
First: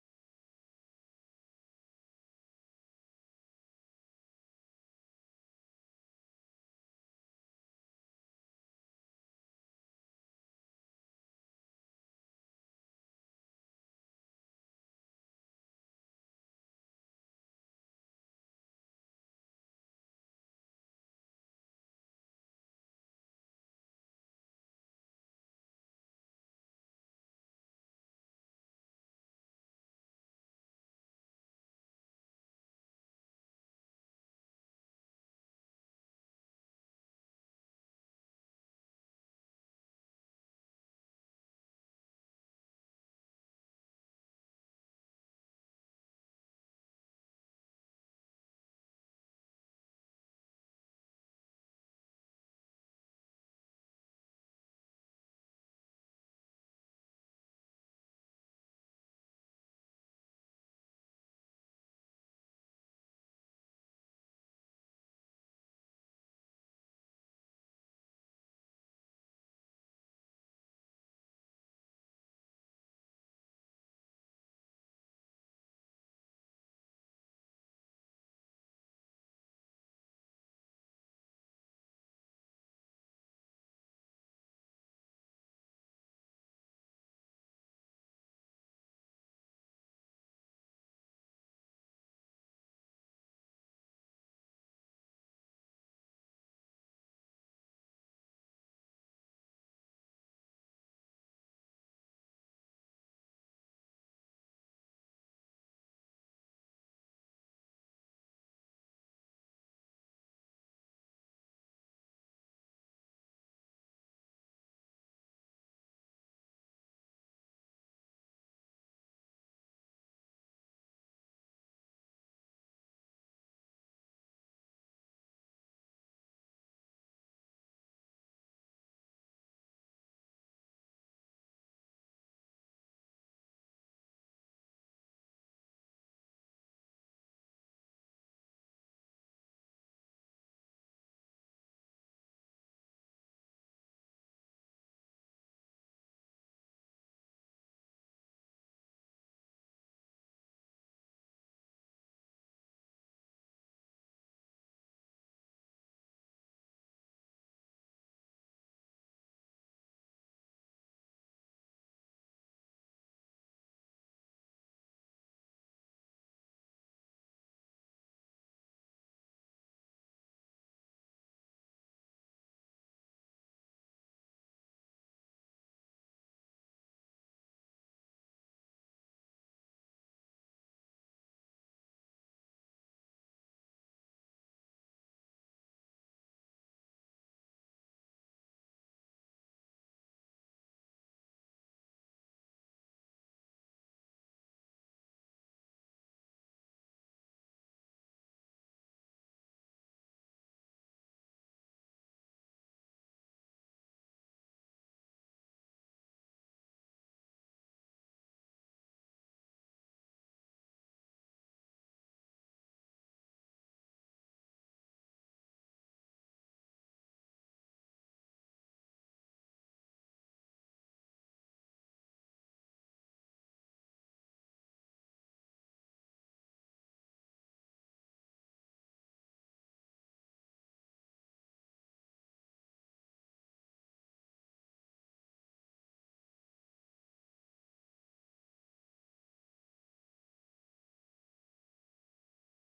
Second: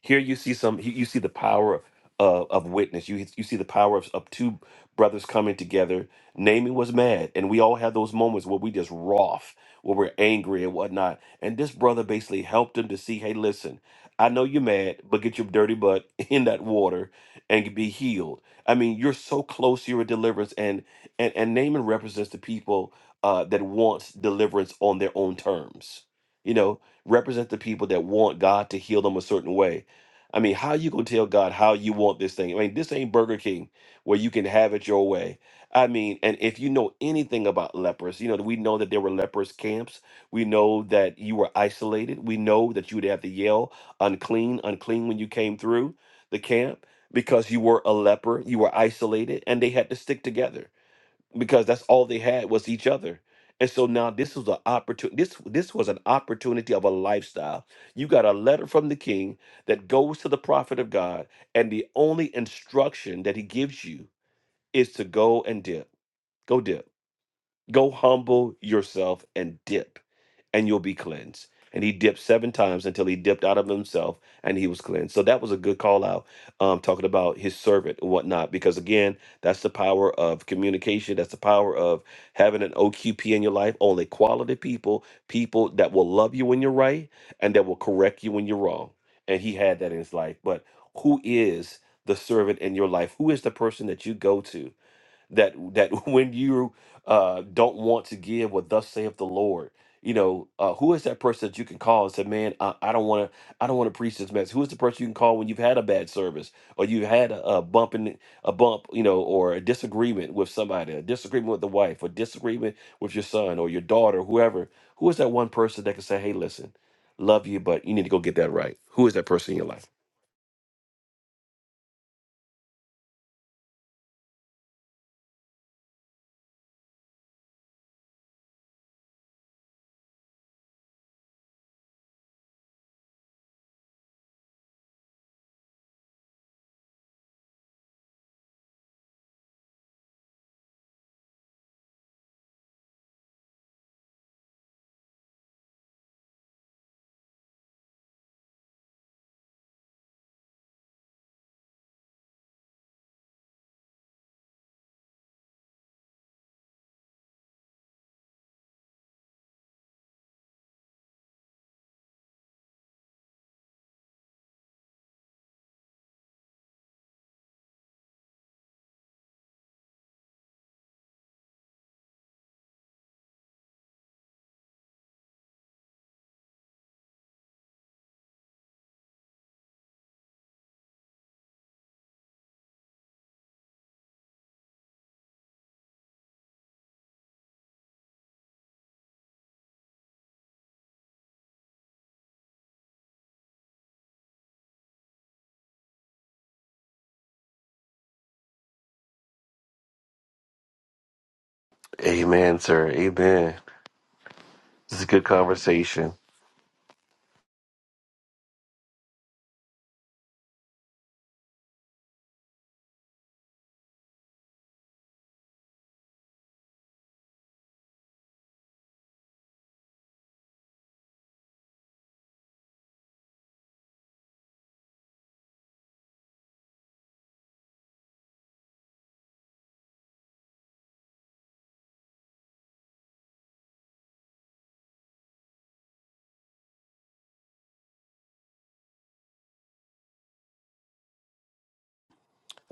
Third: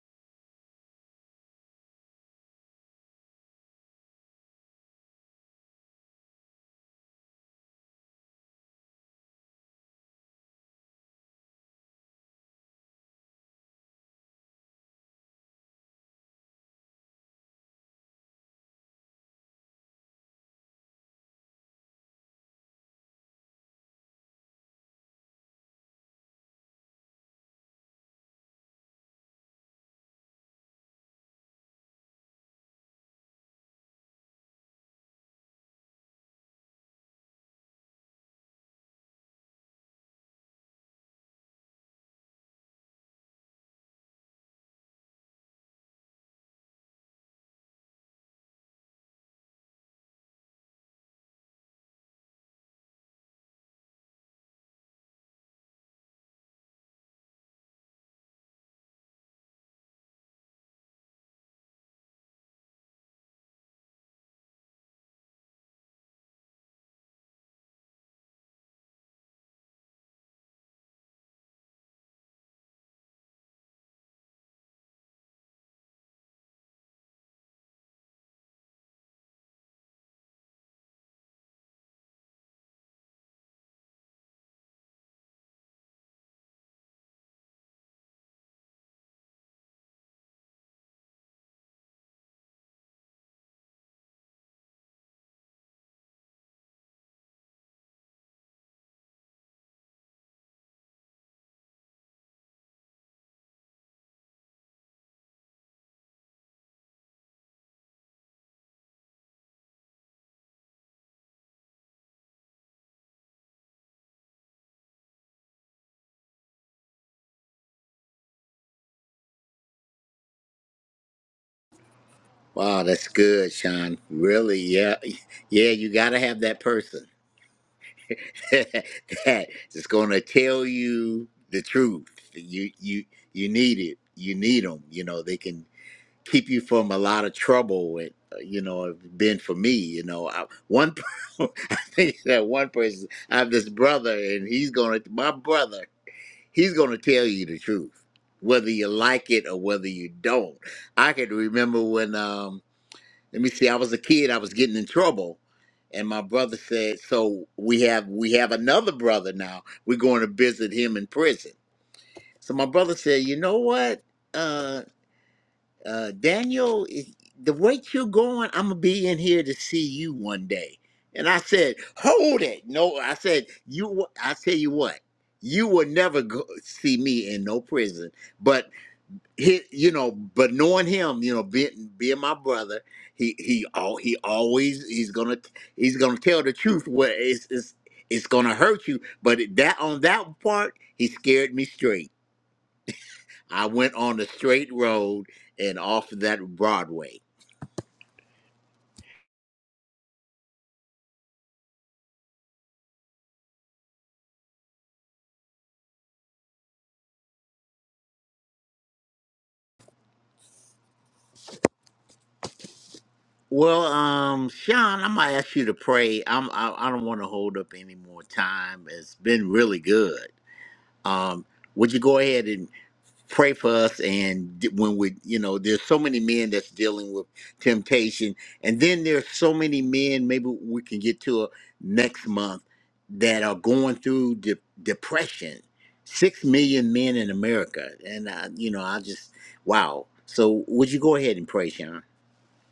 B: here you see some you you see the power of, of witness. You you see the power of, of two brothers coming together. Naaman was mad, and we all have those moments where we just wroth, where we're angry and whatnot. And this brother basically helped him to see, hey, listen, I know you're mad, but get your dirty butt [laughs] in that water and be healed. I mean, you're so close to your deliverance, and and and Naaman represents the people uh, that wants deliverance on their own terms. You know, represent the people that want God to heal them a certain way I mean, how you gonna tell God how you want this thing? I mean, this ain't Burger King where you can have it your way. I mean, and if you know anything about lepers, you know we know that there were lepers camps. We know that you were isolated. We know that you would have to yell unclean, unclean when you came through the camp because you were a leper. You were isolated, and they had to stick together because that's all they had was each other. And so now this was an opportunity. This this was an opportunity of a lifestyle. You got a letter from the king that goes to the prophet of God, and the only instruction that he gives you is to go and dip. Go dip. Go humble yourself and dip and you'll be cleansed. And he dipped seven times until he dipped out of himself and he was cleansed. So that was a good call out, um, talking about his servant and whatnot. Because again, that's the power of communication. That's the power of having an OQP in your life. Only quality people, people that will love you when you're right and that will correct you when you're wrong. And he had that in his life. But who is the servant in your life? Who is the person that you go to? that that [laughs] when you uh, don't want to give what thus saith the Lord, you know, uh, who is that person that you can call and say, "Man, I, I don't want to, I don't want to preach this message." Who is the person you can call when you've had a bad service or you've had a, a bump in a bump, you know, or a disagreement with somebody, a disagreement with the wife, a disagreement with your son or your daughter, whoever? Who is that one person that can say, "Hey, listen, love you, but you need to go get that right"? Who is that person in your life?
A: Wow, that's good, Sean. Really, yeah, [laughs] yeah. You got to have that person. [laughs] that's gonna tell you the truth. You you you need it. You need them. You know they can keep you from a lot of trouble. With uh, you know, it's been for me. You know, I, one [laughs] I think that one person. I have this brother, and he's gonna my brother. He's gonna tell you the truth, whether you like it or whether you don't. I can remember when. um let me see. I was a kid. I was getting in trouble, and my brother said, "So we have we have another brother now. We're going to visit him in prison." So my brother said, "You know what, uh, uh, Daniel, i- the rate you're going, I'm gonna be in here to see you one day." And I said, "Hold it! No, I said you. w- I tell you what." You will never go see me in no prison, but he, you know, but knowing him, you know, being being my brother, he he all he always he's gonna he's gonna tell the truth where it's it's it's gonna hurt you. But it- that on that part, he scared me straight. I went on the straight road and off of that Broadway.
B: Amen, sir. Amen. This is a good conversation.
A: Well, um, Sean, I'm gonna ask you to pray. I'm I, I don't want to hold up any more time. It's been really good. Um, would you go ahead pray for us and when we you know there's so many men that's dealing with temptation and then there's so many men maybe we can get to a, next month that are going through de- depression six million men in america and I, you know i just wow so would you go ahead and pray sean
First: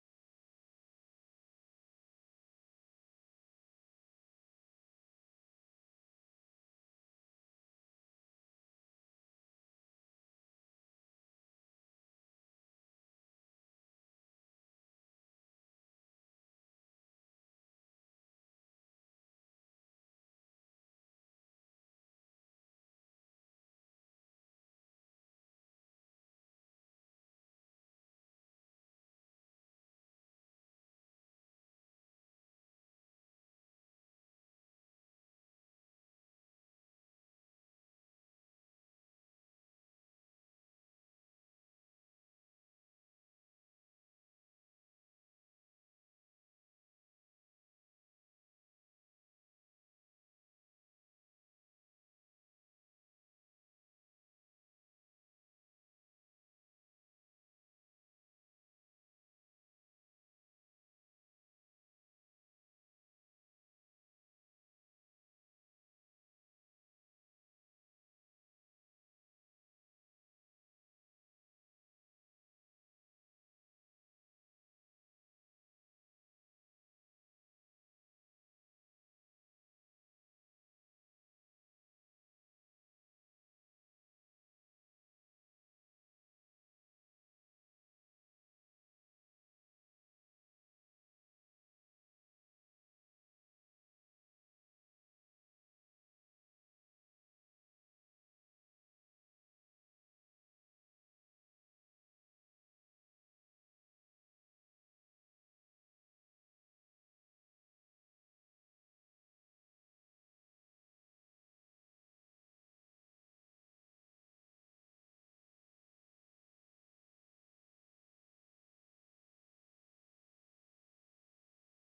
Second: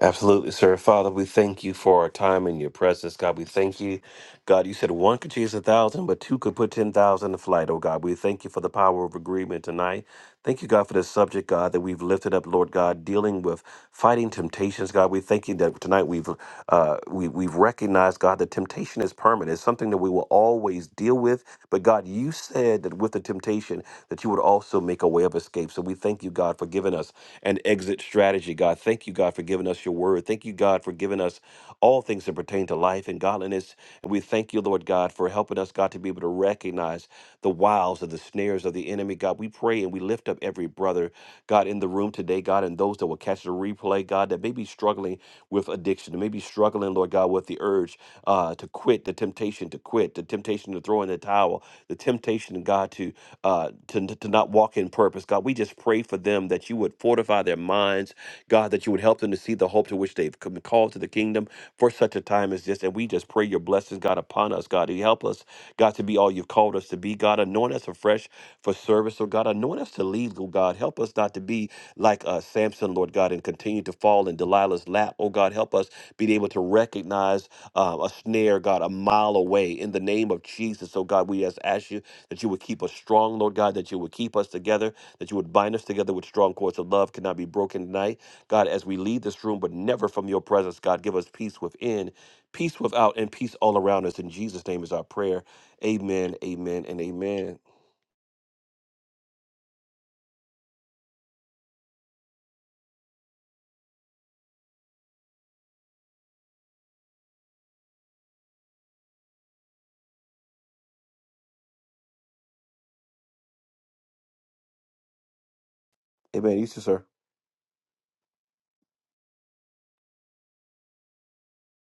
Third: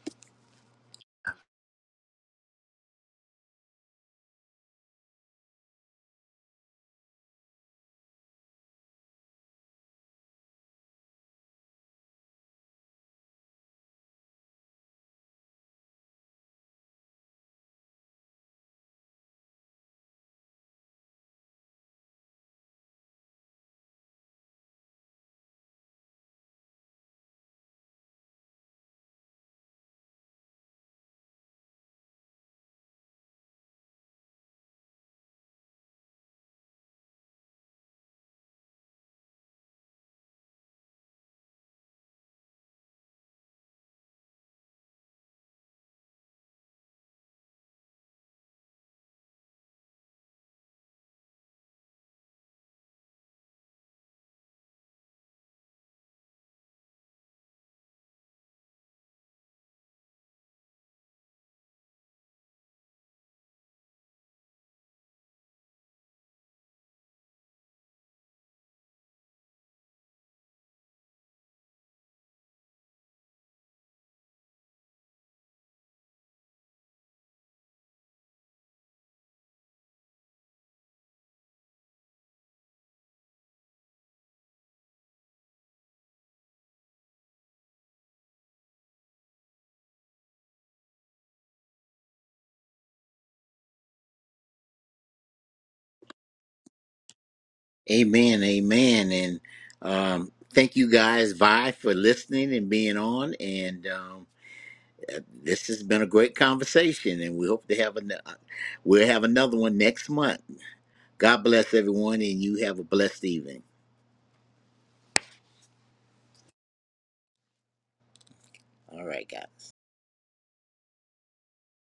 B: Absolutely, sir. Father, we thank you for our time in your presence. God, we thank you. God, you said one could chase a thousand, but two could put 10,000 to flight. Oh, God, we thank you for the power of agreement tonight. Thank you, God, for this subject, God, that we've lifted up, Lord God, dealing with fighting temptations. God, we thank you that tonight we've uh, we, we've recognized, God, that temptation is permanent. It's something that we will always deal with. But God, you said that with the temptation, that you would also make a way of escape. So we thank you, God, for giving us an exit strategy strategy, God. Thank you, God, for giving us your word. Thank you, God, for giving us all things that pertain to life and godliness. And we thank you, Lord God, for helping us, God, to be able to recognize the wiles of the snares of the enemy. God, we pray and we lift up every brother, God, in the room today, God, and those that will catch the replay, God, that may be struggling with addiction, may be struggling, Lord God, with the urge uh, to quit, the temptation to quit, the temptation to throw in the towel, the temptation, God, to uh, to, to not walk in purpose. God, we just pray for them that that you would fortify their minds, God, that you would help them to see the hope to which they've come- been called to the kingdom for such a time as this. And we just pray your blessings, God, upon us, God. You help us, God, to be all you've called us to be. God, anoint us afresh for service, oh God. Anoint us to lead, oh God. Help us not to be like uh, Samson, Lord God, and continue to fall in Delilah's lap. Oh God, help us be able to recognize uh, a snare, God, a mile away in the name of Jesus. Oh God, we just ask you that you would keep us strong, Lord God, that you would keep us together that you would bind us together with strong cords of love cannot be broken tonight. God, as we leave this room, but never from your presence, God, give us peace within, peace without, and peace all around us. In Jesus' name is our prayer. Amen, amen, and amen.
A: amen amen and um thank you guys vi for listening and being on and um This has been a great conversation, and we hope to have an, we'll have another one next month. God bless everyone, and you have a blessed evening.
B: Amen. You too, sir.